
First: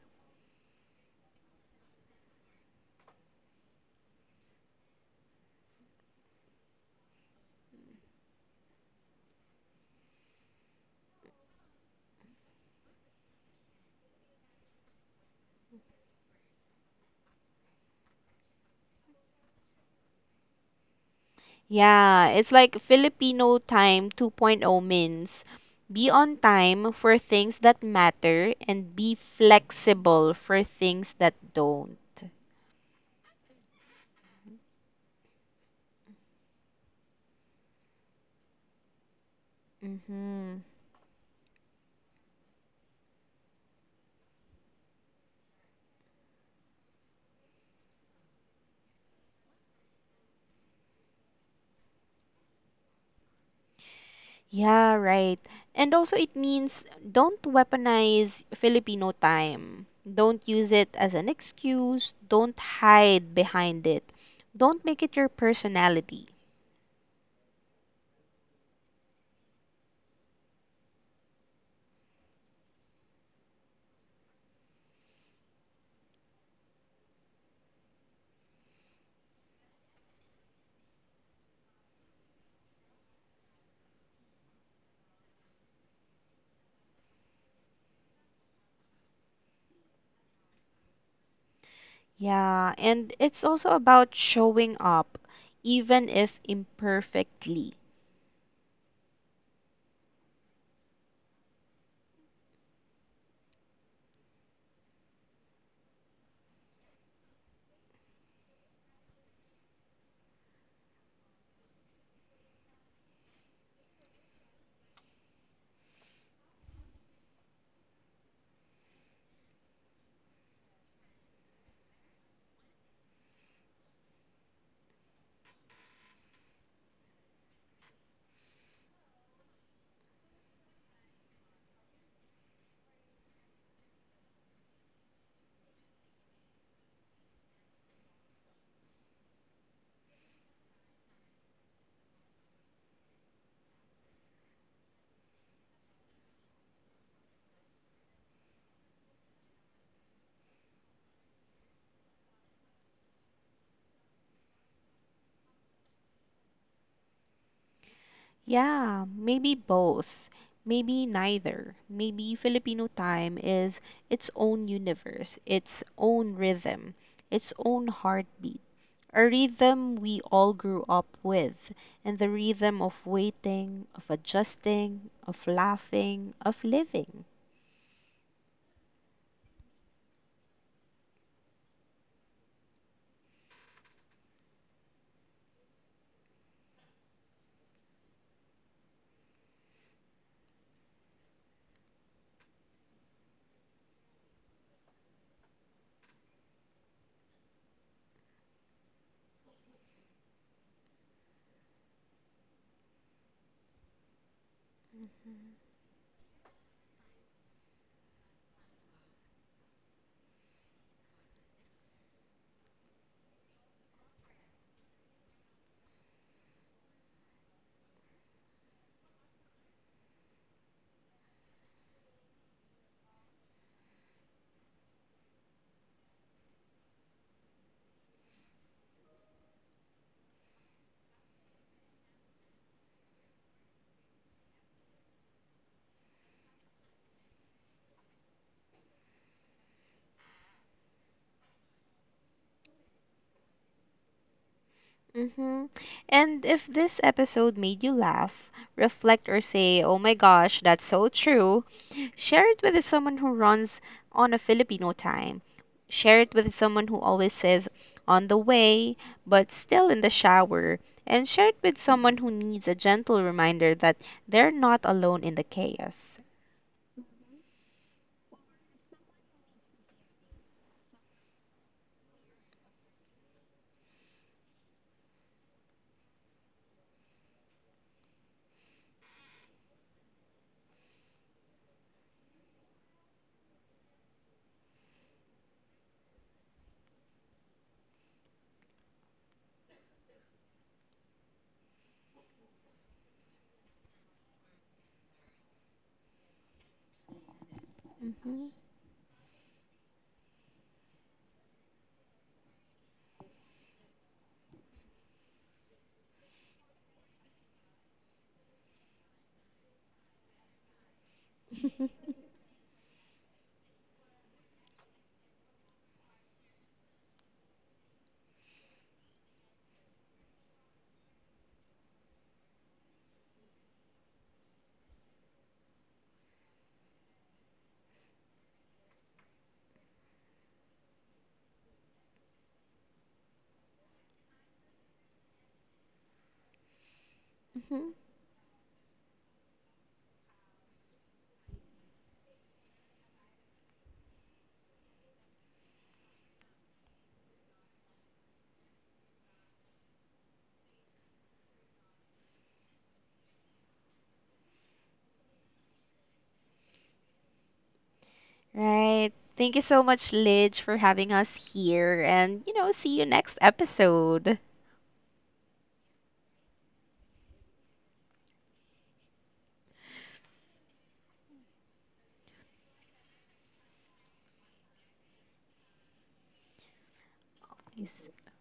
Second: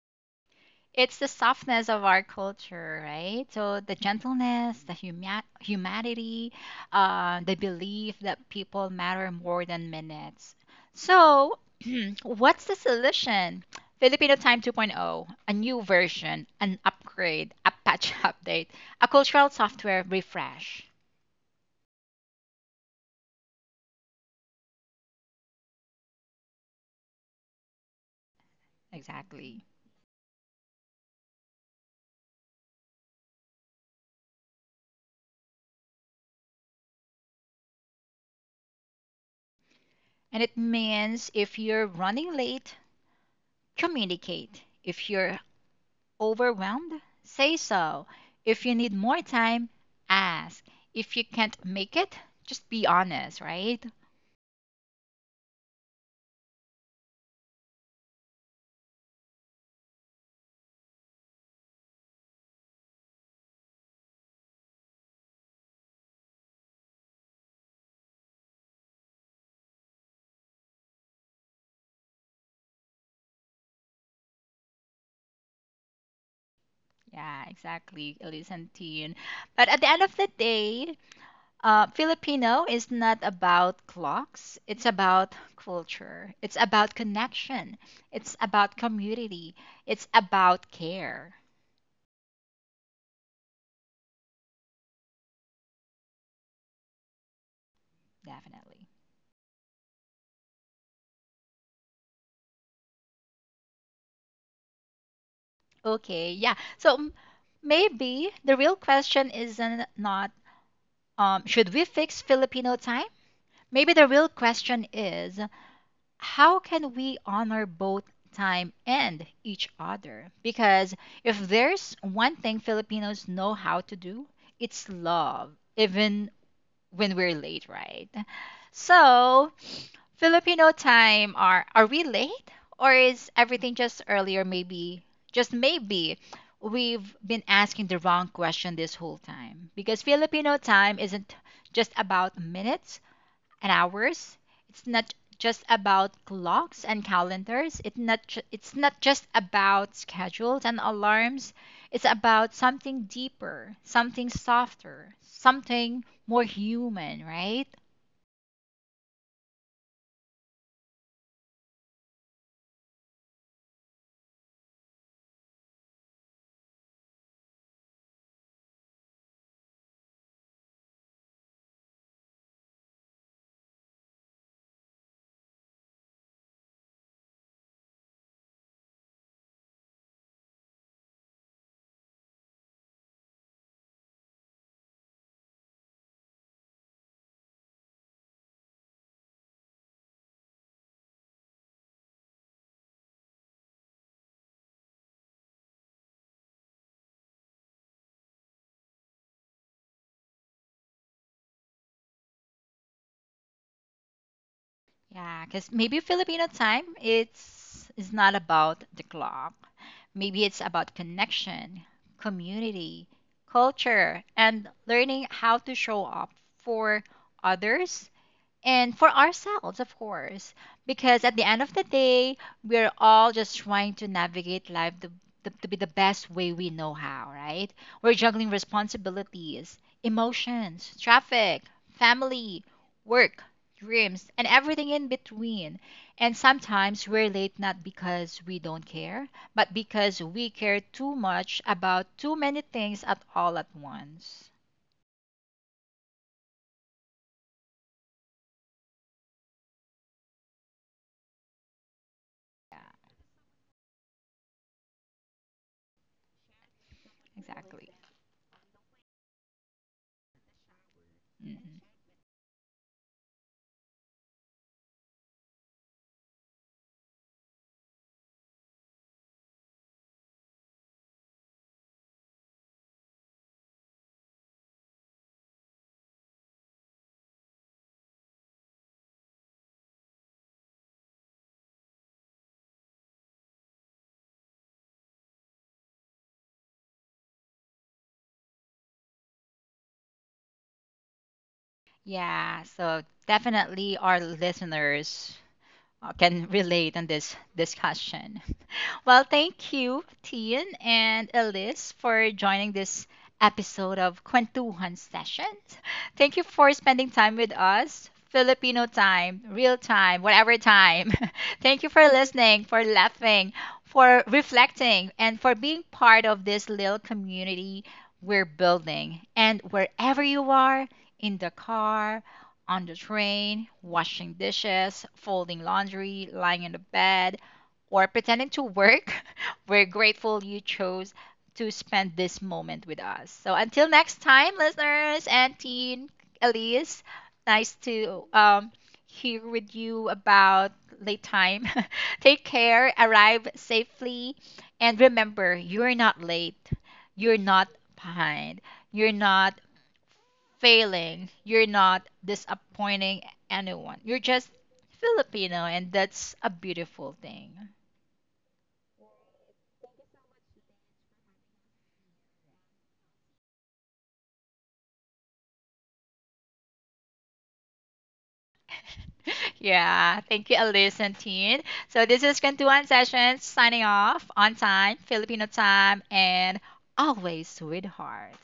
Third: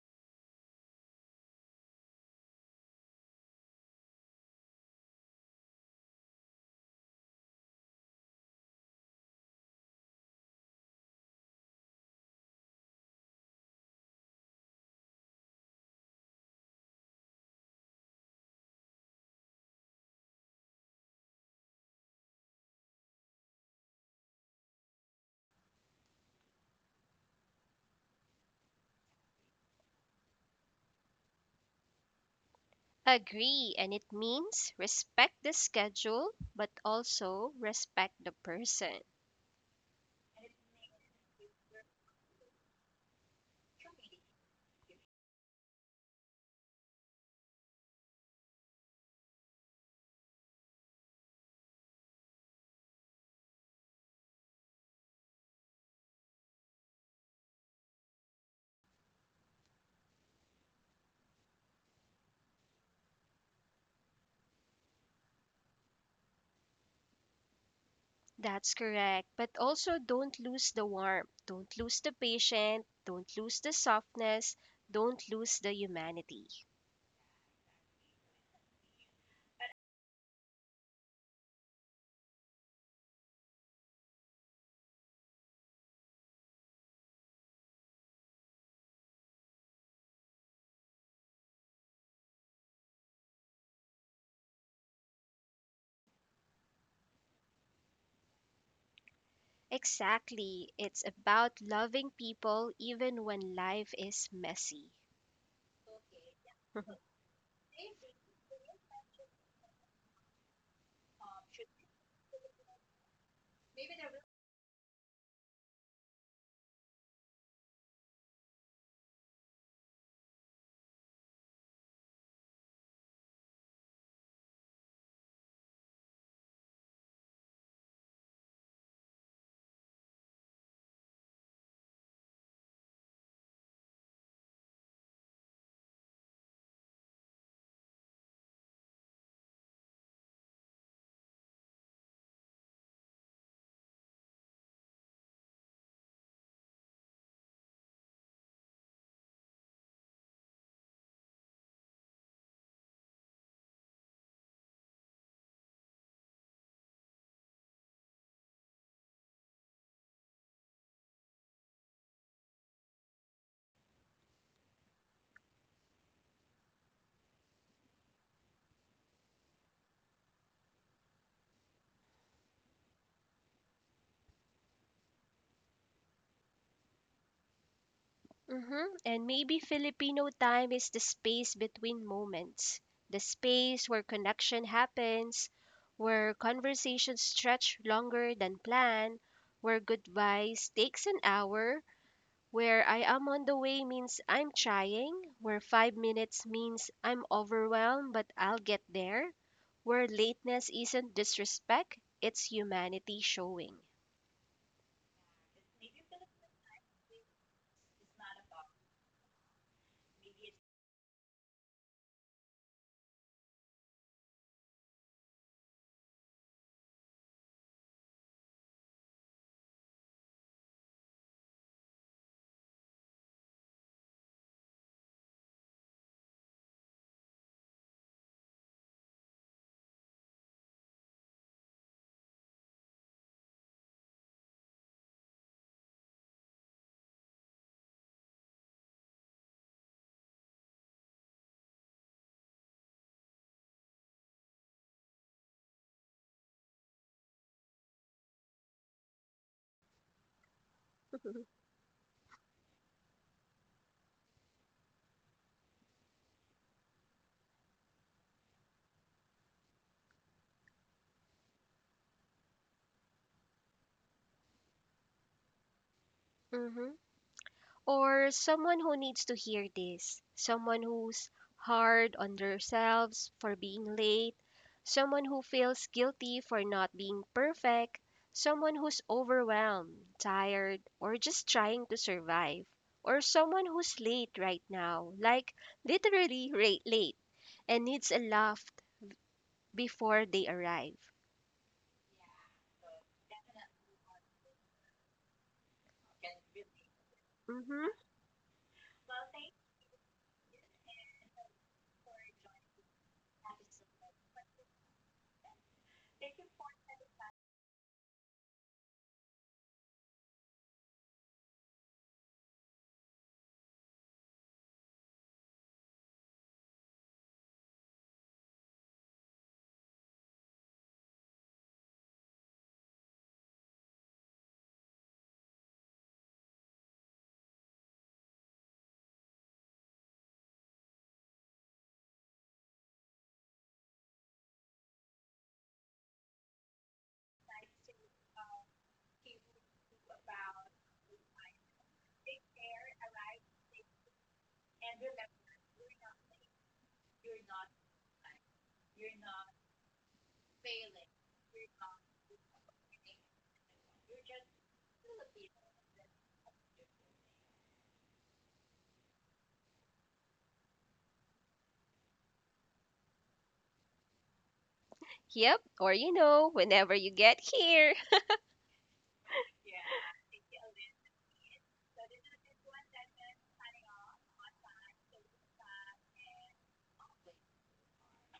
It's the softness of our culture, right? So the gentleness, the humanity, the belief that people matter more than minutes. So, [CLEARS THROAT] what's the solution? Filipino Time 2.0, a new version, an upgrade, a patch [LAUGHS] update, a cultural software refresh.
Yeah, it's like Filipino time 2.0 means be on time for things that matter and be
Exactly.
flexible for things that don't.
Agree, and it means respect the schedule but also respect the person.
And it
Mm-hmm.
means if you're running late, communicate. If you're overwhelmed, say so. If you need more time, ask. If you can't make it, just be honest, right?
Yeah, right. And also, it means don't weaponize Filipino time. Don't use it as an excuse. Don't hide behind it. Don't make it your personality.
That's correct. But also don't lose the warmth, don't lose the patience, don't lose the softness, don't lose the humanity.
Yeah, exactly, Elisantine. But at the end of the day, Filipino is not about clocks. It's about culture. It's about connection. It's about community. It's about care.
Yeah, and it's also about showing up, even if imperfectly.
Definitely.
Exactly. It's about loving people even when life is messy.
Okay, yeah.
[LAUGHS]
Maybe the real question isn't not should we fix Filipino time? Maybe the real question is how can we honor both time and each other? Because if there's one thing Filipinos know how to do, it's love, even when we're late, right? So, Filipino time, are we late or is everything just earlier? Maybe, just maybe, we've been asking the wrong question this whole time, because Filipino time isn't just about minutes and hours. It's not just about clocks and calendars. It's not just about schedules and alarms. It's about something deeper, something softer, something more human, right?
Yeah, maybe both. Maybe neither. Maybe Filipino time is its own universe, its own rhythm, its own heartbeat. A rhythm we all grew up with, and the rhythm of waiting, of adjusting, of laughing, of living.
Mm-hmm. And maybe Filipino time is the space between moments, the space where connection happens, where conversations stretch longer than planned, where goodbyes takes an hour, where "I am on the way" means "I'm trying," where 5 minutes means "I'm overwhelmed but I'll get there," where lateness isn't disrespect, it's humanity showing.
Yeah, because maybe Filipino time it's is not about the clock. Maybe it's about connection, community, culture, and learning how to show up for others and for ourselves, of course, because at the end of the day, we're all just trying to navigate life the, to be the best way we know how, right? We're juggling responsibilities, emotions, traffic, family, work, dreams, and everything in between. And sometimes we're late not because we don't care, but because we care too much about too many things at all at once.
Hmm. And if this episode made you laugh, reflect, or say, oh my gosh, that's so
[LAUGHS]
true, share it
Yeah,
with someone who runs on a Filipino time. Share it with someone who always says
exactly.
on the way, but still in the shower. And share it
Mhm.
with someone who needs a gentle reminder that they're not alone in the chaos.
Mhm. Or someone who needs to hear this, someone who's hard on themselves for being late, someone who feels guilty for not being perfect, someone who's overwhelmed, tired, or just trying to survive, or someone who's late right now, like literally rate late, and needs a laugh before they arrive.
Yeah, so definitely our listeners can relate on this
Mm-hmm.
discussion.
Hmm.
Well, thank you, Tian and Elise, for joining this episode of Kwentuhan Sessions. Thank you for spending time with us. Filipino time, real time, whatever time. [LAUGHS] Thank you for
[LAUGHS]
listening, for laughing, for reflecting, and for being part of this little community we're building. And wherever you are, in the car, on the train, washing dishes, folding laundry, lying in the bed, or pretending to work, [LAUGHS] we're grateful you chose to spend this moment with us. So until next time, listeners and teen Elise, nice
Mhm.
to hear with you about late time. [LAUGHS] Take care, arrive safely, and remember, you're not late, you're not behind, you're not failing, you're not disappointing anyone. You're just Filipino, and that's a beautiful thing.
Right. Thank you so much, Lidge, for having us here. And, you know, see you next episode.
Yep, or you know, whenever you get here.
[LAUGHS] Yeah, thank you, Elise and Teen. So this is Kantuan Sessions signing off on time, Filipino time, and always with
Yes.
heart.